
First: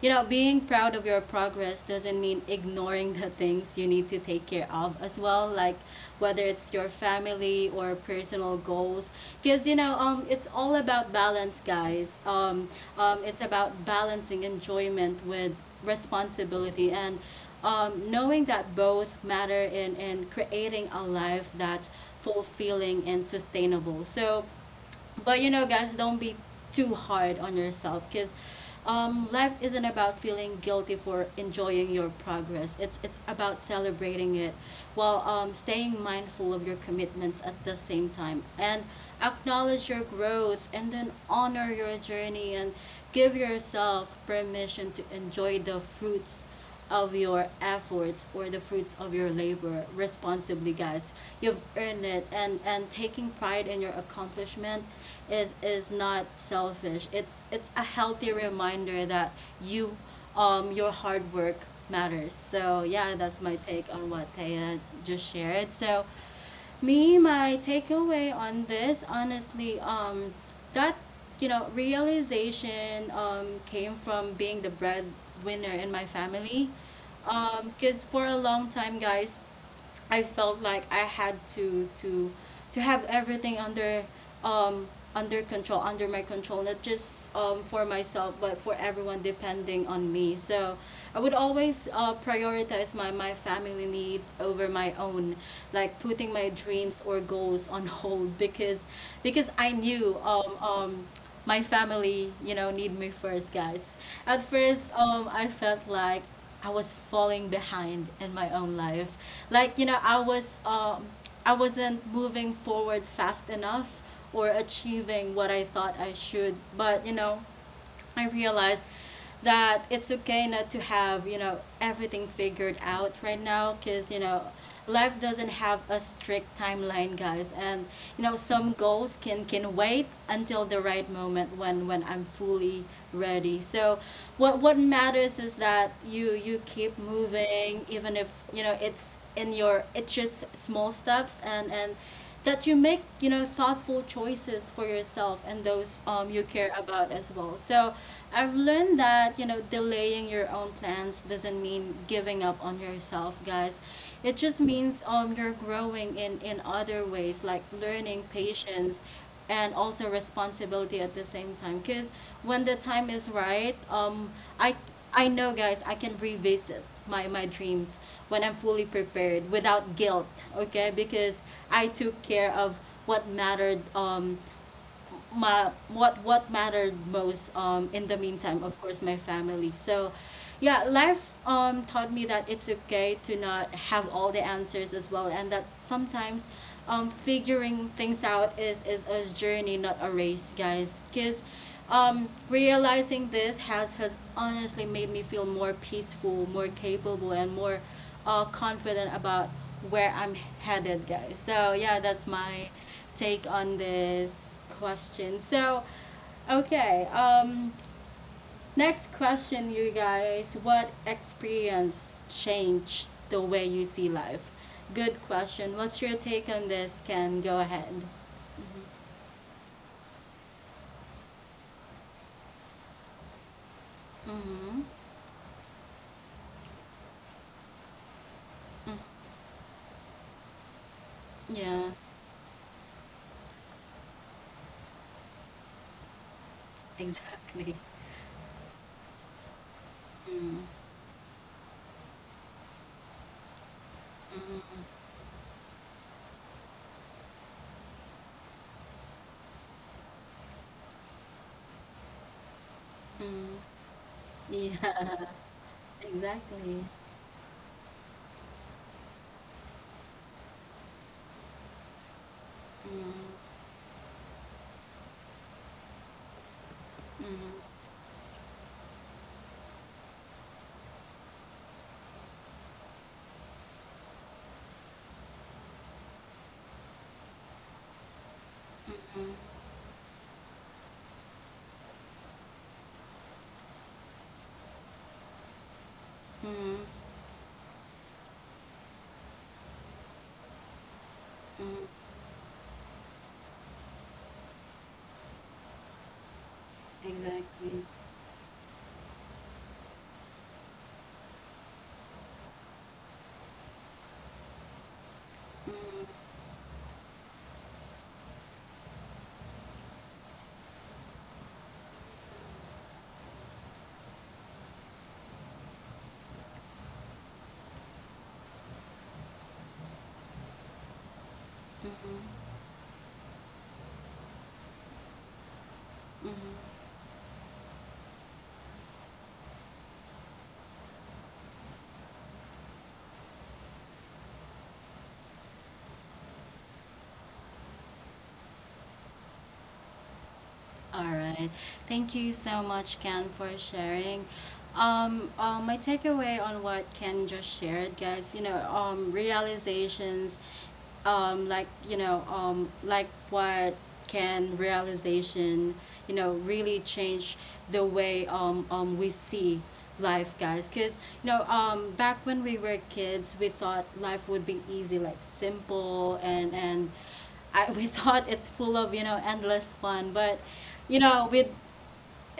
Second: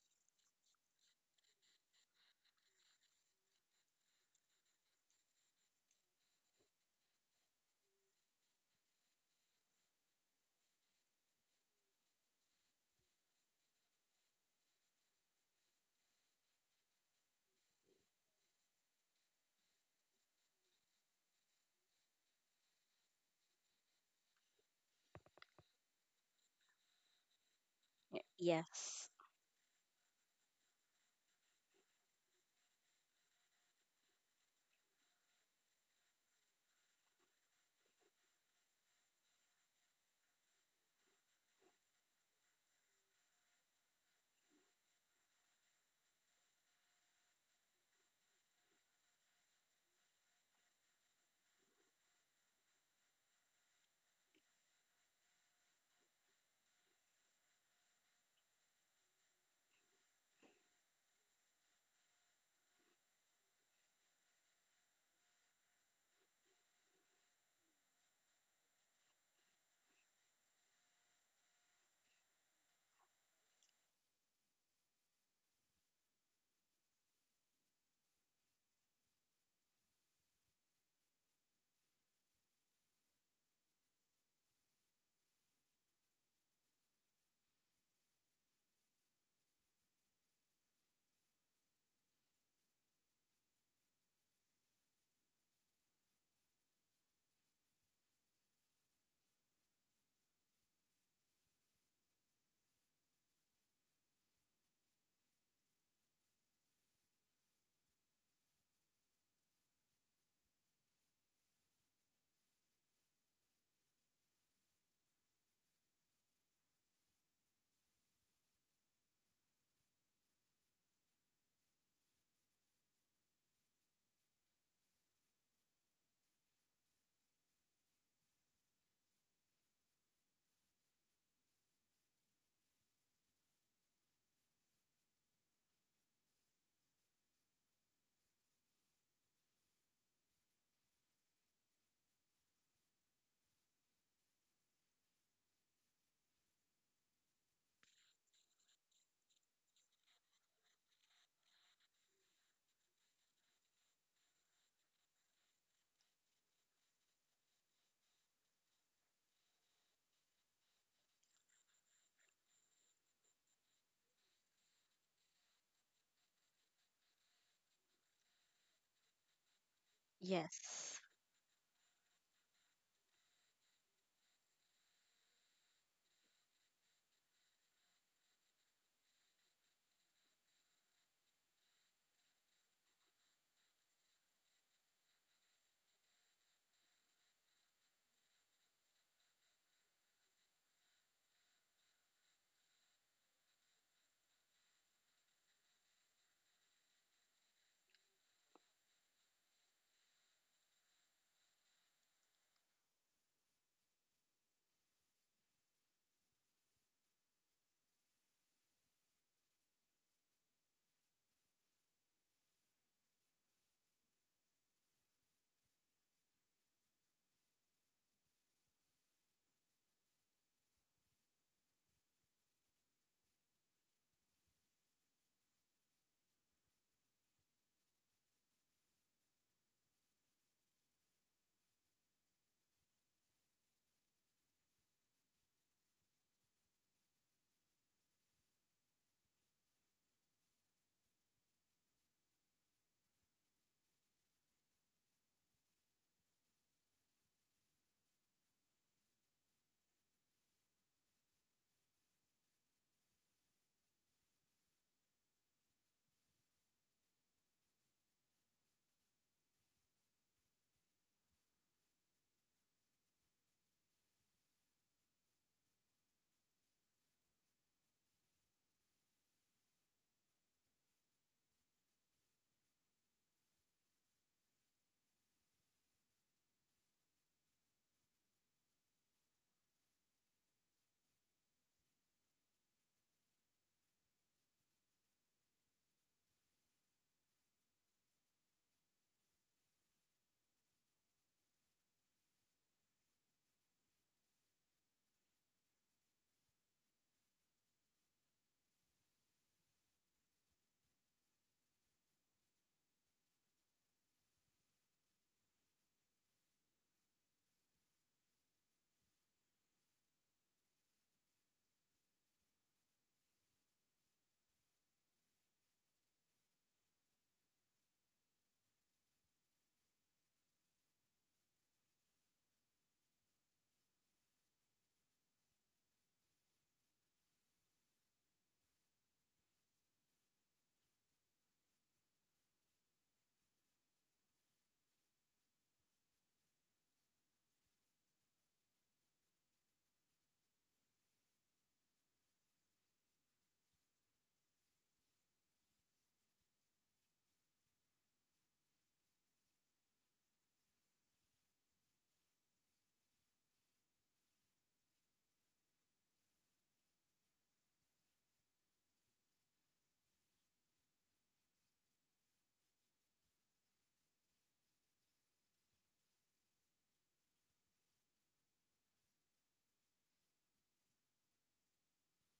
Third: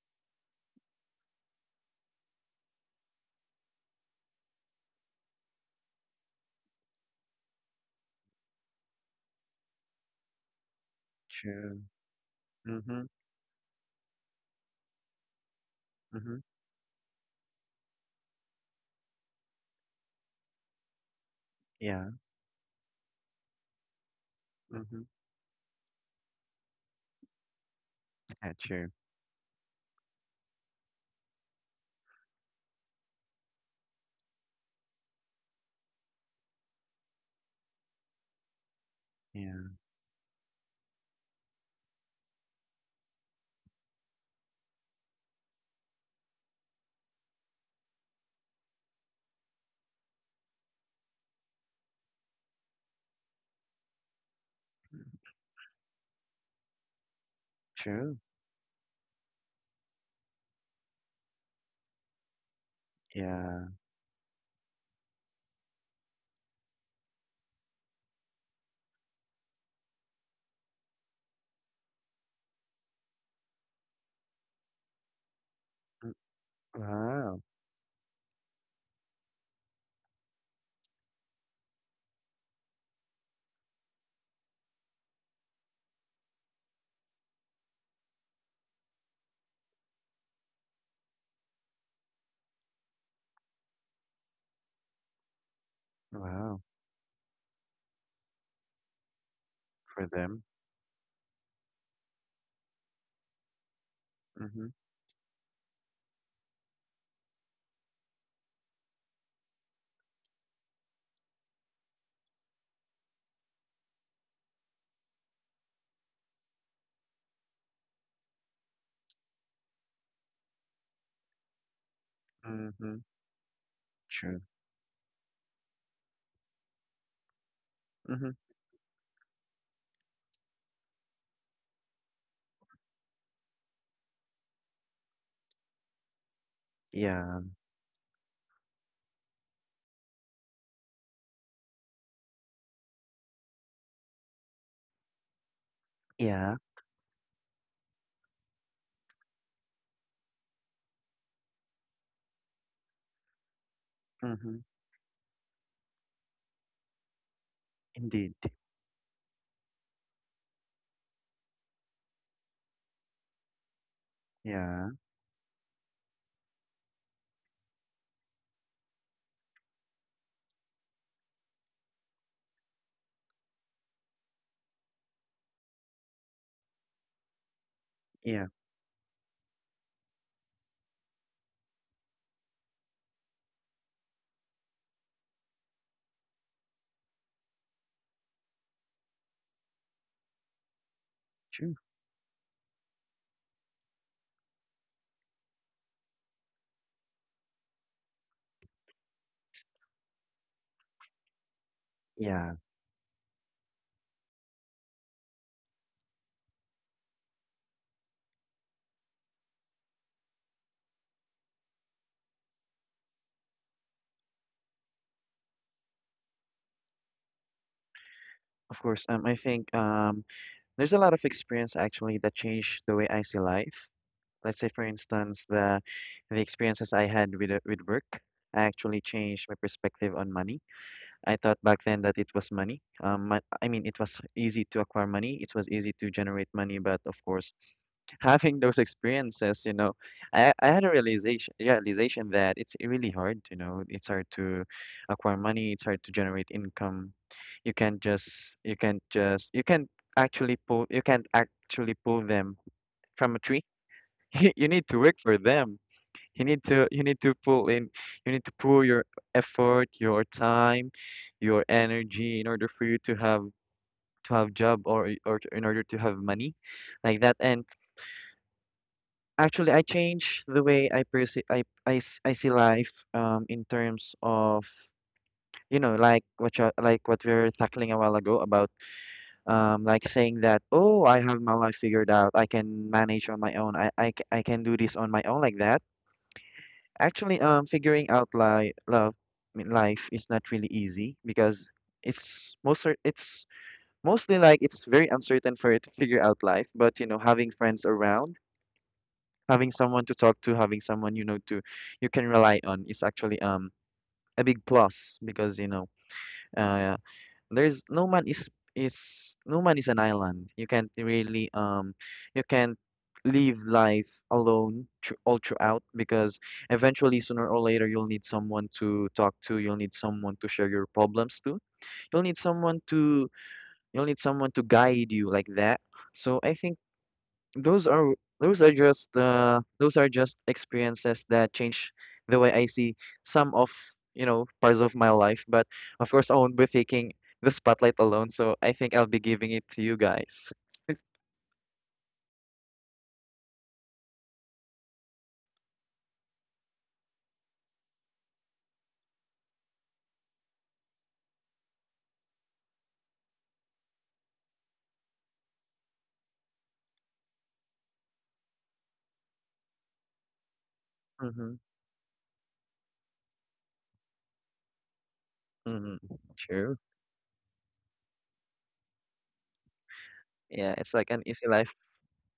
Speaker 1: you know, being proud of your progress doesn't mean ignoring the things you need to take care of as well, like whether it's your family or personal goals. Because, you know, um, it's all about balance,
Speaker 2: True.
Speaker 1: guys. Um,
Speaker 2: Mm-hmm.
Speaker 1: um, it's about balancing enjoyment with
Speaker 2: Mm-hmm.
Speaker 1: responsibility, and um, knowing that both matter in, in creating a life that's
Speaker 2: Yeah.
Speaker 1: fulfilling and sustainable. So,
Speaker 2: Mm-hmm.
Speaker 1: but you know, guys, don't be too hard on yourself, because
Speaker 2: Yeah, true.
Speaker 3: Yes.
Speaker 1: um, life isn't about feeling guilty for enjoying your progress. It's it's about celebrating it while um, staying mindful of your commitments at the same time, and
Speaker 2: Yeah.
Speaker 1: acknowledge your growth, and then honor your journey, and give yourself permission to enjoy the fruits of your efforts or the fruits of your labor responsibly, guys. You've earned it. And and taking pride in your accomplishment is is not selfish. It's it's a
Speaker 2: True.
Speaker 1: healthy reminder that you, um your hard work matters. So yeah, that's my
Speaker 2: Yeah.
Speaker 1: take on what Thea just shared. So, me, my takeaway on this, honestly, um that, you know, realization um came from being the breadwinner in my
Speaker 2: Mm.
Speaker 1: family,
Speaker 2: Wow.
Speaker 1: um because for a long time, guys, I felt like I had to to to have everything under um under control, under my control, not just um for myself, but for everyone depending on me. So I would always uh, prioritize my my family needs over my own, like putting my
Speaker 2: Wow.
Speaker 1: dreams or goals on hold (laughs) because because I
Speaker 2: For
Speaker 1: knew
Speaker 2: them.
Speaker 1: um um my family, you know, need me first, guys. At
Speaker 2: Mm-hmm.
Speaker 1: first, um, I felt like I was falling behind in my own life. Like, you know, I was um I wasn't moving forward fast enough or achieving what I thought I should. But, you know, I realized that it's okay not to have, you know, everything figured
Speaker 2: Mm-hmm.
Speaker 1: out right now, because, you know,
Speaker 2: True.
Speaker 1: life doesn't have a strict timeline, guys. And, you know,
Speaker 2: Mm-hmm.
Speaker 1: some goals can, can wait until the right moment, when, when I'm fully ready. So what, what matters is that you, you keep
Speaker 2: Yeah.
Speaker 1: moving, even if, you know, it's in your, it's just small steps. And and that you make, you know, thoughtful choices for yourself and those, um, you
Speaker 2: Yeah.
Speaker 1: care about as well. So I've learned that, you know, delaying your own plans doesn't mean giving up on yourself, guys. It just
Speaker 2: Mm-hmm.
Speaker 1: means um, you're growing in, in other ways, like learning
Speaker 2: Indeed.
Speaker 1: patience and also responsibility at the same time. Because when the time is right, um I
Speaker 2: Yeah.
Speaker 1: i know, guys, I can revisit my my dreams when I'm fully prepared without guilt, okay?
Speaker 3: Yes.
Speaker 1: Because I took care of what mattered, um my what what mattered most, um in the
Speaker 2: Yeah.
Speaker 1: meantime, of course, my family. So yeah, life um taught me that it's okay to not have all the answers as well, and that sometimes um figuring things out is is a journey, not a race, guys. Because
Speaker 2: True.
Speaker 1: um realizing this has, has honestly, made me feel more peaceful, more capable, and more uh confident about where I'm headed, guys. So yeah, that's
Speaker 2: Yeah.
Speaker 1: my take on this question. So, okay, um, next question, you guys. What experience changed the way you see life? Good question. What's your take on this, Ken? Go ahead.
Speaker 2: Of course. Um, I think um, there's a lot of experience actually that changed the way I see life. Let's say,
Speaker 1: Mm-hmm.
Speaker 2: for instance, the the experiences I had with uh, with work
Speaker 1: Mm.
Speaker 2: actually changed my perspective on money. I thought back
Speaker 1: Yeah,
Speaker 2: then that it was money. Um, mon- I mean, it was easy to acquire money. It was easy to generate money,
Speaker 1: (laughs)
Speaker 2: but of course,
Speaker 1: exactly.
Speaker 2: (laughs) having those experiences, you know, I,
Speaker 1: Mm,
Speaker 2: I had a realization realization that it's really hard. You know, it's hard to
Speaker 1: mm,
Speaker 2: acquire money. It's hard to generate income. You can't just you can't just you can't actually pull, you can't actually pull them from a tree.
Speaker 1: mm.
Speaker 2: (laughs) You need to work
Speaker 1: Yeah,
Speaker 2: for them.
Speaker 1: (laughs)
Speaker 2: You need
Speaker 1: exactly.
Speaker 2: to you need to pull in you need to pull your effort, your time, your energy in order for you to
Speaker 1: Mm,
Speaker 2: have to have job or or to- in order to have money like that. And
Speaker 1: mm,
Speaker 2: actually I changed the way I perceive I, I, s- I see life um in terms of you know like what you, like what we were tackling a while ago about
Speaker 1: mm,
Speaker 2: um like saying that, oh, I have my life figured out, I can manage on my own, I I, c- I can do this on my own like that.
Speaker 1: mm, mm,
Speaker 2: Actually, um, figuring out li love, I mean, life is not really easy because
Speaker 1: mm,
Speaker 2: it's most cer- it's mostly like it's very uncertain for you to figure out life. But you know, having
Speaker 1: exactly.
Speaker 2: friends around, having someone to talk to, having someone you know to you can rely on is actually um a big plus because you know uh there's no man is is no man is an island. You can't really um you can't live life alone thr all throughout because eventually sooner or later you'll need someone to talk to, you'll need someone to share your problems to. You'll need
Speaker 1: Mm,
Speaker 2: someone to you'll need someone to guide you like that.
Speaker 1: mm,
Speaker 2: So
Speaker 1: mm.
Speaker 2: I think those are those are just uh those are just experiences that change the way I see some of, you know, parts of my life. But of course, I won't be taking the spotlight alone, so I think I'll be giving it to you guys.
Speaker 1: All right. Thank you so much, Ken, for sharing. Um, uh, my takeaway on what Ken just shared, guys, you know, um, realizations, um, like, you know, um, like what Ken realization, you know, really change the way um, um, we see life, guys. Because, you know,
Speaker 2: Mm-hmm.
Speaker 1: um, back when we were kids, we thought life would be easy, like
Speaker 2: Mm-hmm.
Speaker 1: simple and,
Speaker 2: True.
Speaker 1: and, I, (laughs) we thought it's full of, you know, endless fun. But
Speaker 2: Yeah, it's
Speaker 1: you
Speaker 2: like an
Speaker 1: know, with,
Speaker 2: easy life.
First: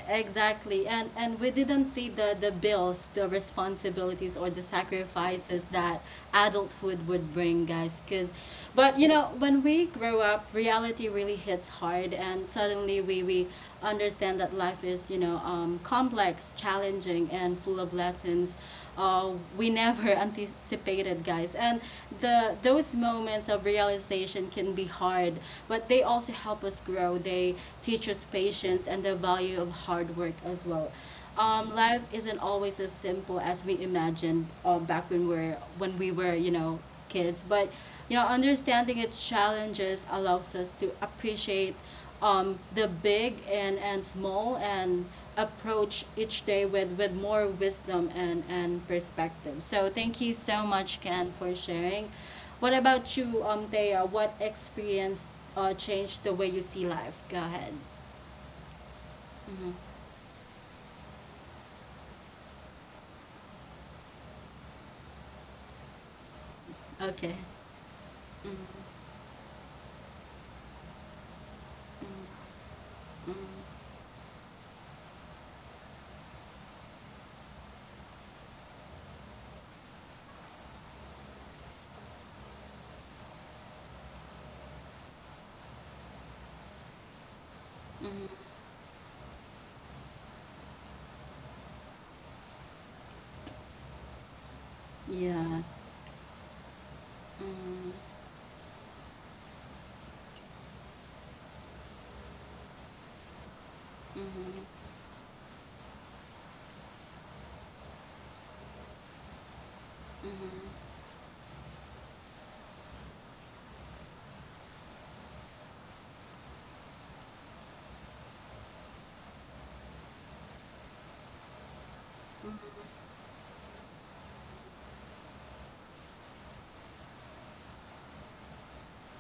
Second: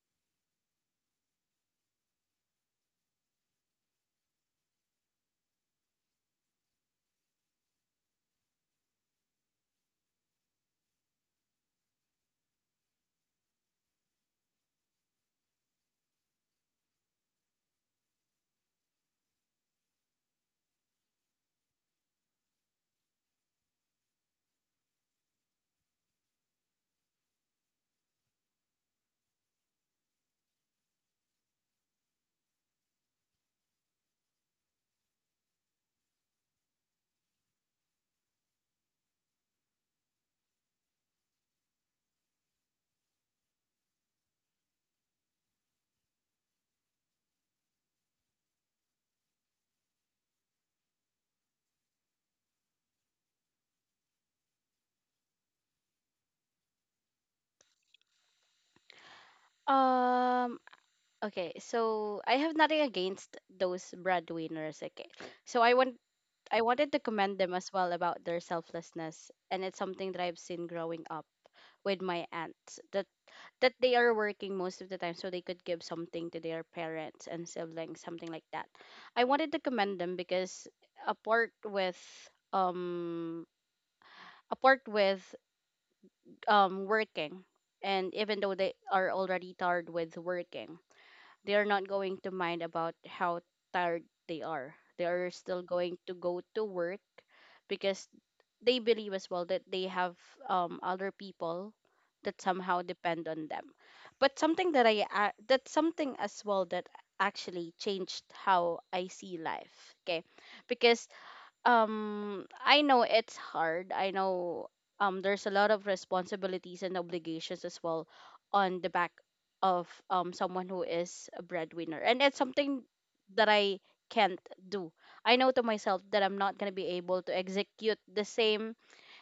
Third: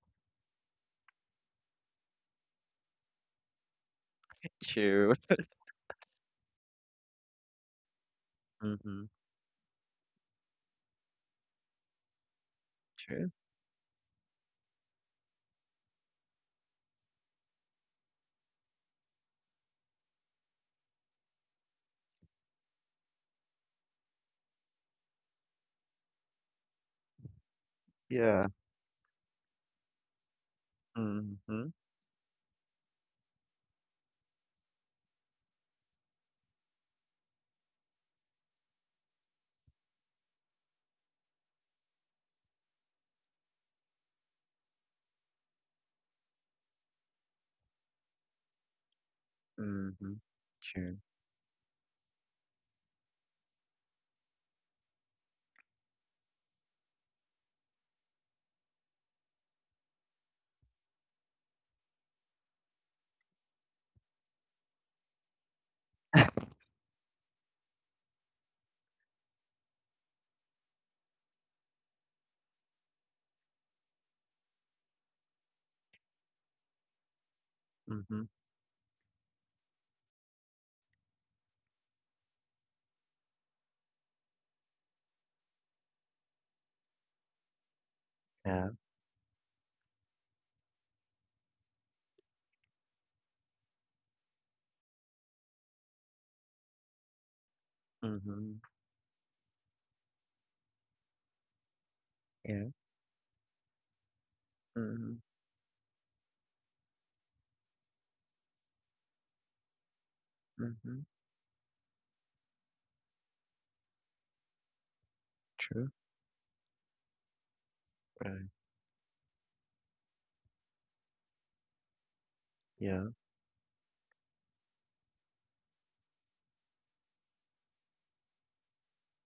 Speaker 1: exactly, and and we didn't see the the bills, the responsibilities, or the
Speaker 2: True.
Speaker 1: sacrifices that adulthood would bring, guys. Cause, but
Speaker 2: Mm-hmm.
Speaker 1: you know, when we grow up, reality really hits hard, and suddenly we
Speaker 2: True.
Speaker 1: we understand that life is, you know, um, complex, challenging, and full of lessons uh, we never (laughs) anticipated, guys. And the those moments of realization can be hard, but they also help us grow. They teach us
Speaker 2: Yeah.
Speaker 1: patience and the value of hard work as well.
Speaker 2: Mhm,
Speaker 1: Um, life isn't always as simple as we imagined, uh, back when we're when we were, you know, kids. But you know, understanding its challenges allows us to appreciate um, the big and, and small, and approach each day with, with more wisdom and, and perspective. So
Speaker 2: mhm.
Speaker 1: thank you so
Speaker 2: True.
Speaker 1: much, Ken, for sharing. What about you, um Thea? What experience uh, changed the way you see life? Go ahead. Hmm.
Speaker 3: Um. Okay. So I have nothing against those breadwinners. Okay. So I want I wanted to
Speaker 1: Okay.
Speaker 3: commend them as well about their
Speaker 1: Mhm.
Speaker 3: selflessness, and it's something that I've seen growing up with my aunts that
Speaker 1: Mhm.
Speaker 3: that they are working most of the time so they could give something to their parents and siblings,
Speaker 2: Mhm.
Speaker 3: something like that. I wanted to commend them because apart with um apart with um working,
Speaker 1: Mhm.
Speaker 3: and
Speaker 1: Mhm.
Speaker 3: even though
Speaker 2: Yeah.
Speaker 3: they are already tired with working, they are not going to mind about how tired they are. They are still
Speaker 1: Yeah.
Speaker 3: going to go to work
Speaker 1: Mhm.
Speaker 3: because
Speaker 2: Mhm.
Speaker 3: they believe as well that they have, um, other people that
Speaker 2: Yeah.
Speaker 3: somehow depend on them. But something
Speaker 1: Mhm.
Speaker 3: that I
Speaker 2: Mhm.
Speaker 3: a- that's something as well that actually changed how I see life. Okay,
Speaker 1: Mhm.
Speaker 2: Mhm.
Speaker 3: because um I know it's hard. I know um there's a lot of
Speaker 2: True.
Speaker 3: responsibilities and obligations as well
Speaker 2: Right.
Speaker 3: on the back of um someone who is a breadwinner, and it's
Speaker 1: Mhm.
Speaker 3: something
Speaker 2: Yeah.
Speaker 3: that I can't do. I know to myself that I'm not gonna be able to execute the same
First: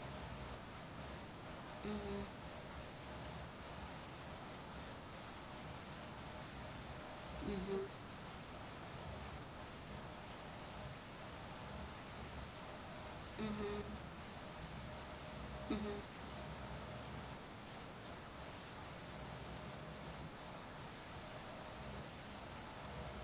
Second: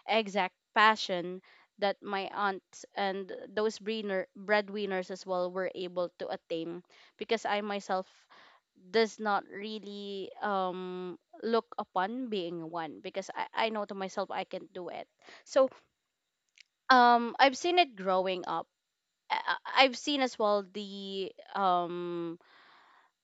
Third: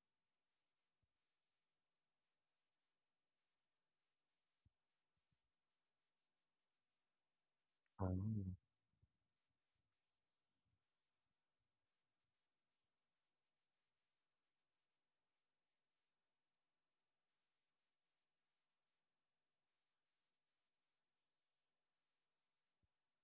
Speaker 3: exact passion that
Speaker 1: Mhm.
Speaker 3: my aunt and those breadwinner, breadwinners as well were able to attain, because I
Speaker 1: Mhm.
Speaker 3: myself
Speaker 2: Oh.
Speaker 3: does not really um look upon being one because I, I
Speaker 1: Mhm,
Speaker 3: know to myself I can do it. So
Speaker 1: mhm,
Speaker 3: um I've seen it growing up. I, I- I've seen as well the um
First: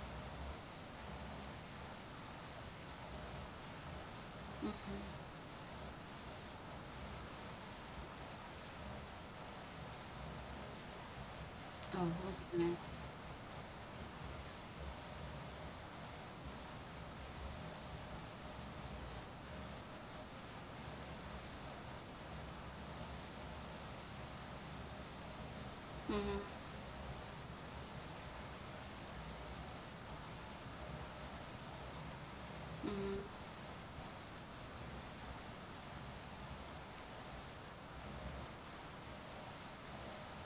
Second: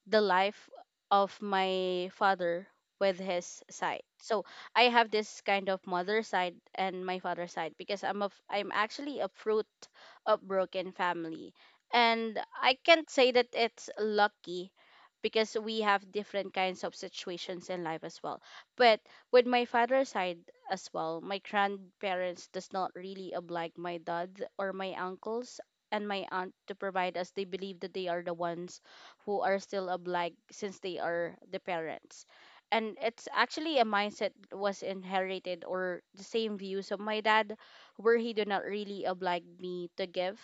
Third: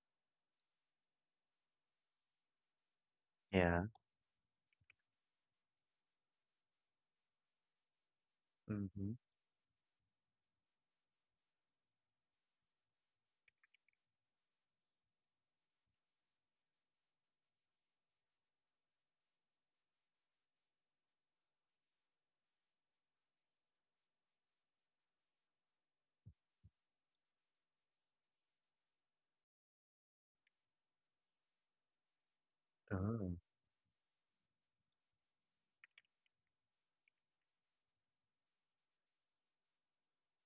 Speaker 3: the life of my father with his
Speaker 2: Yeah.
Speaker 3: side. So I have
Speaker 1: mhm.
Speaker 3: this kind of mother side and my father side because I'm a f- I'm
Speaker 2: Mhm.
Speaker 3: actually a fruit of broken family.
Speaker 1: Oh,
Speaker 3: And
Speaker 1: okay.
Speaker 3: I can't say that it's lucky because we have different kinds of situations in life as well. But with my father's side as well, my grandparents does not really oblige my dad or my uncles and my
Speaker 1: Mhm,
Speaker 3: aunt to provide us. They believe that they are the ones who are still obliged since they are the parents.
Speaker 1: mhm,
Speaker 3: And
Speaker 1: mhm,
Speaker 3: it's
Speaker 2: Oh.
Speaker 3: actually a mindset was inherited, or the same views of my dad, where he did not really oblige me to give,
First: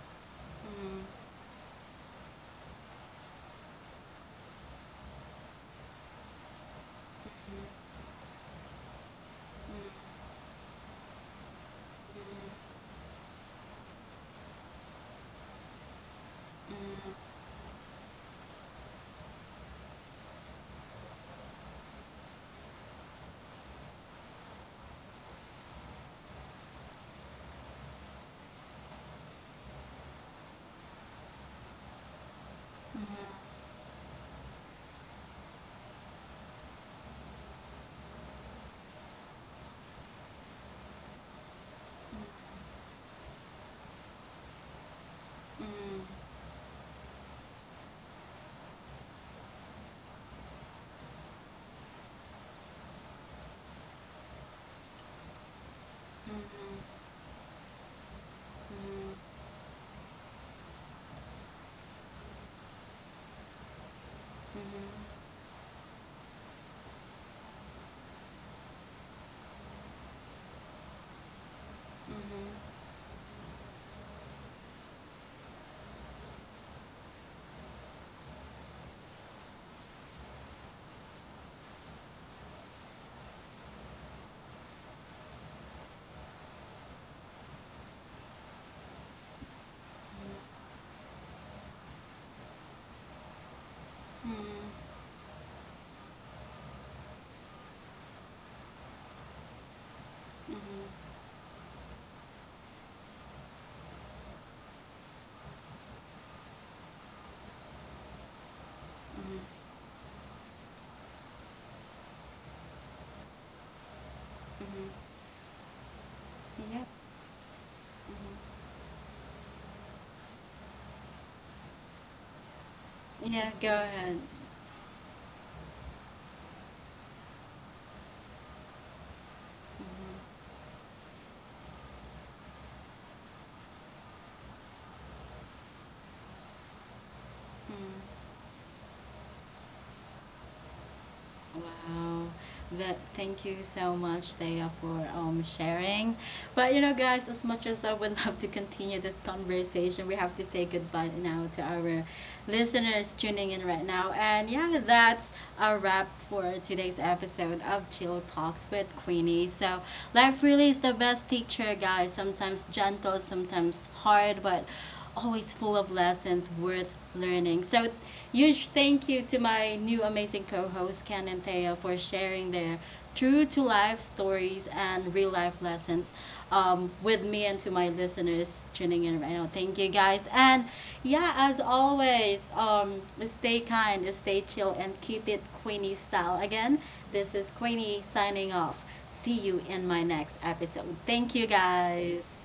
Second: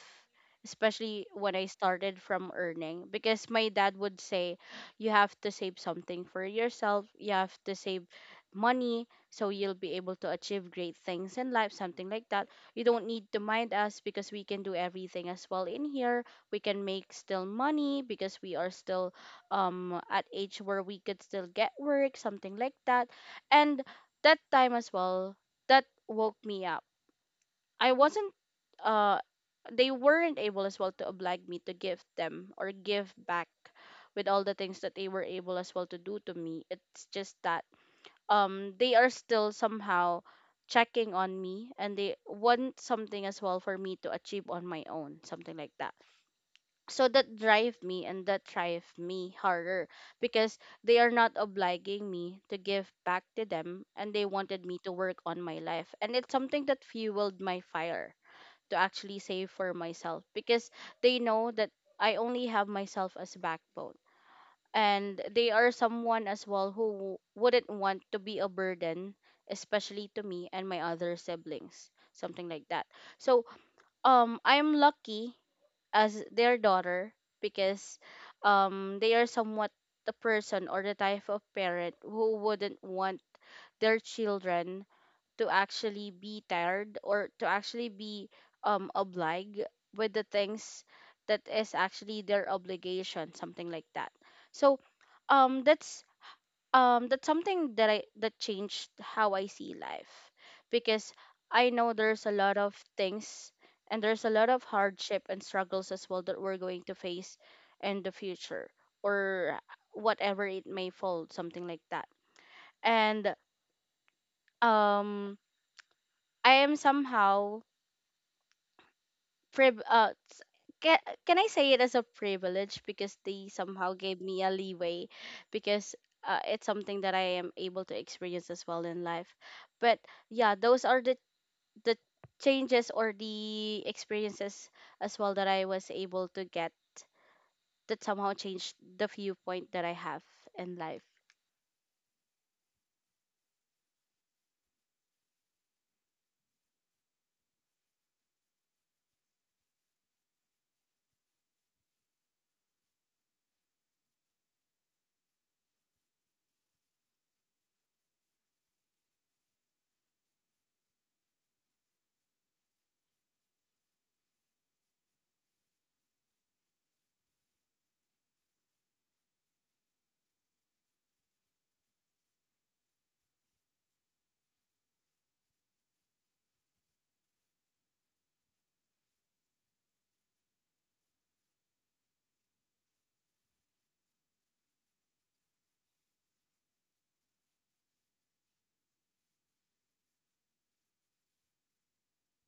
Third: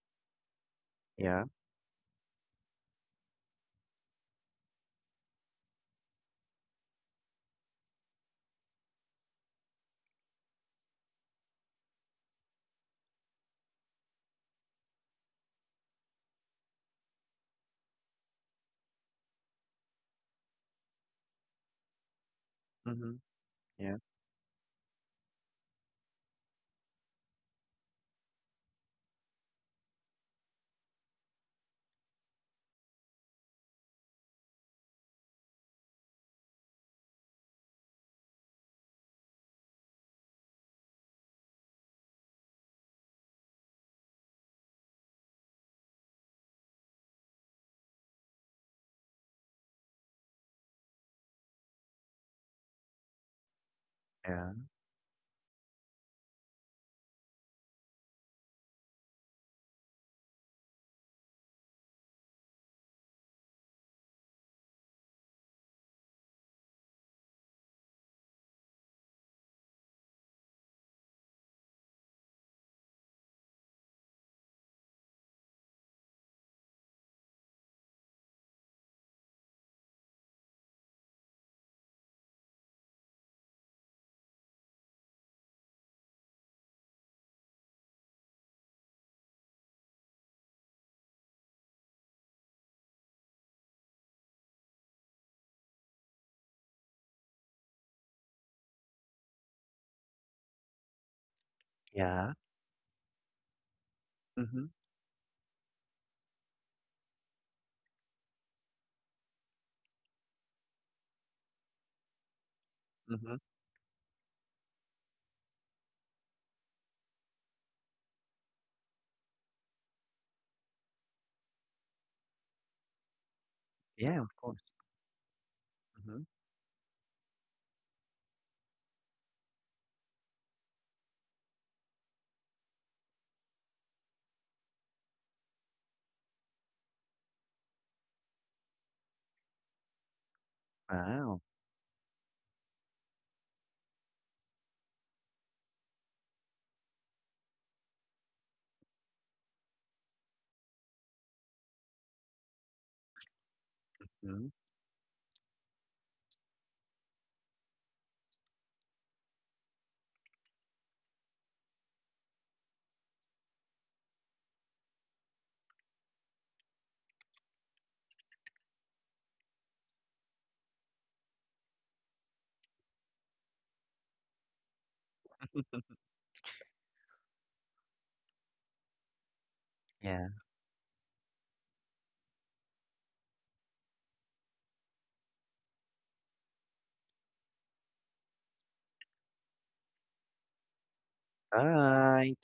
Speaker 1: mhm,
Speaker 3: especially
Speaker 2: Yeah.
Speaker 3: when I started from earning. Because my dad would say, you have to save something for yourself, you have to save money so you'll
Speaker 1: mhm,
Speaker 3: be
Speaker 1: mhm,
Speaker 3: able to achieve great things in life, something like that. You don't need to mind us because we can do everything as well in here, we
Speaker 1: mhm,
Speaker 3: can make
Speaker 1: mhm,
Speaker 3: still money because we are still um at age where we could still get work, something like that.
Speaker 2: Mhm.
Speaker 3: And
Speaker 2: Yeah.
Speaker 3: that time as well that woke me up, I wasn't uh they weren't able as well to oblige me to give them or
Speaker 1: mhm, mhm,
Speaker 3: give back
Speaker 1: mhm,
Speaker 3: with all the things that they were able as well to do to me. It's just that um they are still somehow checking on me, and they want something as well for me to achieve on my own, something like that. So that drive me and that drive me harder because they are not obliging me to give back to them, and they
Speaker 2: Yeah.
Speaker 3: wanted me to work on my life, and it's something that fueled my fire to actually save for myself, because they know that I only have myself as backbone, and they are someone as well who wouldn't want to be a burden, especially to me and my other siblings,
Speaker 1: mhm,
Speaker 3: something like
Speaker 1: mhm,
Speaker 3: that. So um I'm lucky as their daughter because um they are somewhat the person or the type of parent who wouldn't want their children to actually be tired or to actually be um obliged with the things that is actually their obligation, something like that.
Speaker 1: mhm, mhm.
Speaker 3: So um that's um that's something that I, that changed how I see life, because I know there's a
Speaker 2: Yeah.
Speaker 3: lot of things, and there's a lot of
Speaker 2: Mhm.
Speaker 3: hardship and struggles as well that we're going to face in the future, or whatever it may fall, something like that. And
Speaker 2: Mhm.
Speaker 3: um I am
Speaker 1: Yep.
Speaker 3: somehow
Speaker 1: Mhm.
Speaker 3: priv- uh, s- ca- can I say it as a privilege, because they
Speaker 1: Yeah, go
Speaker 3: somehow gave
Speaker 1: ahead.
Speaker 2: Yeah, of
Speaker 3: me a
Speaker 2: course.
Speaker 3: leeway, because,
Speaker 2: Mhm.
Speaker 3: uh, it's something that I am able to experience as well in life. But
Speaker 1: Mhm,
Speaker 3: yeah, those are the the changes or the experiences as well that I was able to get that
Speaker 1: mhm.
Speaker 3: somehow changed the viewpoint that I have in life.
Speaker 2: Wow.
Speaker 1: Wow. That, thank you so much, Thea, for um, sharing. But you know, guys, as much as I would (laughs) love to continue this conversation, we have to say goodbye now to our listeners tuning in right now. And
Speaker 2: Mhm.
Speaker 1: yeah, that's a wrap for today's episode of Chill Talks with Queenie. So, life really is the best teacher, guys. Sometimes gentle, sometimes hard, but always full of lessons worth learning. So, huge thank you to my new amazing co host, Ken and Thea, for sharing their true to life stories and real life lessons, um, with me and to my listeners tuning in right now. Thank you,
Speaker 2: Yeah.
Speaker 1: guys. And yeah, as always, um, stay kind, stay chill, and keep it Queenie style. Again, this is Queenie signing off. See you in my next episode. Thank you,
Speaker 2: Bye.
Speaker 1: guys.